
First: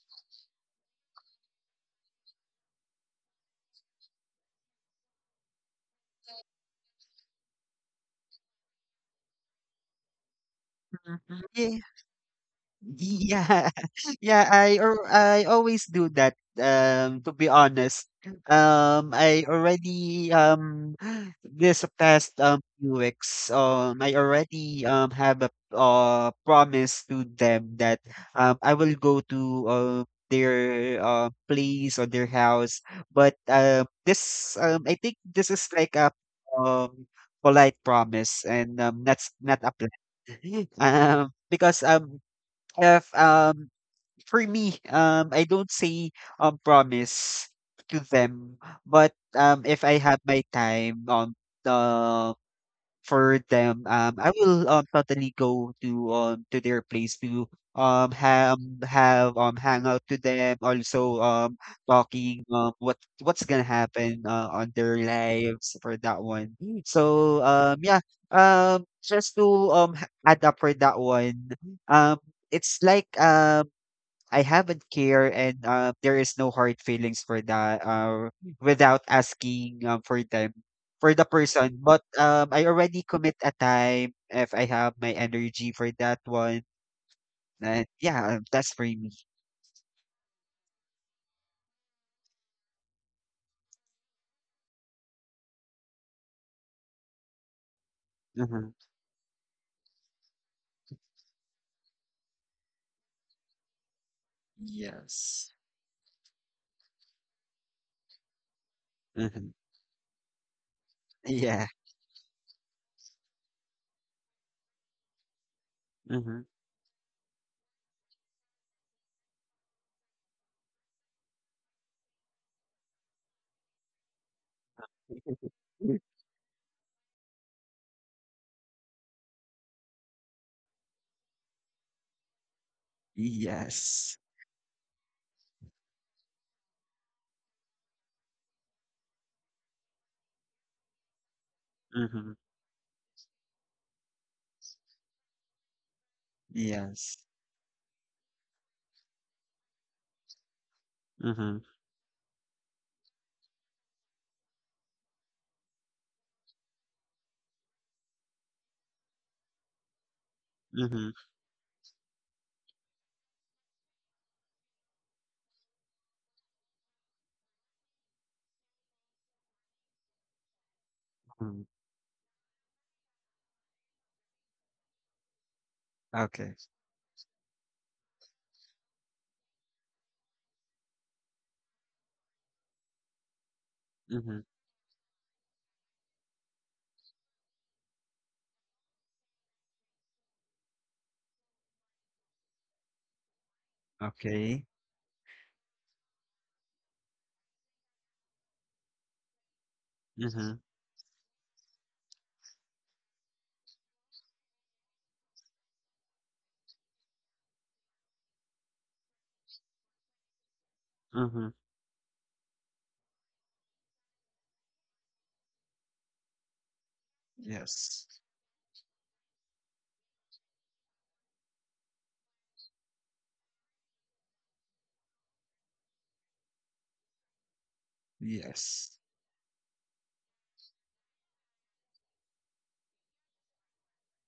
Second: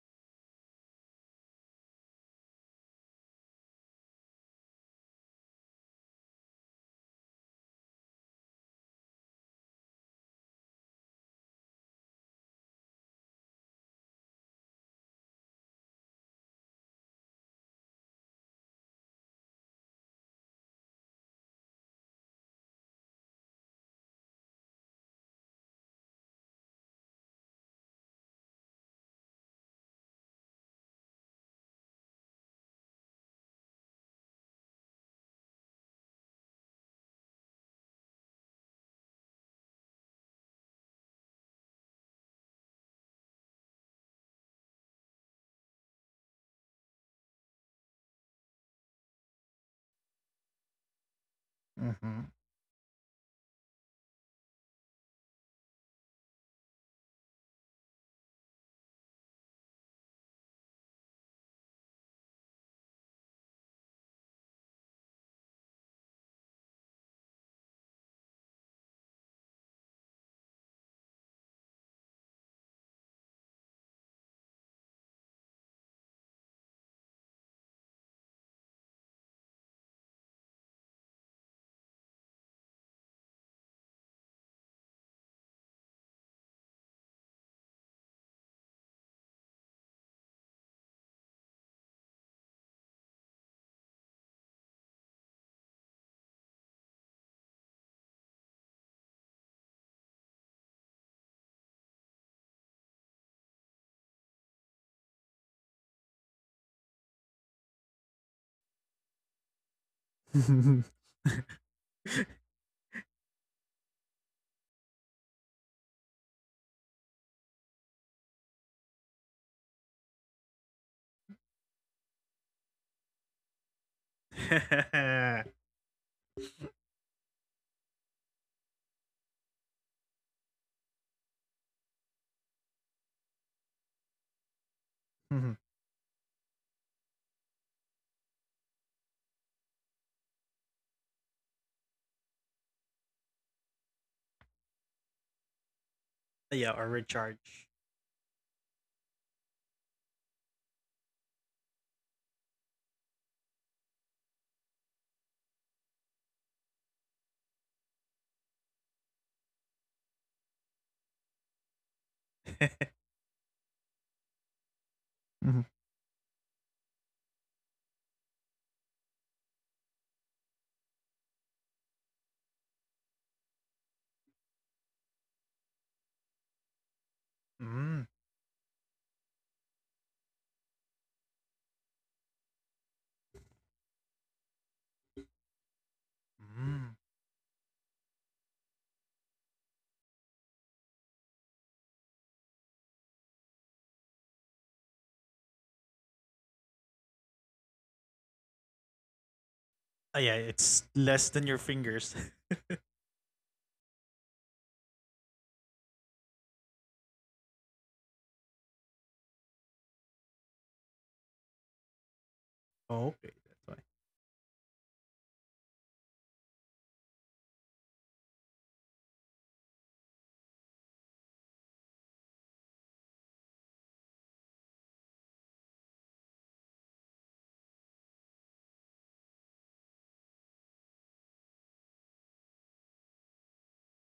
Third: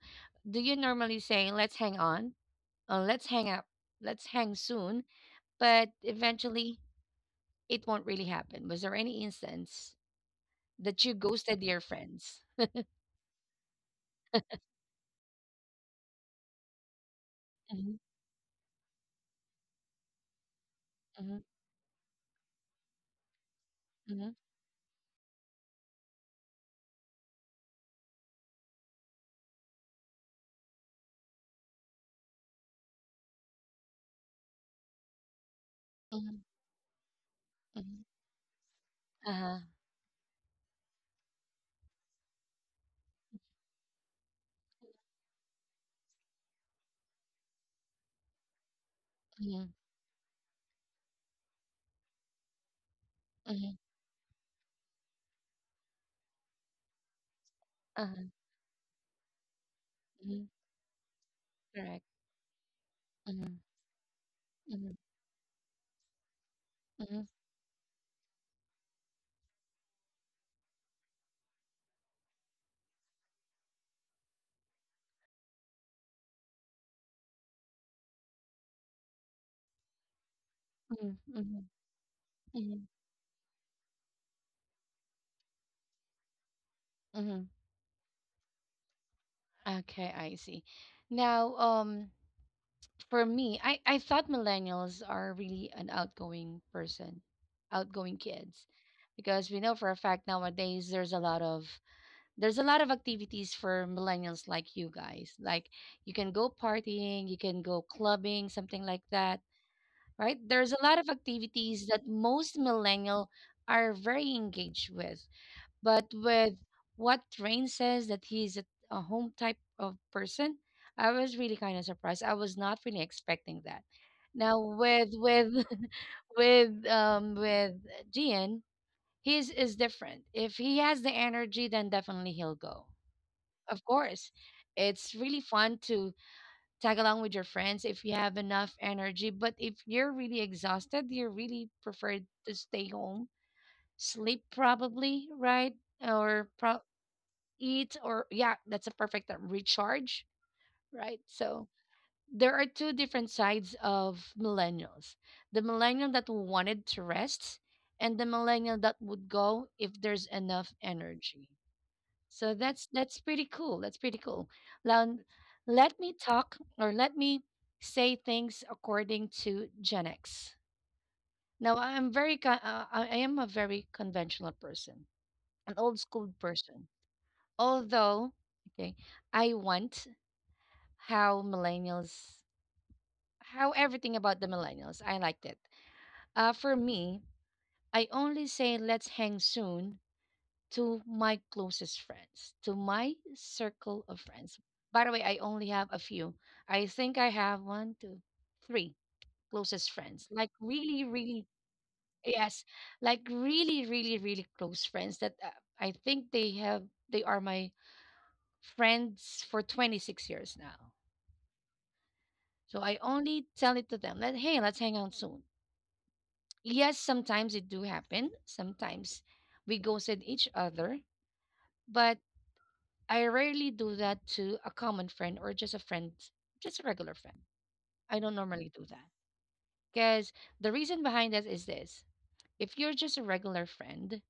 S1: Do you normally say, let's hang on, or let's hang up, let's hang soon, but eventually it won't really happen? Was there any instance that you ghosted your
S3: Mhm.
S1: friends?
S3: Yeah. Yeah, I always do that, to be
S1: Mm-hmm,
S3: honest. I
S1: mm-hmm,
S3: this past few weeks, I
S1: mm-hmm,
S3: already, have a, promise to them that, I will go to, their, place or their house. But, this, I think this is like a,
S1: mm-hmm,
S3: um, polite
S1: mm-hmm,
S3: promise and, that's
S1: uh-huh,
S3: not a plan. Because, if for me, I don't say promise to them, but
S1: hmm,
S3: if I have my time the for
S1: hmm,
S3: them, I will totally go to their place to um
S1: uh-huh,
S3: have have hang out to
S1: hmm,
S3: them. Also,
S1: correct.
S3: talking, what what's
S1: Mm-hmm,
S3: gonna happen, on
S1: mm-hmm,
S3: their lives for that one.
S1: mm-hmm,
S3: So, just to add up for that one um it's like, I haven't care and, there is no hard feelings for that, without asking, for them,
S1: mm-hmm,
S3: for the person.
S1: mm-hmm,
S3: But I already commit a time if I have my energy for that one.
S1: mm-hmm.
S3: And yeah, that's for me.
S1: Okay, I see. Now, for me, I thought millennials are really an outgoing person, outgoing kids,
S3: Mhm.
S1: because we know for a fact nowadays there's a lot of, activities for millennials like you guys.
S3: Yes.
S1: Like you can go partying, you can go clubbing, something like that,
S3: Hmm.
S1: right? There's a
S2: Mhm.
S1: lot of
S3: Yeah.
S1: activities that most millennial are very engaged with. But
S3: Mm-hmm.
S1: with what Rain says that he's a home type of person, I was really kind of surprised. I was not really expecting that. Now with
S2: Mhm.
S1: with with Gian, his is different. If he has the energy, then definitely he'll go. Of
S3: Yes.
S1: course, it's really
S2: Mhm.
S1: fun to tag along with your friends if you have enough energy. But if you're really exhausted, you really prefer
S3: Hmm.
S1: to stay home, sleep probably, right? Or
S2: Yeah, or
S3: Yes.
S2: recharge.
S1: eat, or yeah, that's a perfect term, recharge, right?
S3: Hmm.
S1: So there are two different sides of millennials, the millennial that wanted to rest and the millennial that would go if there's enough
S3: Hmm.
S1: energy. So
S2: Mhm.
S1: that's pretty cool. That's pretty cool. Now,
S2: Mm,
S1: let me talk, or let me say things according to Gen X.
S3: Hmm.
S1: Now I'm very I am a very conventional person, an old school
S3: Okay.
S1: person. Although, okay, I want how millennials, how everything about
S3: Hmm.
S1: the millennials. I liked it. For
S2: mm.
S1: me, I only say let's hang soon to my closest friends, to my circle of friends.
S3: Okay.
S1: By the way, I only have a few. I think I have one, two, three closest friends.
S2: Oh, yeah,
S1: Like
S3: Hmm.
S2: it's
S1: really,
S2: less
S1: really,
S2: than your fingers.
S1: yes, like really, really, really close friends that I think they have, they are my friends for 26 years now.
S3: Hmm.
S1: So I
S2: Oh,
S1: only
S2: okay,
S1: tell
S2: that's
S1: it
S2: why.
S1: to them that, hey, let's hang out soon. Yes, sometimes it do
S3: Yes.
S1: happen. Sometimes we ghosted each other, but I rarely do that to a common friend or just a friend, just a regular friend. I don't normally do
S3: Yes.
S1: that because the reason behind that is this: if you're just a regular friend,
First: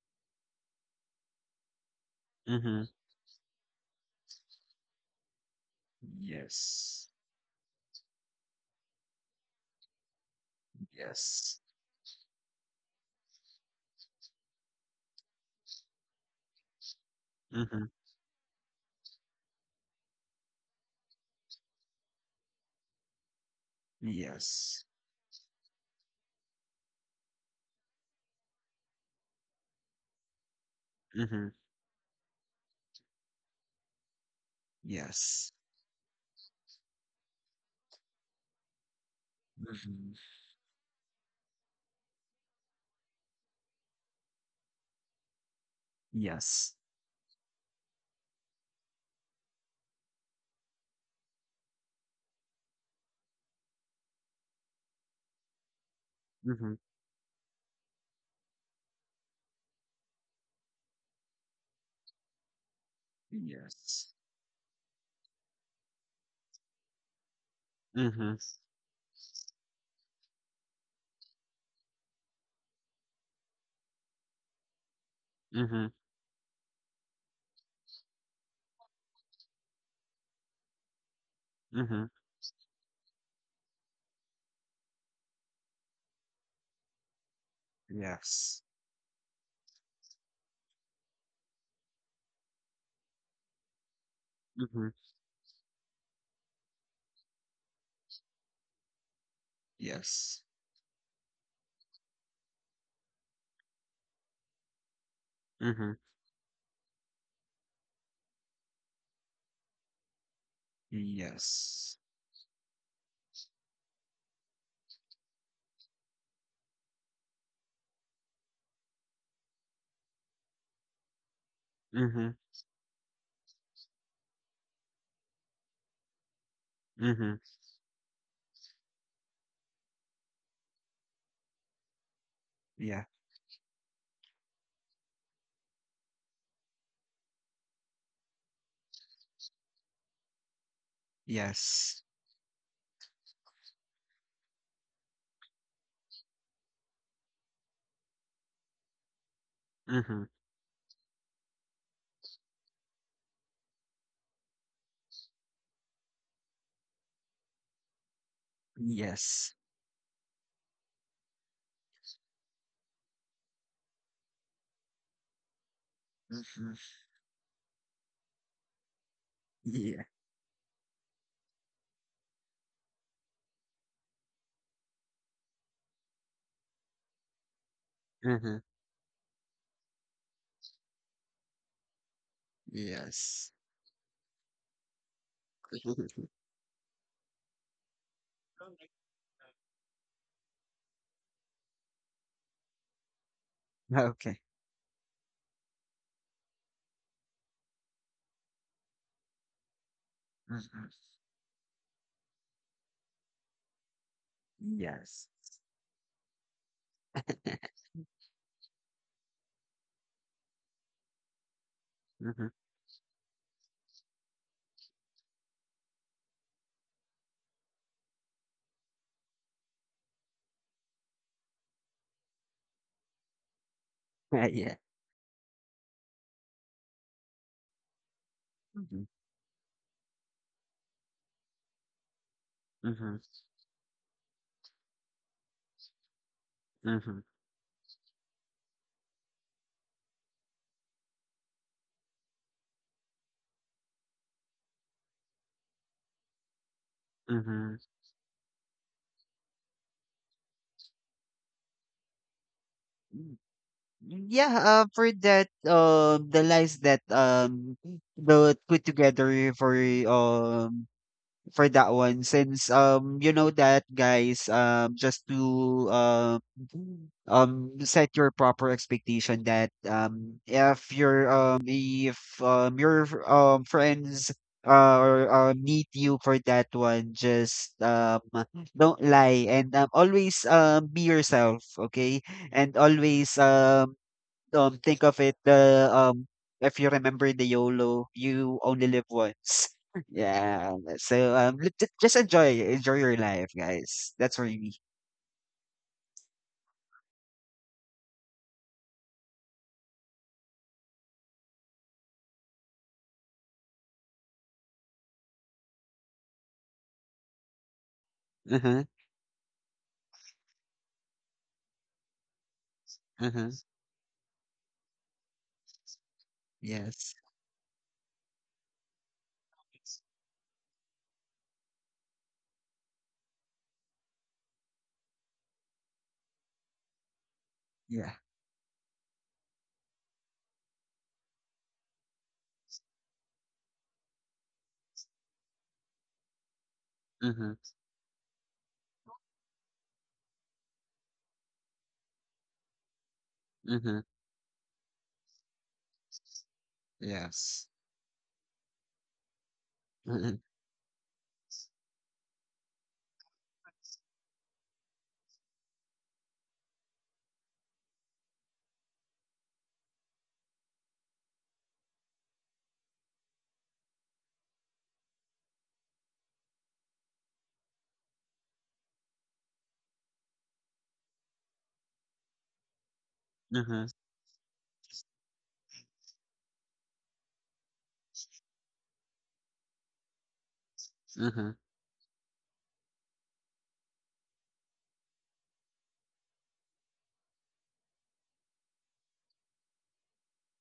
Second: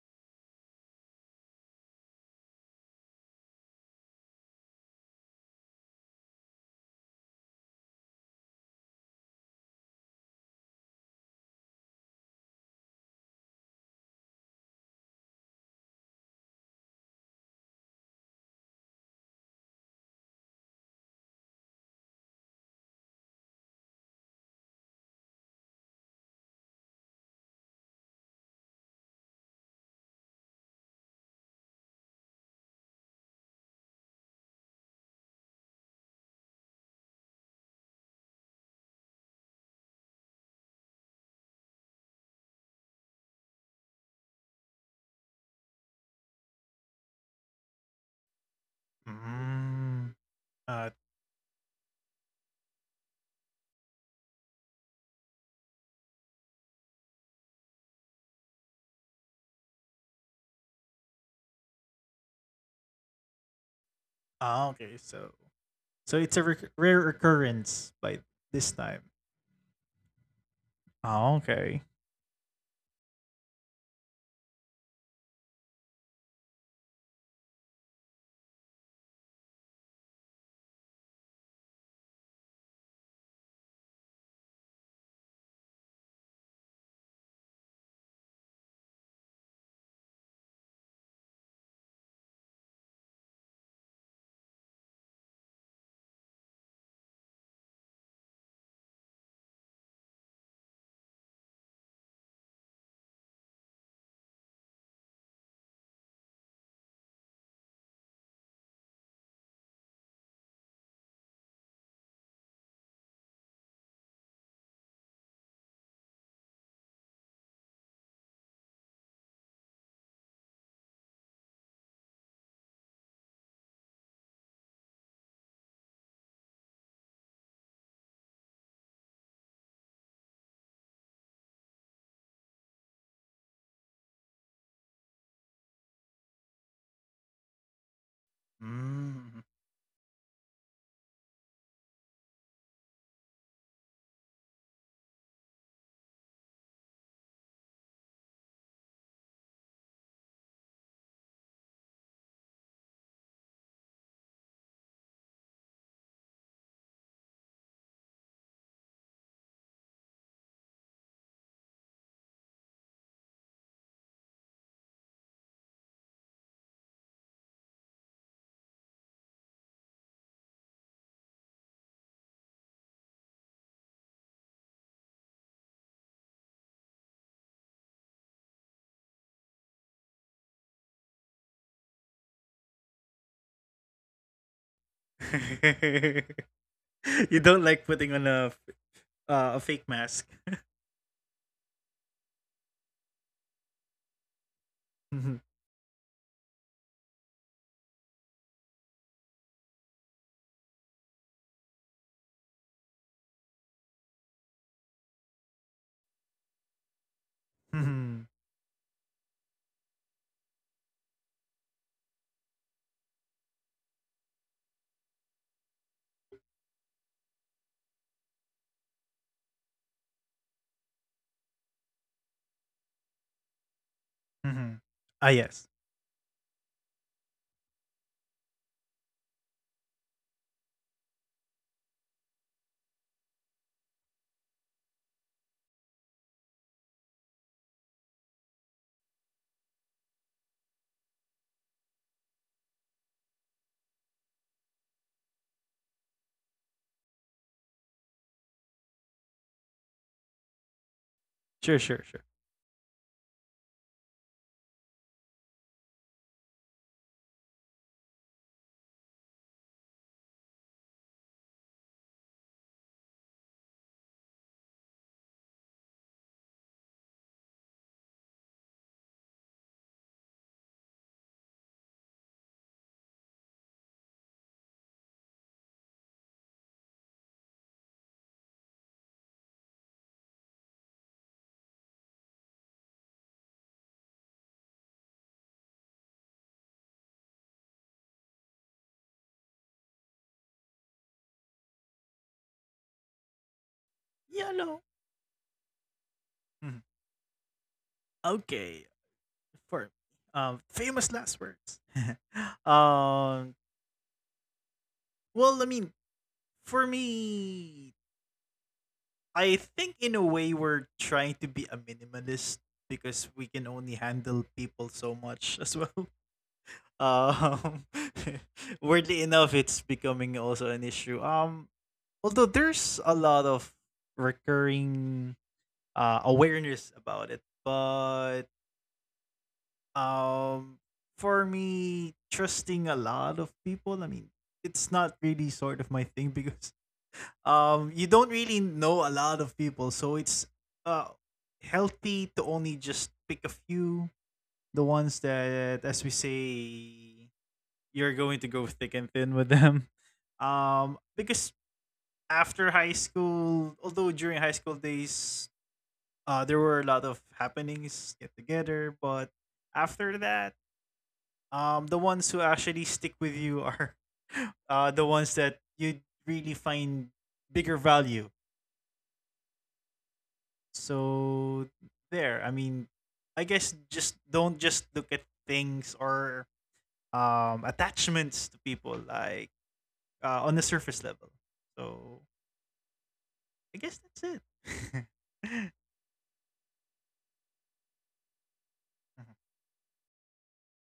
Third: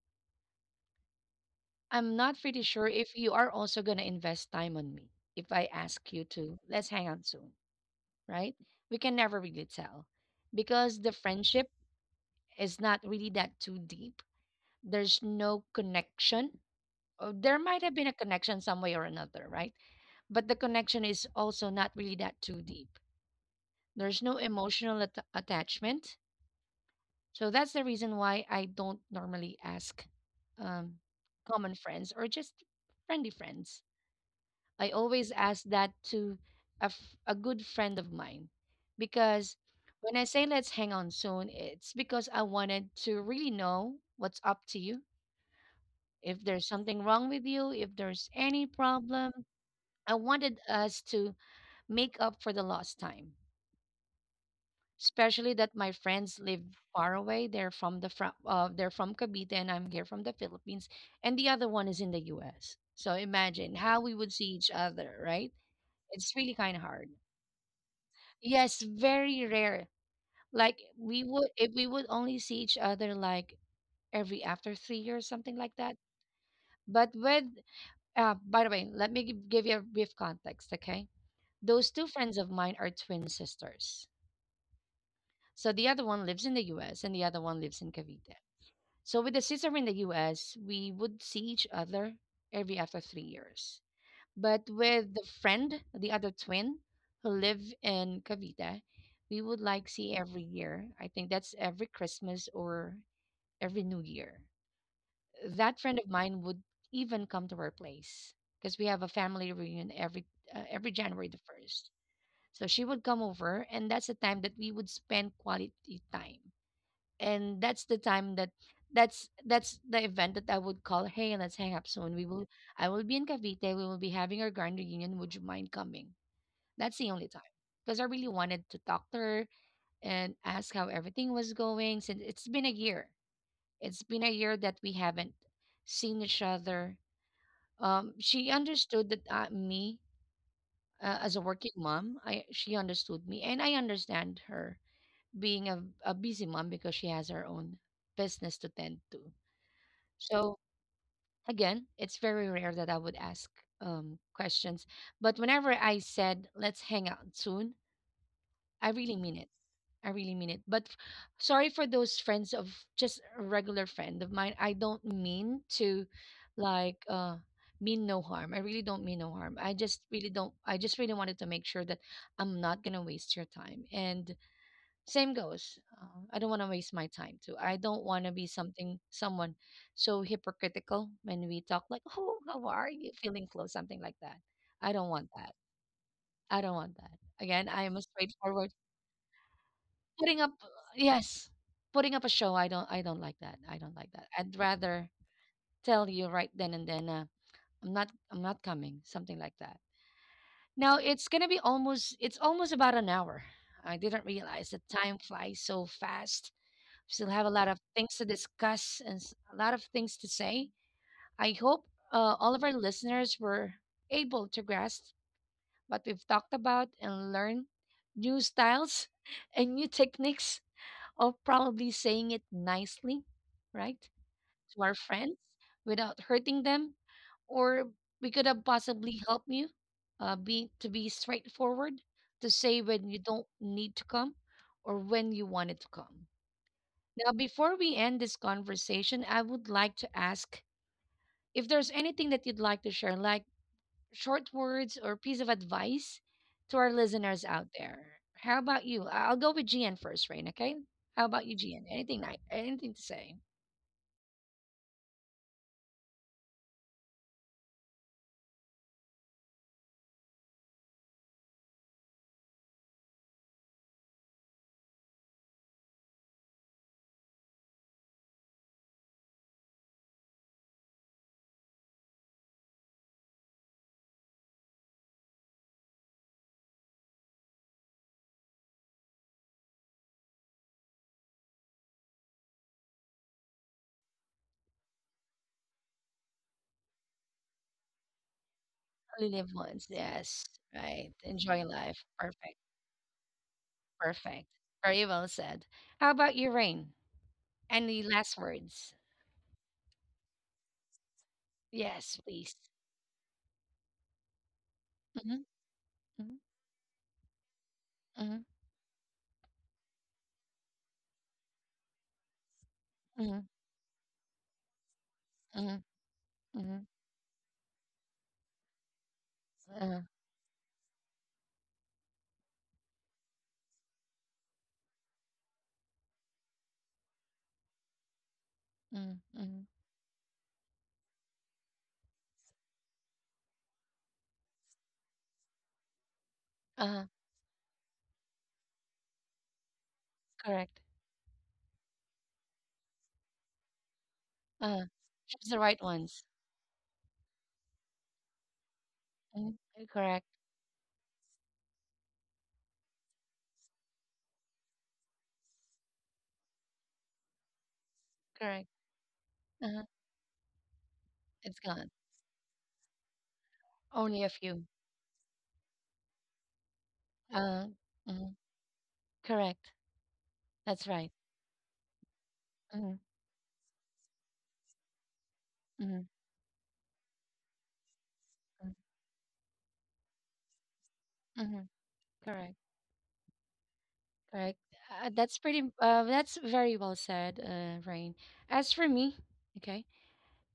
S1: I'm not pretty sure
S3: Hmm.
S1: if you are also gonna invest time on me. If I ask you to, let's hang
S3: Yes.
S1: out soon, right? We can never really tell because the
S3: Yes.
S1: friendship is not really that too deep. There's no connection there might
S3: Mm-hmm.
S1: have been a connection some way or another, right? But the connection is also not really that too deep. There's no
S3: Yes.
S1: attachment. So that's the reason why I don't normally ask um,
S3: Mm-hmm.
S1: common friends or just friendly friends. I always
S3: Yes.
S1: ask that to a good friend of mine because
S3: Mhm.
S1: when I say let's hang on soon, it's because I wanted to really know what's up to you. If there's
S3: Yes.
S1: something wrong with you, if there's any problem, I
S2: Mm.
S1: wanted
S2: Uh,
S1: us to make up for the lost time, especially that my friends live
S3: Mm-hmm.
S1: far away. They're from the from they're from Cavite, and I'm here from the Philippines, and the other one is in the U.S. So imagine how
S3: Yes.
S1: we would see each
S2: ah, okay,
S1: other,
S2: so,
S1: right? It's
S2: it's
S1: really
S2: a
S1: kind of hard.
S2: rare occurrence by
S3: Mm-hmm.
S1: Yes,
S2: this time.
S1: very rare. Like we
S2: Ah,
S1: would if we
S2: okay.
S1: would only see each other like every after 3 years, something like
S3: Mm-hmm.
S1: that. But with by the way, let me give you a brief context, okay? Those
S3: Mm-hmm.
S1: two friends of mine are twin sisters. So the other one lives in the US and the other one lives in Cavite.
S3: Yes.
S1: So with the sister in the US, we would see each other every after 3 years. But
S3: Mm-hmm.
S1: with the friend, the other twin who live in Cavite, we would like see
S3: Yes.
S1: every year. I think that's every Christmas or every New Year. That
S3: Mm-hmm.
S1: friend of mine would even come to our place because we have a family reunion every January the first.
S3: Yes.
S1: So she would come over, and that's the time that we would spend quality time, and that's the time that that's the event that I would call, hey, let's hang up soon.
S3: Mm-hmm.
S1: We will I will be in Cavite. We will be having our grand reunion. Would you mind coming? That's the only
S3: Mm-hmm.
S1: time. Because I really wanted to talk to her and ask how everything was going since it's been a
S3: Yeah.
S1: year. It's been a year that we haven't seen each other. She understood that
S2: Mm.
S1: me as a working
S3: Yes.
S1: mom, I she understood me, and I understand her being a busy mom because she has her own business to tend to.
S3: Mm-hmm.
S1: So again, it's very rare that I would ask questions. But whenever I said, let's hang out soon, I really mean it.
S3: Yes.
S1: I really mean it. But sorry for those friends of just a regular friend of mine. I don't mean to
S3: Hmm.
S1: like uh, mean no harm. I really don't mean no harm. I
S3: Yeah.
S1: just really don't, I just really wanted to make sure that I'm not going to waste your time. And same goes. I don't want to waste my time too. I don't want to be
S3: Mm-hmm.
S1: something someone so hypocritical when we talk like, "Oh, how are you?
S3: Yes.
S1: Feeling close?" Something like that. I don't want that. I don't want that. Again, I
S2: You
S1: am a
S2: don't like putting
S1: straightforward
S2: on a a fake
S1: putting up.
S2: mask.
S1: Yes, putting up a show. I don't. I don't like that. I don't like that.
S3: Okay.
S1: I'd rather
S2: Mhm,
S1: tell you right then and then. I'm not coming. Something like that.
S3: Hmm.
S1: Now it's gonna be almost. It's almost about an hour. I didn't realize that time
S3: Yes.
S1: flies so fast. Still have a lot of things to
S2: mhm,
S1: discuss and a lot of things to say. I hope
S3: Mm-hmm.
S1: all of our listeners were able to grasp what we've talked about and learn new styles and new techniques of probably saying it nicely, right,
S3: Yeah.
S1: to our
S2: mhm.
S1: friends
S2: Ah, yes.
S1: without hurting them. Or we could have
S3: Hmm.
S1: possibly helped you be straightforward to say when
S3: Mm-hmm.
S1: you don't need to come or when you wanted to come.
S3: Mm-hmm.
S1: Now, before we end this conversation, I would like to ask if there's anything that you'd like to share, like short words or piece of advice to our listeners out
S3: Mhm.
S1: there. How about you? I'll go with GN first, Rain, okay? How about you,
S2: Sure,
S1: GN?
S2: sure, sure.
S1: Anything like anything to say?
S3: Yeah, for that, the lines that the put together for um for that one, since you know that, guys, just to set your proper expectation that, if your friends, or meet you for that one, just, don't lie and, always be yourself, okay, and always think of it, the if you remember the YOLO, you only live
S1: Only live
S3: once.
S1: once. Yes.
S3: Yeah.
S1: Right.
S3: So,
S1: Enjoy life.
S3: just enjoy,
S1: Perfect.
S3: enjoy your life,
S2: Yeah,
S3: guys. That's
S2: no.
S3: for
S1: Perfect.
S3: me.
S1: Very well said. How
S2: Mhm.
S1: about you, Rain? Any last
S2: Okay,
S1: words?
S2: for famous last words.
S1: Yes, please.
S2: um, well, I
S1: Mm-hmm.
S2: mean,
S1: Mm-hmm.
S2: for me,
S1: Mm-hmm.
S3: Uh huh.
S2: I think in a way we're trying to be a minimalist because we can
S3: Uh huh.
S2: only handle people so much as well.
S1: Mm-hmm. Mm-hmm.
S3: Yes.
S2: Um, Weirdly enough, it's becoming
S1: Uh-huh.
S2: also an issue. Although there's a lot of recurring awareness about it, but
S3: Yeah.
S1: Mm-hmm.
S2: um for me, trusting a lot of people, I mean, it's not really sort of my thing. Because
S3: Uh huh.
S2: you don't really know a lot of people, so it's uh
S1: Correct.
S2: healthy to only just pick a few,
S3: Uh huh.
S2: the ones
S1: Uh-huh.
S2: that,
S1: Choose the
S2: as we
S1: right ones.
S2: say,
S3: Yes.
S2: you're going to go thick and thin with them.
S1: Mhm.
S3: Uh
S1: Correct.
S3: huh.
S2: Because after high school, although during high school days, there were a lot of happenings, get together,
S1: Correct.
S2: but after
S1: Uh,
S2: that, the
S1: it's
S2: ones
S1: gone.
S2: who actually stick with you are
S1: Only a
S2: the
S1: few.
S2: ones that you really find bigger
S1: Uh,
S2: value.
S1: mhm. Correct. That's right.
S2: So there, I mean,
S1: Hmm.
S2: I guess
S3: Uh
S2: just
S3: huh.
S2: don't just look at things
S1: Hmm.
S2: or attachments to people like on the surface level.
S1: Hmm.
S2: So
S1: Correct.
S2: I guess that's it.
S1: Correct. That's pretty. That's very well said, Rain. As
S2: Mhm.
S1: for
S2: Mhm.
S1: me, okay,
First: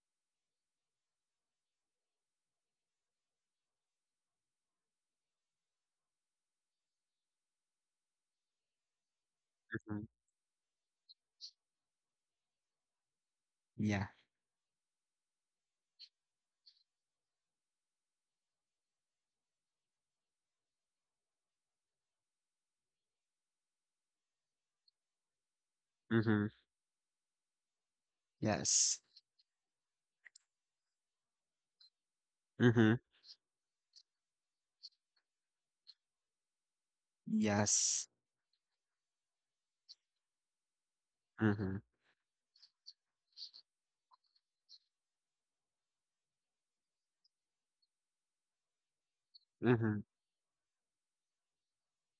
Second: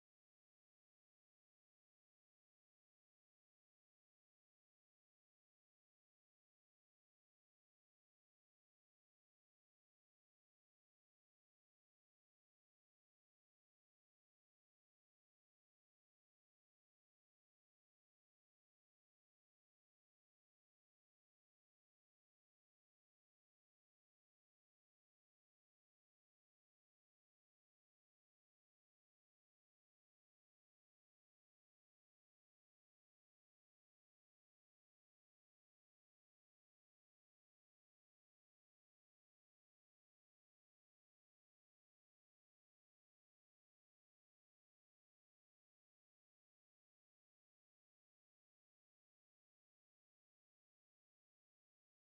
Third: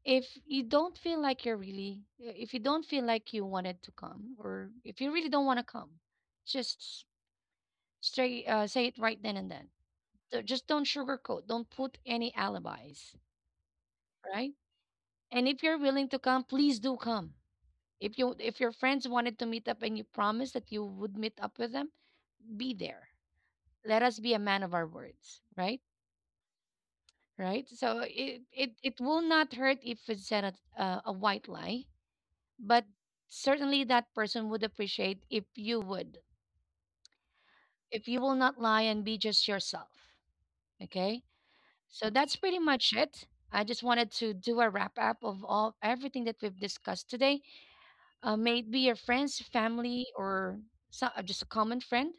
S1: if you don't feel like you wanted to come, or if you really don't want to come, just straight say it right then and then. Do Just don't sugarcoat. Don't put any alibis,
S3: Yeah.
S1: right? And if you're willing to come, please do come. If your friends wanted to meet up and you promised that you would meet up with them, be there. Let us be a man of our words, right?
S3: Uh huh.
S1: Right? So
S3: Yes.
S1: it will not hurt if it's said a white lie,
S3: Uh
S1: but
S3: huh.
S1: certainly that person would appreciate
S3: Yes.
S1: if you will not lie and be just yourself. Okay?
S3: Uh huh.
S1: So that's pretty much it. I just wanted to do a wrap up of all everything that we've discussed today, maybe your friends,
S3: Uh huh.
S1: family, or so, just a common friend.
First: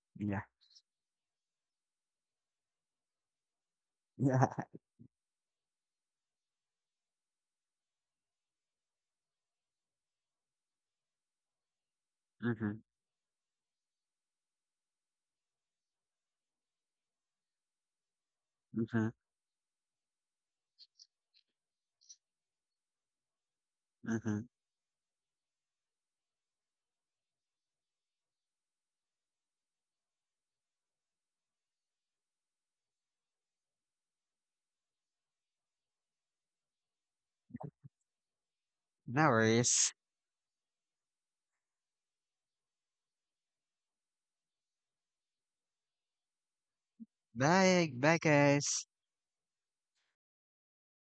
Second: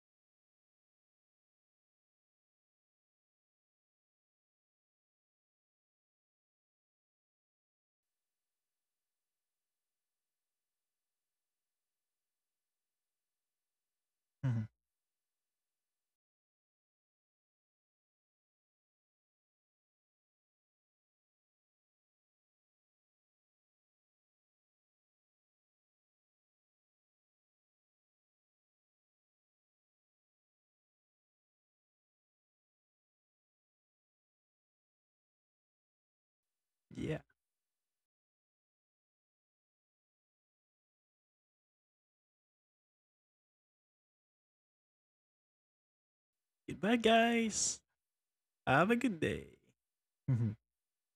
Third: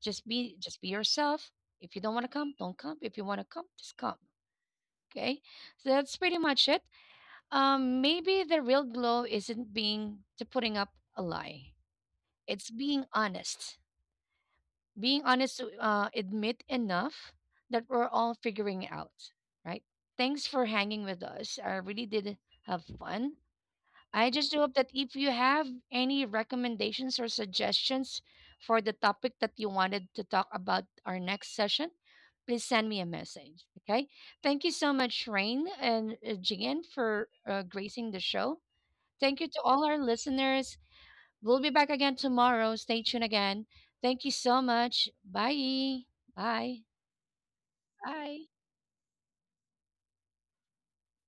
S3: Yeah.
S1: Just be yourself. If you don't want to come, don't come. If you want to come, just come.
S3: Yeah.
S1: Okay, so that's pretty much it. Maybe the real glow isn't being to putting up a lie.
S3: Uh
S1: It's
S3: huh.
S1: being honest.
S2: Mhm.
S1: Being honest to admit enough that we're all
S3: Uh
S1: figuring
S3: huh.
S1: out, right? Thanks for hanging with us. I really did have fun.
S3: Uh
S1: I
S3: huh.
S1: just do hope that if you have any recommendations or suggestions for the topic that you wanted to talk about our next session, please send me a message. Okay. Thank you so much, Rain, and Jian,
S2: Yeah.
S1: for gracing the show.
S3: No
S1: Thank you to all
S3: worries.
S1: our listeners. We'll be back again tomorrow. Stay tuned again. Thank you so much. Bye. Bye.
S2: Goodbye, guys.
S3: Bye. Bye,
S1: Bye.
S3: guys.
S2: Have a good day. Mhm.